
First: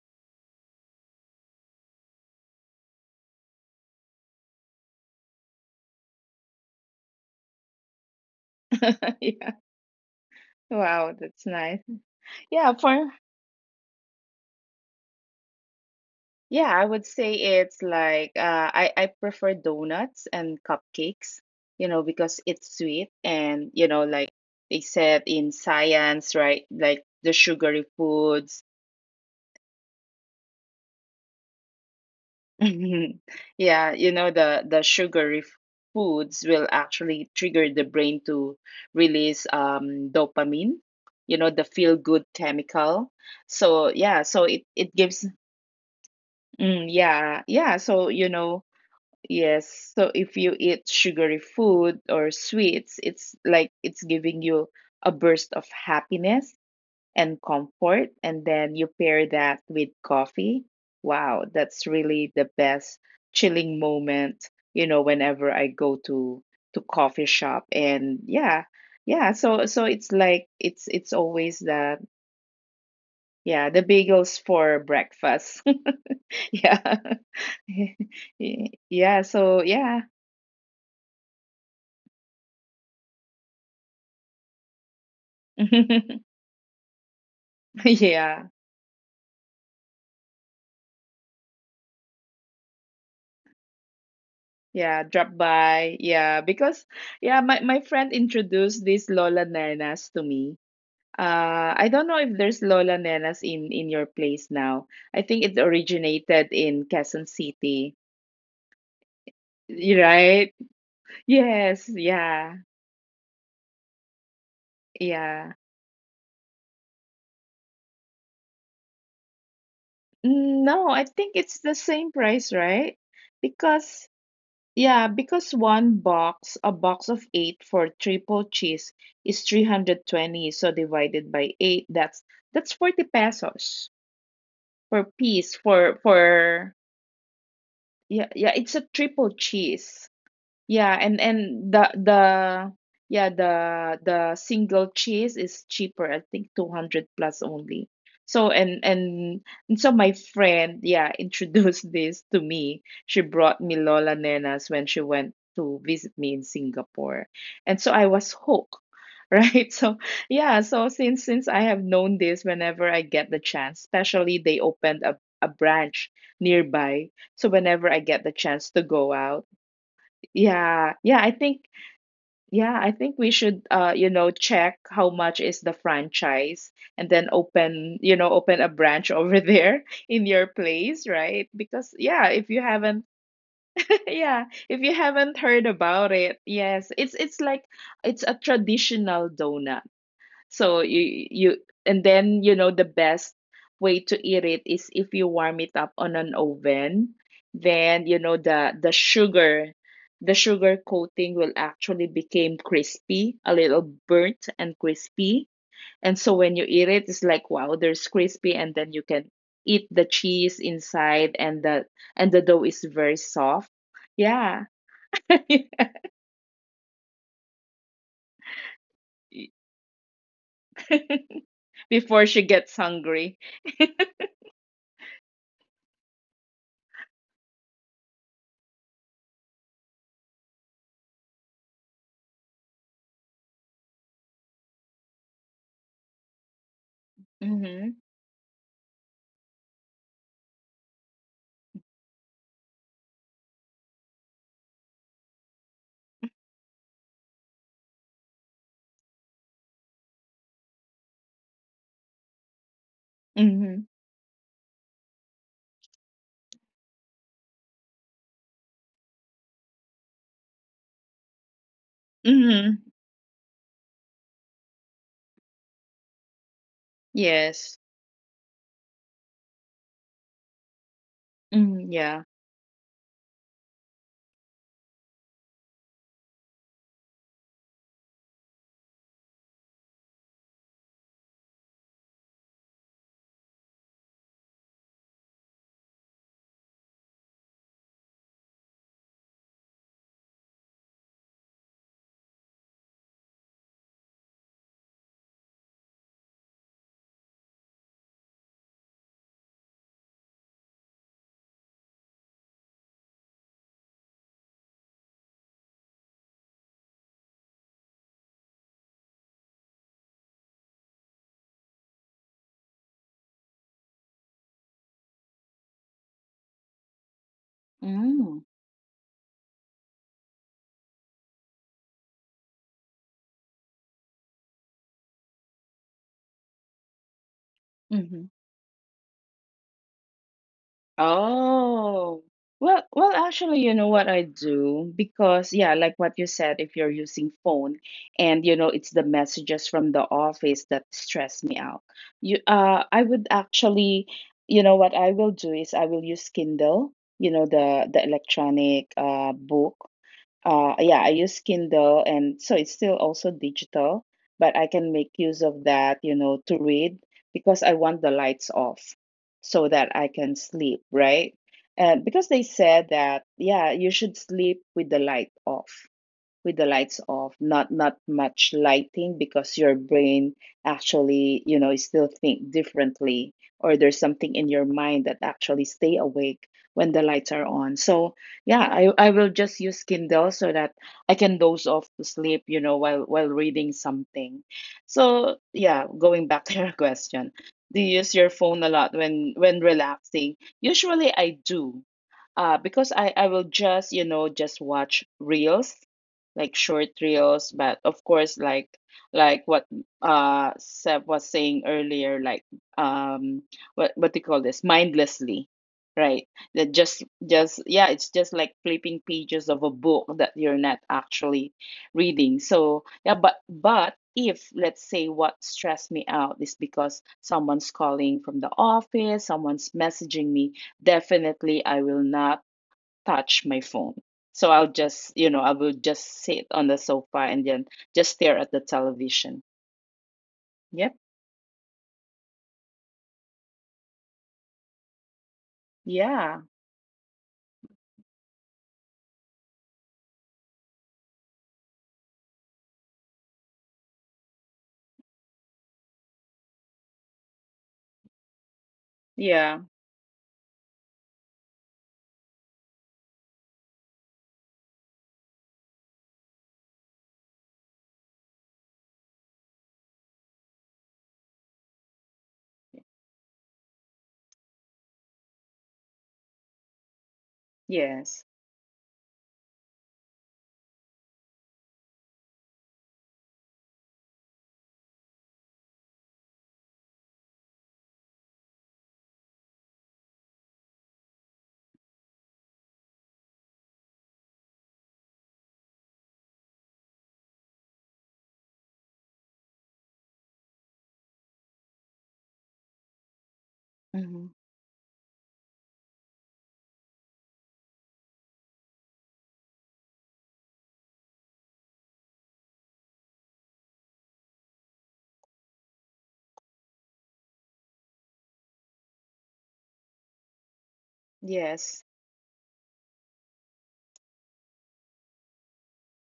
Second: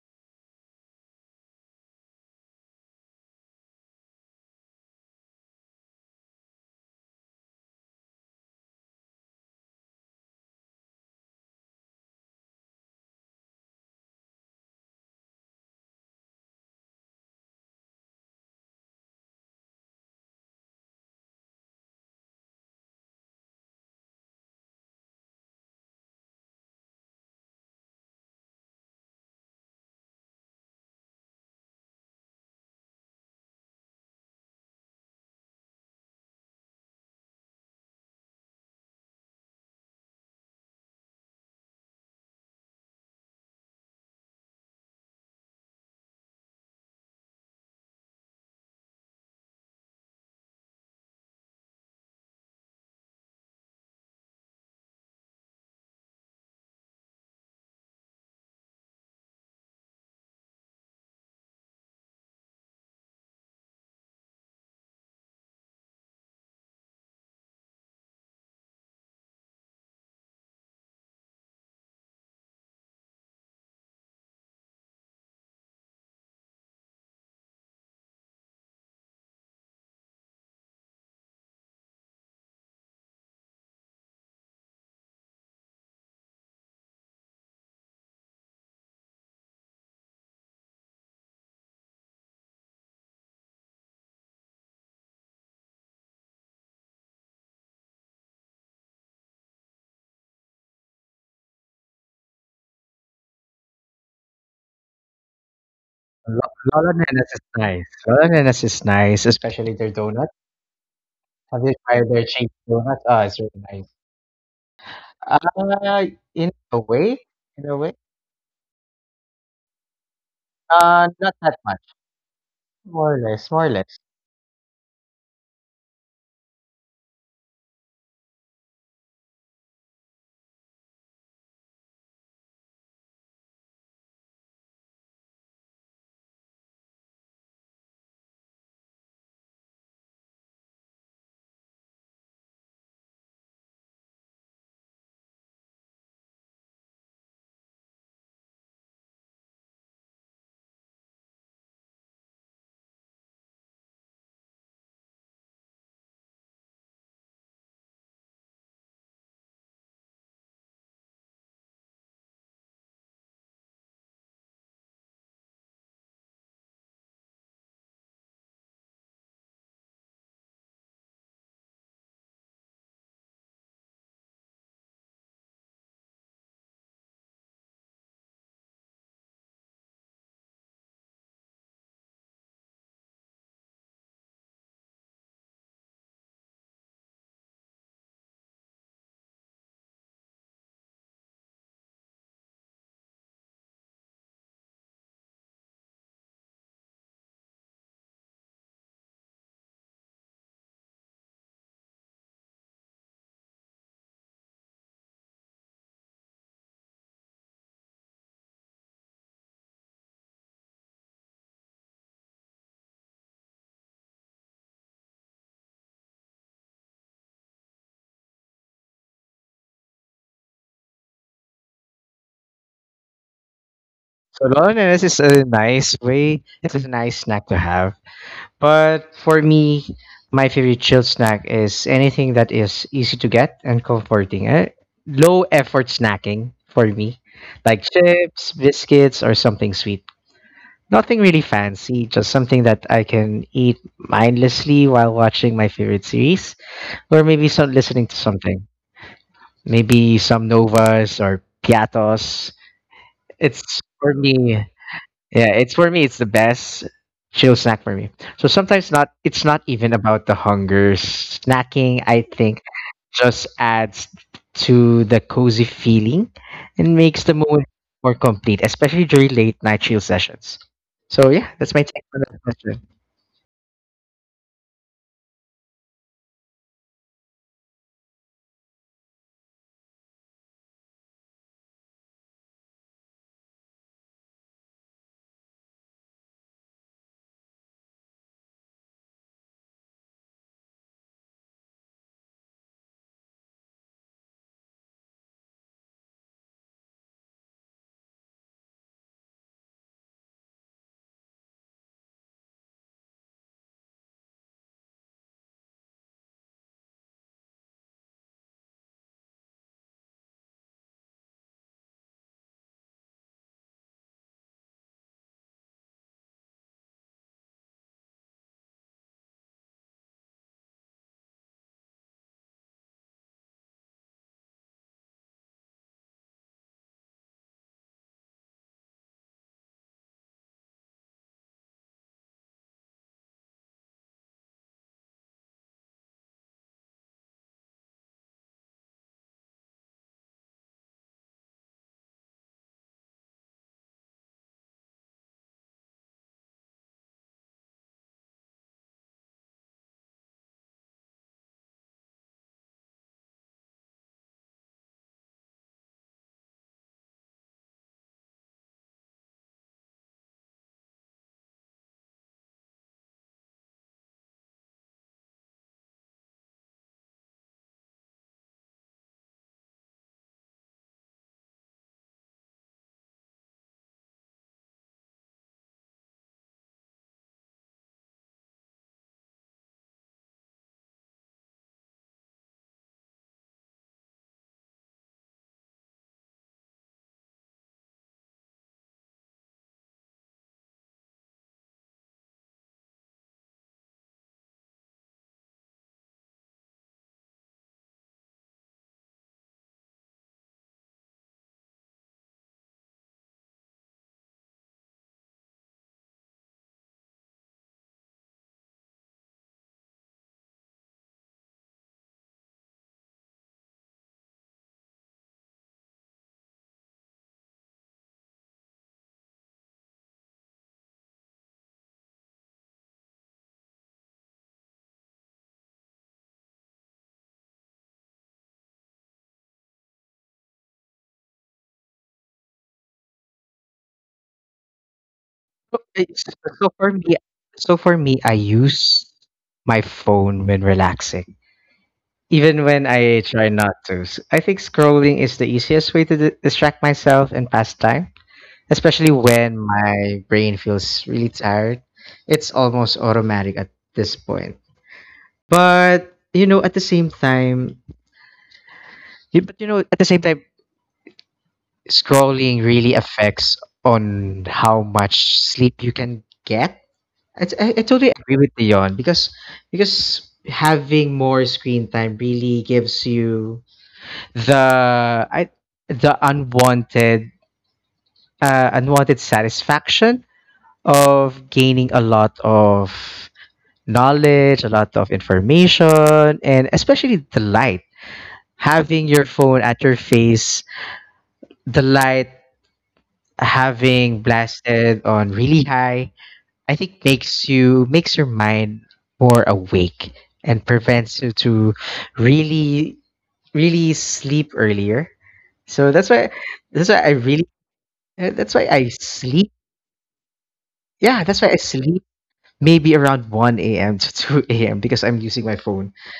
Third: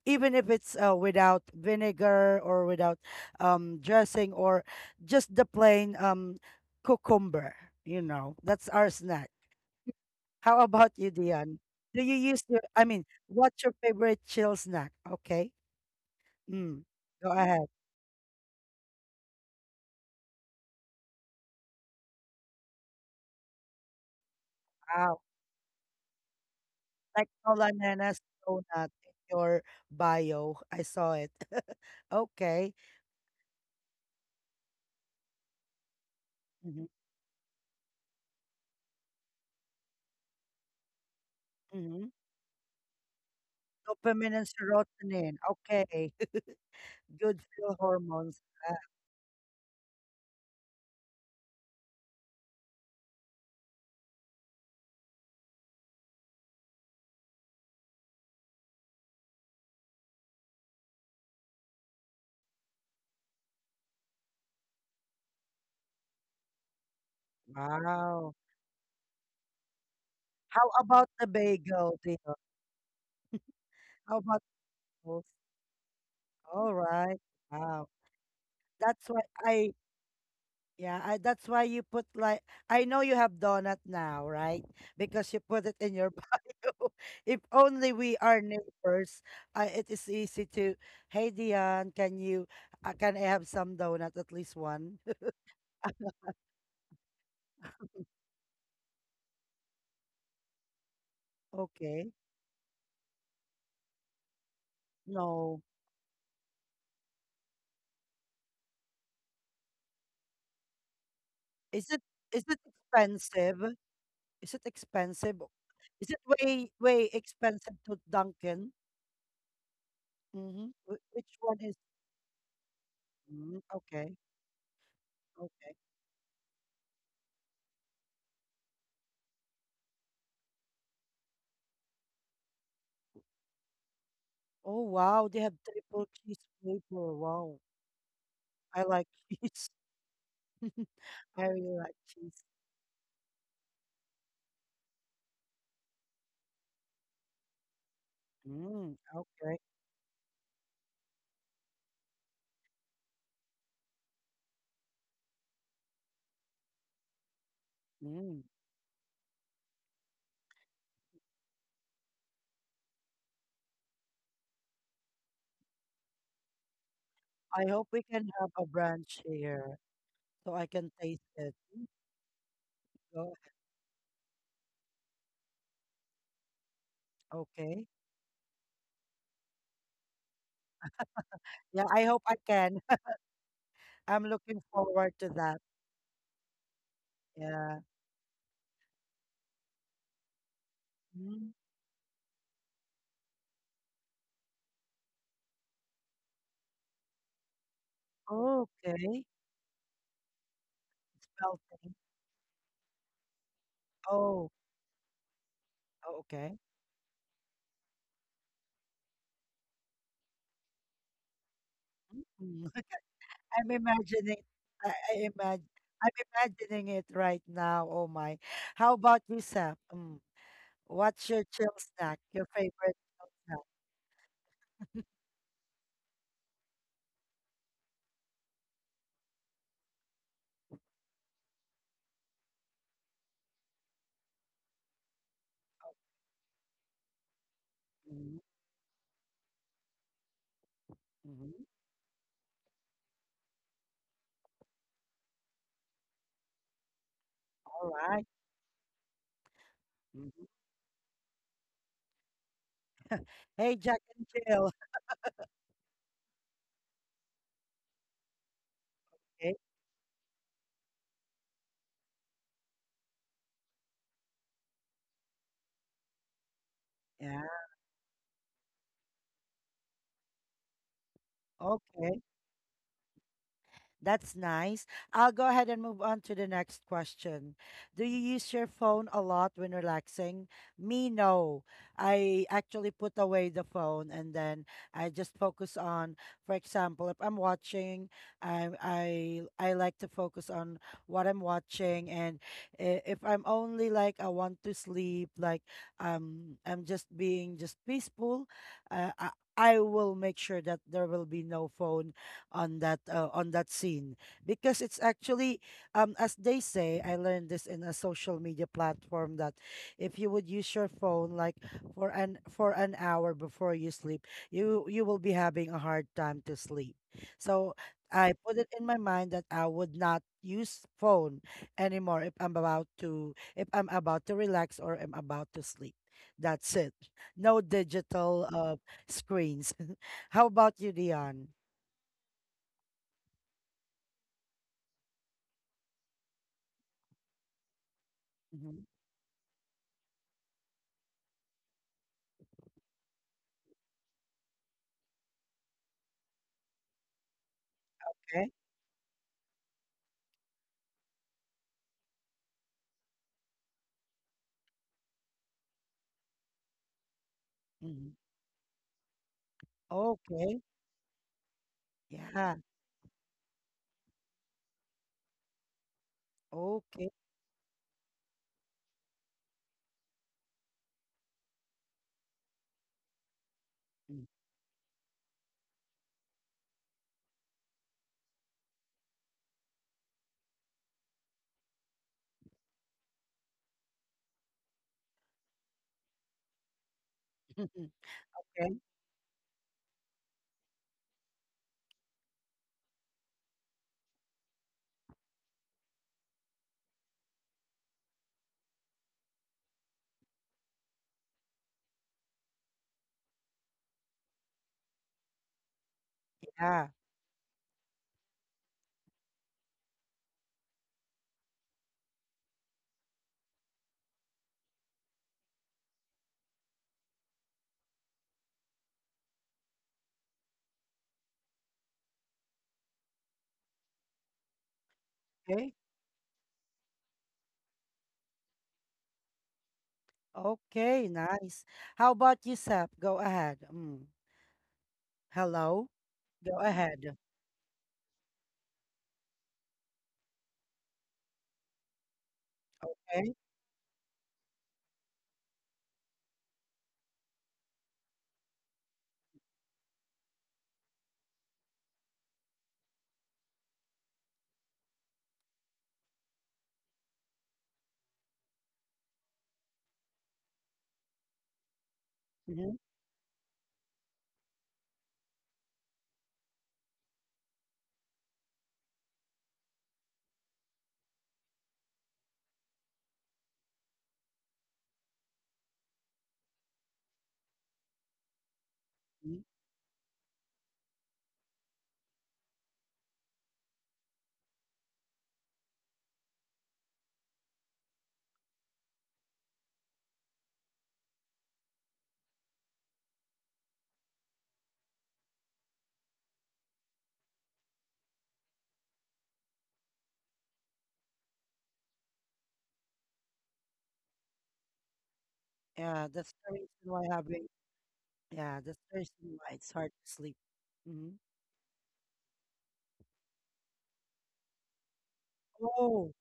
Speaker 1: even if it's without vinegar or without dressing, or just the plain cucumber. You know, that's our snack. How about you,
Speaker 2: Wow, that's
Speaker 1: Dion?
Speaker 2: nice.
Speaker 1: Do you use your
Speaker 2: Yeah,
Speaker 1: I mean
Speaker 2: for
Speaker 1: What's your favorite chill snack? Okay.
Speaker 2: yeah,
Speaker 1: Mm.
Speaker 2: I would
Speaker 1: Go
Speaker 2: say
Speaker 1: ahead.
Speaker 2: it's like I prefer donuts and cupcakes. You know, because it's sweet, and like they said in science, right? Like
Speaker 1: Like
Speaker 2: the
Speaker 1: Nola
Speaker 2: sugary
Speaker 1: Nena's
Speaker 2: foods.
Speaker 1: donut in your bio. I saw it. Okay.
Speaker 2: Mhm. Yeah, you know, the foods will
Speaker 1: Mm-hmm.
Speaker 2: actually trigger the brain to release dopamine, you know, the feel
Speaker 1: Mm-hmm.
Speaker 2: good chemical. So yeah,
Speaker 1: Dopamine and
Speaker 2: so it gives.
Speaker 1: serotonin. Okay. Good
Speaker 2: Yeah,
Speaker 1: feel
Speaker 2: yeah, so you
Speaker 1: hormones.
Speaker 2: know, yes, so if you eat sugary food or sweets, it's like it's giving you a burst of happiness and comfort, and then you pair that with coffee. Wow, that's really the best chilling moment. You know, whenever I go to coffee shop,
Speaker 1: Ah,
Speaker 2: and
Speaker 1: wow.
Speaker 2: yeah, yeah, so it's like
Speaker 1: How
Speaker 2: it's
Speaker 1: about
Speaker 2: it's
Speaker 1: the
Speaker 2: always the,
Speaker 1: bagel, Tito?
Speaker 2: yeah, the
Speaker 1: How
Speaker 2: bagels
Speaker 1: about
Speaker 2: for
Speaker 1: those?
Speaker 2: breakfast.
Speaker 1: All
Speaker 2: Yeah.
Speaker 1: right. Wow. That's why
Speaker 2: Yeah, so
Speaker 1: I—
Speaker 2: yeah.
Speaker 1: yeah, I, that's why you put like— I know you have donut now, right? Because you put it in your bio. If only we are
Speaker 2: Yeah.
Speaker 1: neighbors, it is easy to, hey Dion, can you, can I have some donut, at least one?
Speaker 2: Yeah, drop by. Yeah, because yeah, my friend introduced these Lola Nanas to me. I
Speaker 1: Okay.
Speaker 2: don't know if there's Lola Nenas in your place now. I think
Speaker 1: No.
Speaker 2: it originated in
Speaker 3: Lola
Speaker 2: Quezon
Speaker 3: Nenas is nice.
Speaker 2: City,
Speaker 3: Lola Nenas is nice, especially their donuts.
Speaker 2: right?
Speaker 3: Have you
Speaker 1: Is
Speaker 2: Yes,
Speaker 1: it
Speaker 3: tried their
Speaker 1: is
Speaker 3: cheap
Speaker 1: it
Speaker 2: yeah,
Speaker 3: donuts? Oh, it's really
Speaker 1: expensive?
Speaker 3: nice.
Speaker 1: Is it expensive?
Speaker 3: Uh,
Speaker 2: yeah.
Speaker 1: Is it
Speaker 3: in
Speaker 1: way
Speaker 3: a
Speaker 1: way
Speaker 3: way, in
Speaker 1: expensive
Speaker 3: a
Speaker 1: to
Speaker 3: way,
Speaker 1: Dunkin'? Mm-hmm.
Speaker 2: No, I think
Speaker 1: Which
Speaker 3: not
Speaker 1: one
Speaker 2: it's
Speaker 3: that
Speaker 1: is?
Speaker 2: the
Speaker 3: much.
Speaker 2: same price, right?
Speaker 3: More or less,
Speaker 1: Mm,
Speaker 3: more or less.
Speaker 2: Because
Speaker 1: okay.
Speaker 2: yeah, because
Speaker 1: Okay.
Speaker 2: one box, a box of eight for triple cheese is 320, so divided by eight, that's 40 pesos
Speaker 1: Oh
Speaker 2: per
Speaker 1: wow, they have
Speaker 2: piece for
Speaker 1: triple cheese
Speaker 2: for
Speaker 1: flavor. Wow.
Speaker 2: yeah, yeah, it's
Speaker 1: I
Speaker 2: a
Speaker 1: like
Speaker 2: triple
Speaker 1: cheese.
Speaker 2: cheese. Yeah,
Speaker 1: I
Speaker 2: and
Speaker 1: really like cheese.
Speaker 2: the, yeah, the single cheese is cheaper, I think 200 plus only. So,
Speaker 1: Mm, okay.
Speaker 2: and so my friend, yeah, introduced this to me. She brought me Lola Nenas when she went to visit me in Singapore. And so I was
Speaker 1: Mm.
Speaker 2: hooked, right? So yeah, so since I have known this, whenever I get the chance, especially they opened a branch nearby. So
Speaker 1: I hope
Speaker 2: whenever I
Speaker 1: we
Speaker 2: get
Speaker 1: can
Speaker 2: the
Speaker 1: have a
Speaker 2: chance to go
Speaker 1: branch
Speaker 2: out,
Speaker 1: here so I can
Speaker 2: yeah,
Speaker 1: taste
Speaker 2: yeah, I
Speaker 1: it.
Speaker 2: think,
Speaker 1: Mm,
Speaker 2: yeah, I think
Speaker 1: go.
Speaker 2: we should check how much is the franchise, and then
Speaker 1: Okay.
Speaker 2: open a branch over there in your place, right?
Speaker 1: Yeah,
Speaker 2: Because
Speaker 1: I hope
Speaker 2: yeah,
Speaker 1: I
Speaker 2: if you
Speaker 1: can.
Speaker 2: haven't
Speaker 1: I'm
Speaker 2: yeah,
Speaker 1: looking
Speaker 2: if you
Speaker 1: forward to
Speaker 2: haven't
Speaker 1: that.
Speaker 2: heard about it, yes, it's like
Speaker 1: Yeah.
Speaker 2: it's a traditional donut. So
Speaker 1: Mm,
Speaker 2: you, and then you know the best way to eat it is if you warm it up on an oven, then you know the
Speaker 1: okay.
Speaker 2: sugar coating will
Speaker 1: Melting.
Speaker 2: actually become crispy, a little burnt
Speaker 1: Oh,
Speaker 2: and crispy. And so when
Speaker 1: okay.
Speaker 2: you eat it, it's like wow, there's crispy, and then you can eat the cheese inside, and the dough
Speaker 1: Mm.
Speaker 2: is very
Speaker 1: I'm
Speaker 2: soft.
Speaker 1: imagining.
Speaker 2: Yeah,
Speaker 1: I imagine. I'm imagining it right now. Oh my. How about you, Sam? Mm. What's your chill snack?
Speaker 2: before she
Speaker 1: Your
Speaker 2: gets
Speaker 1: favorite
Speaker 2: hungry.
Speaker 3: So loneliness is a nice way. It's a nice snack to have. But for me, my favorite chill snack is anything that is easy to get and comforting. Eh? Low effort snacking for me, like
Speaker 2: Mm-hmm.
Speaker 1: snack?
Speaker 3: chips, biscuits, or something sweet. Nothing really
Speaker 1: Mhm.
Speaker 3: fancy, just something that I can eat mindlessly while watching my favorite series or maybe some listening to
Speaker 1: Alright.
Speaker 3: something. Maybe
Speaker 1: Mhm.
Speaker 3: some novas or piatos. It's
Speaker 1: Hey,
Speaker 2: Mm-hmm.
Speaker 1: Jack
Speaker 3: for
Speaker 1: and
Speaker 3: me.
Speaker 1: Jill.
Speaker 3: Yeah, it's for me. It's the best chill snack for me. So sometimes not. It's
Speaker 1: Okay.
Speaker 3: not even about the hunger. Snacking, I think,
Speaker 2: Mm-hmm.
Speaker 3: just adds to the cozy feeling and makes the
Speaker 1: Yeah.
Speaker 3: moment
Speaker 2: Yes.
Speaker 3: more complete, especially during late night chill sessions. So yeah, that's my
Speaker 2: Mm,
Speaker 3: take
Speaker 2: yeah.
Speaker 3: on
Speaker 1: Okay.
Speaker 3: that question.
Speaker 1: That's nice. I'll go ahead and move on to the next question. Do you use your phone a lot when relaxing? Me, no. I actually put away the phone and then I just focus on, for example, if I'm watching, I I I like to focus on what I'm watching, and if I'm only like I want to sleep, like I'm just being just peaceful, uh, I I will make sure that there will be no phone on that scene because it's actually as they say, I learned this in a social media platform that if you would use your phone like for an hour before you sleep, you will be having a hard time to sleep. So I
Speaker 2: Mm,
Speaker 1: put it in my mind that I would not use phone anymore if I'm about to relax or I'm about to sleep. That's it. No
Speaker 2: mhm.
Speaker 1: digital screens. How about you, Dion?
Speaker 2: Oh. Well, actually, you know what I do, because yeah, like what you said, if you're using phone, and you know
Speaker 1: Mm-hmm.
Speaker 2: it's the messages from the office that stress me out. I would actually, you know what I will do is I will use Kindle, you know, the
Speaker 1: Okay.
Speaker 2: electronic book. Yeah, I use Kindle, and so it's still also digital, but I can make use of that, you know, to read, because I want the
Speaker 1: Mhm.
Speaker 2: lights off so that I can
Speaker 1: Okay.
Speaker 2: sleep, right? And because they
Speaker 1: Yeah.
Speaker 2: said that, yeah, you should sleep with the lights
Speaker 1: Okay.
Speaker 2: off, not much lighting, because your brain actually, you know, still think differently, or there's
Speaker 1: Mm.
Speaker 2: something in your mind that actually stay awake when the lights are on. So yeah, I will just use Kindle so that I can doze off to sleep, you know, while reading something. So yeah, going back to your question, do you use your phone a
Speaker 1: Okay.
Speaker 2: lot when relaxing? Usually I do. Because I will just, you know, just watch reels, like short reels, but of course, like what Seb was saying earlier, like, um what do you call this, mindlessly, right? That
Speaker 1: Yeah.
Speaker 2: just, yeah, it's just like flipping pages of a book that you're not actually reading. So yeah, but if let's say what stressed me out is because someone's calling from the office, someone's messaging me, definitely I will not touch my phone. So I will
Speaker 1: Okay.
Speaker 2: just sit on the sofa and then just stare at the television. Yep.
Speaker 1: Okay. Nice. How about you, Sap? Go ahead. Mm.
Speaker 3: So
Speaker 1: Hello.
Speaker 3: it's-
Speaker 2: Yeah.
Speaker 1: Go
Speaker 3: so for me,
Speaker 1: ahead.
Speaker 3: so for me, I use my phone when relaxing. Even when I
Speaker 1: Okay.
Speaker 3: try not to. I think scrolling is the easiest way to distract myself and pass time, especially when
Speaker 2: Yeah.
Speaker 3: my brain feels really tired. It's almost automatic at this point. But you know, at the same time, you, but you know, at the same time, scrolling
Speaker 1: Hmm.
Speaker 3: really affects on how much sleep you can get. I totally
Speaker 2: Yes.
Speaker 3: agree with Dion because having more screen time really gives you the I, the unwanted unwanted satisfaction of gaining a lot of knowledge, a lot of information, and especially the light. Having your phone at your face, the light having
Speaker 2: Hmm.
Speaker 3: blasted on really high, I think makes your mind more awake and prevents you to really really sleep earlier. So
Speaker 1: Yeah. That's the reason
Speaker 3: that's
Speaker 1: why
Speaker 3: why I
Speaker 1: having.
Speaker 3: really that's
Speaker 1: Yeah.
Speaker 3: why
Speaker 1: That's
Speaker 3: I
Speaker 1: the reason
Speaker 3: sleep.
Speaker 1: why it's hard to sleep. Hmm.
Speaker 3: Yeah, that's why I
Speaker 2: Yes.
Speaker 3: sleep maybe around 1 AM to 2 AM because I'm using my phone
Speaker 1: Oh.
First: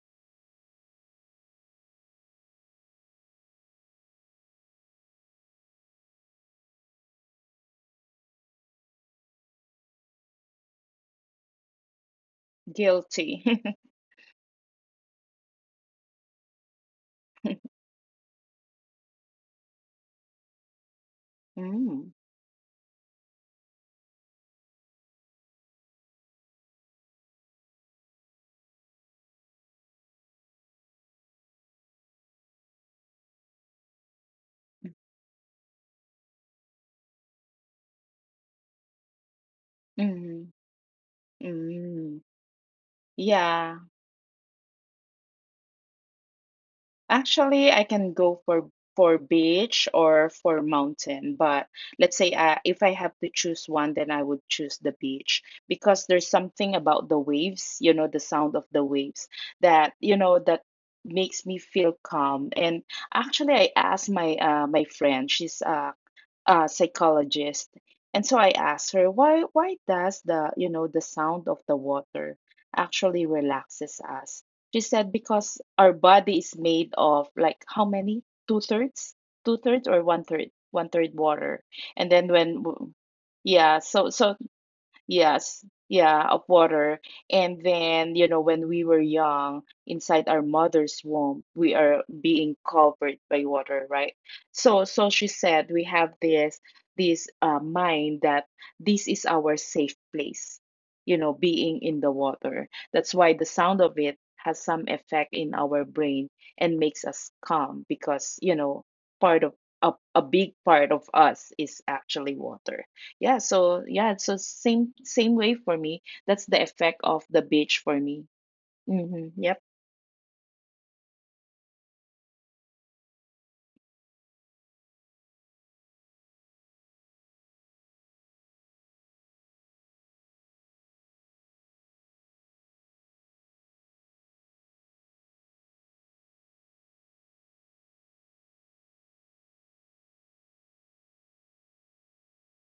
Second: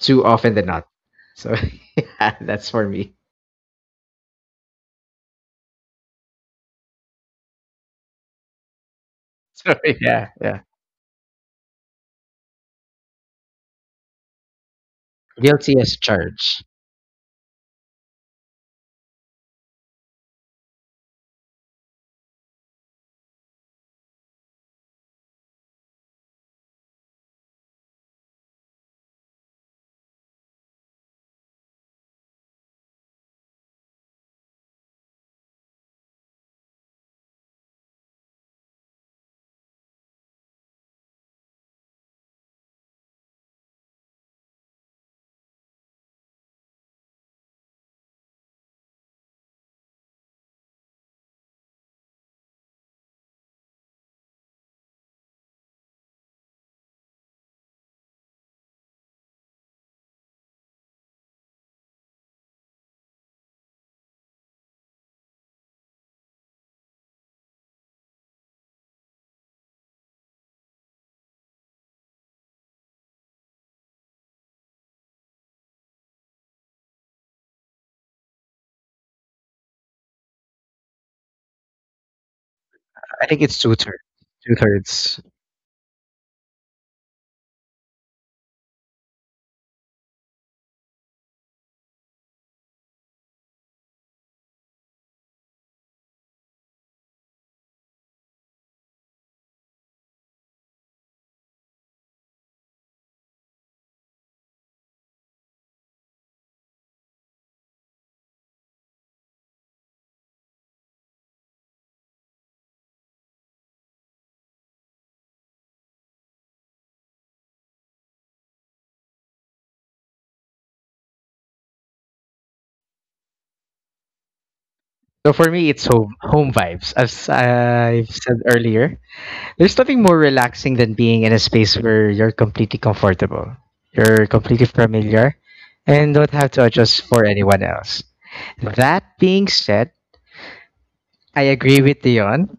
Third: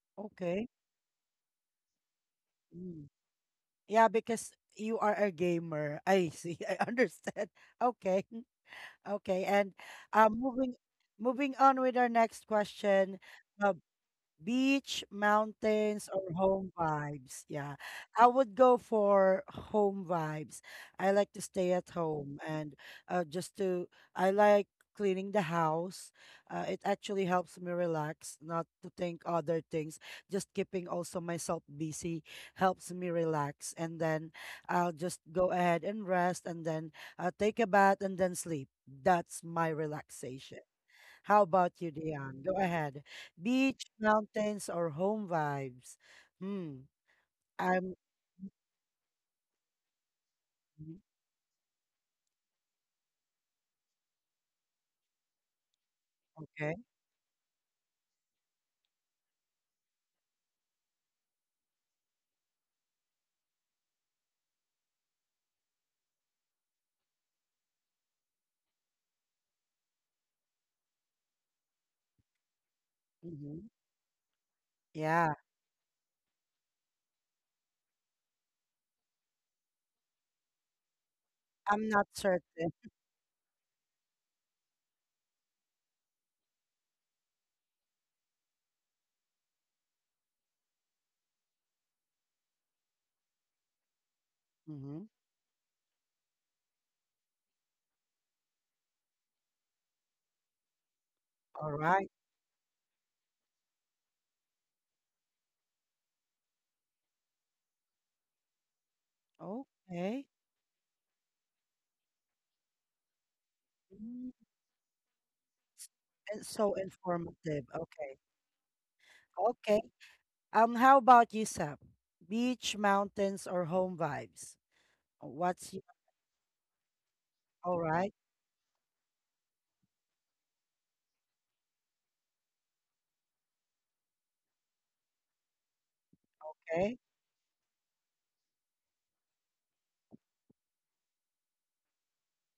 Speaker 3: too often than
Speaker 1: Okay.
Speaker 3: not. So yeah, that's for
Speaker 1: Mm.
Speaker 3: me.
Speaker 1: Yeah, because you are a gamer. I see. I understand. Okay. Okay. And
Speaker 3: So yeah,
Speaker 1: um,
Speaker 3: yeah.
Speaker 1: moving moving on with our next question.
Speaker 2: Guilty.
Speaker 1: Uh, Beach,
Speaker 3: Guilty as
Speaker 1: mountains, or
Speaker 3: charged.
Speaker 1: home vibes. Yeah. I would go for home vibes. I like to stay at
Speaker 2: mm.
Speaker 1: home and uh, just to, I like cleaning the house. It actually helps me relax, not to think other things. Just keeping also myself busy helps me relax. And then I'll just go ahead and rest, and then take a bath and then sleep. That's my
Speaker 2: Hmm.
Speaker 1: relaxation. How about you,
Speaker 2: Mm.
Speaker 1: Dion? Go ahead.
Speaker 2: Yeah.
Speaker 1: Beach, mountains, or home vibes? Hmm.
Speaker 2: Actually, I
Speaker 1: I'm—
Speaker 2: can go for beach or for
Speaker 1: mhm,
Speaker 2: mountain, but let's say, if I have to choose one, then I would choose the beach, because there's
Speaker 1: okay.
Speaker 2: something about the waves, you know, the sound of the waves that, that makes me feel calm. And actually, I asked my, friend, she's a psychologist, and so I asked her, why does the, the sound of the water actually
Speaker 1: Hmm.
Speaker 2: relaxes us? She said
Speaker 1: Yeah,
Speaker 2: because our body is made of, like, how many? Two thirds? Two thirds or one third? One third water.
Speaker 1: I'm not
Speaker 2: And then when,
Speaker 1: certain.
Speaker 3: I think it's two
Speaker 2: yeah,
Speaker 3: thirds.
Speaker 2: so
Speaker 3: Two thirds.
Speaker 2: yes, yeah, of water. And then, when we were young, inside our mother's womb, we are being covered by water, right? So,
Speaker 1: Mm-hmm.
Speaker 2: so she said we have this mind, that this is our safe place,
Speaker 1: All
Speaker 2: being in the
Speaker 1: right.
Speaker 2: water. That's why the sound of it has some effect in our brain and makes us calm, because, part of a
Speaker 1: Okay.
Speaker 2: big part of us is actually water. Yeah, so yeah, it's so
Speaker 1: Mm,
Speaker 2: same way for me. That's
Speaker 1: and
Speaker 2: the
Speaker 1: so
Speaker 2: effect of the
Speaker 1: informative.
Speaker 2: beach for me.
Speaker 1: Okay.
Speaker 2: Mm-hmm. Yep.
Speaker 1: Okay. How about you, Sap? Beach, mountains, or home vibes?
Speaker 3: So for me,
Speaker 1: What's your,
Speaker 3: it's home vibes. As
Speaker 1: all
Speaker 3: I've
Speaker 1: right?
Speaker 3: said earlier, there's nothing more relaxing than being in a space where you're completely comfortable, you're completely familiar, and don't have to
Speaker 1: Okay.
Speaker 3: adjust for anyone else. That being said, I agree with Dion.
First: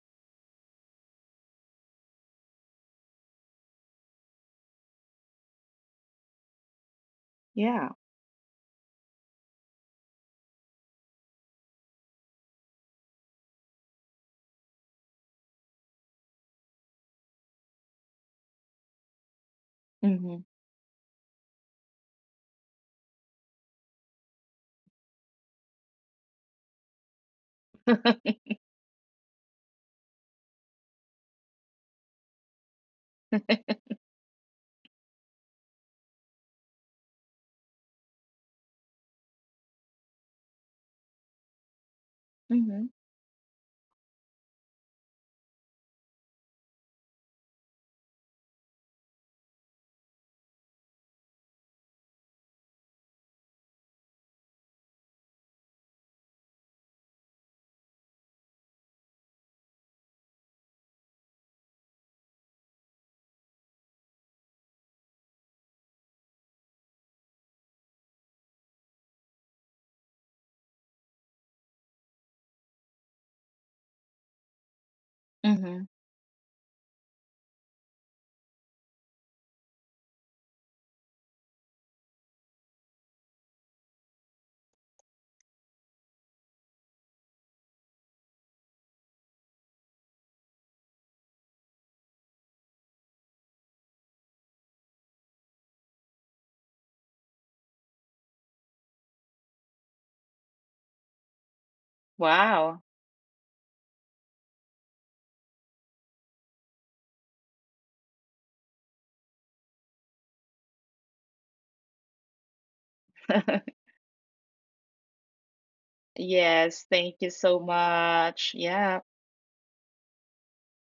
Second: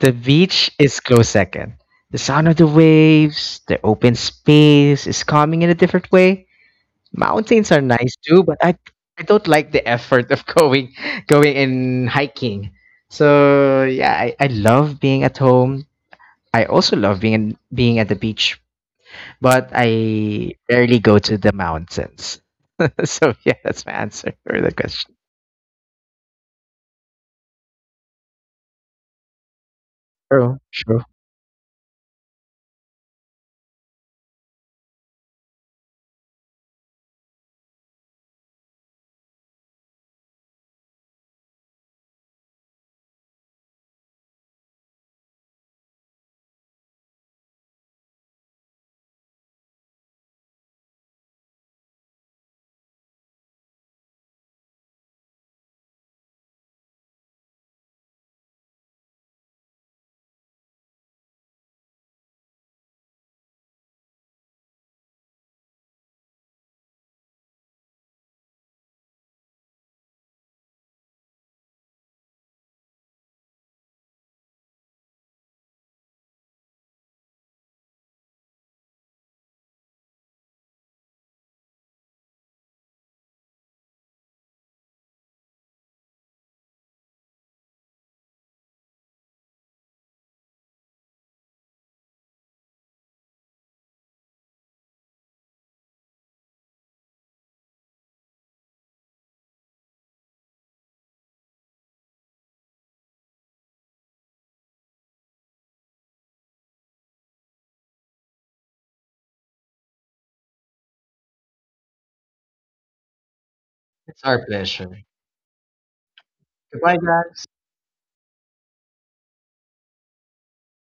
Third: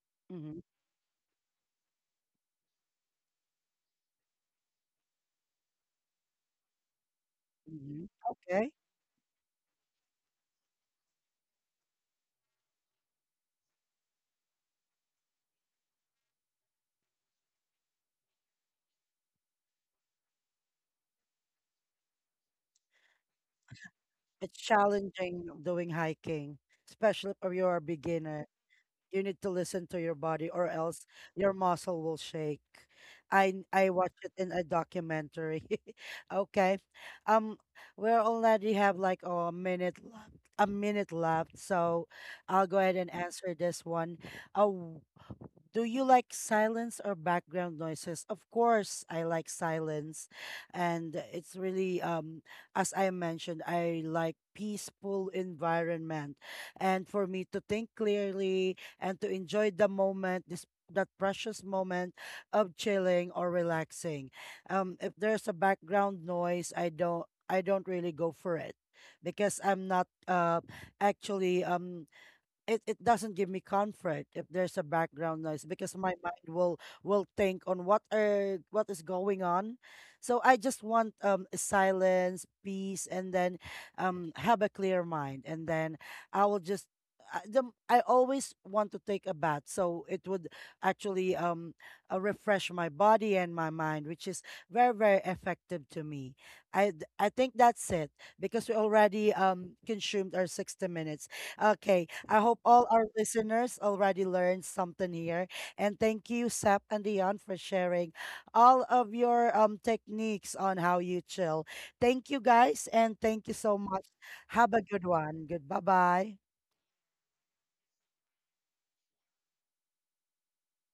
Speaker 3: The
Speaker 1: Mm-hmm.
Speaker 3: beach is close second. The sound of the waves, the open space is calming in a different way. Mountains are
Speaker 2: Yeah.
Speaker 1: Mm-hmm.
Speaker 3: nice too, but
Speaker 1: Okay.
Speaker 3: I don't like the effort of going and hiking. So yeah, I love being at home. I also love being being at the beach, but
Speaker 2: Mm-hmm.
Speaker 3: I rarely go to the mountains. So yeah, that's my answer
Speaker 1: It's
Speaker 3: for the question.
Speaker 1: challenging doing hiking, especially if you're a beginner. You need to listen to your body,
Speaker 3: True,
Speaker 1: or
Speaker 3: true.
Speaker 1: else your muscle will shake. I watched it in a documentary. Okay. Um, we already have like a minute left, so I'll go
Speaker 2: Mm-hmm.
Speaker 1: ahead and answer this one. Oh, do you like silence or background noises? Of course, I like silence, and it's really as I mentioned, I like peaceful environment. And for me to think clearly, and to enjoy the moment, this that precious moment of chilling or relaxing. If there's a background noise, I don't really go for it because I'm not actually it, it doesn't give me comfort if there's a background noise
Speaker 2: Mm-hmm.
Speaker 1: because my mind will think on what are what is going on. So I just want silence, peace, and then have a clear mind, and then I will just— I always want to take a bath so it would actually refresh my body and my mind, which is very very effective to me. I think that's it because we already consumed our 60 minutes. Okay, I hope all
Speaker 2: Wow.
Speaker 1: our listeners already learned something here. And thank you, Sap and Dion, for sharing all of your techniques on how you chill. Thank you guys, and thank you so much.
Speaker 3: It's our
Speaker 1: Have a
Speaker 3: pleasure.
Speaker 1: good one. Good bye bye.
Speaker 2: Yes,
Speaker 3: Goodbye,
Speaker 2: thank you
Speaker 3: guys.
Speaker 2: so much. Yeah.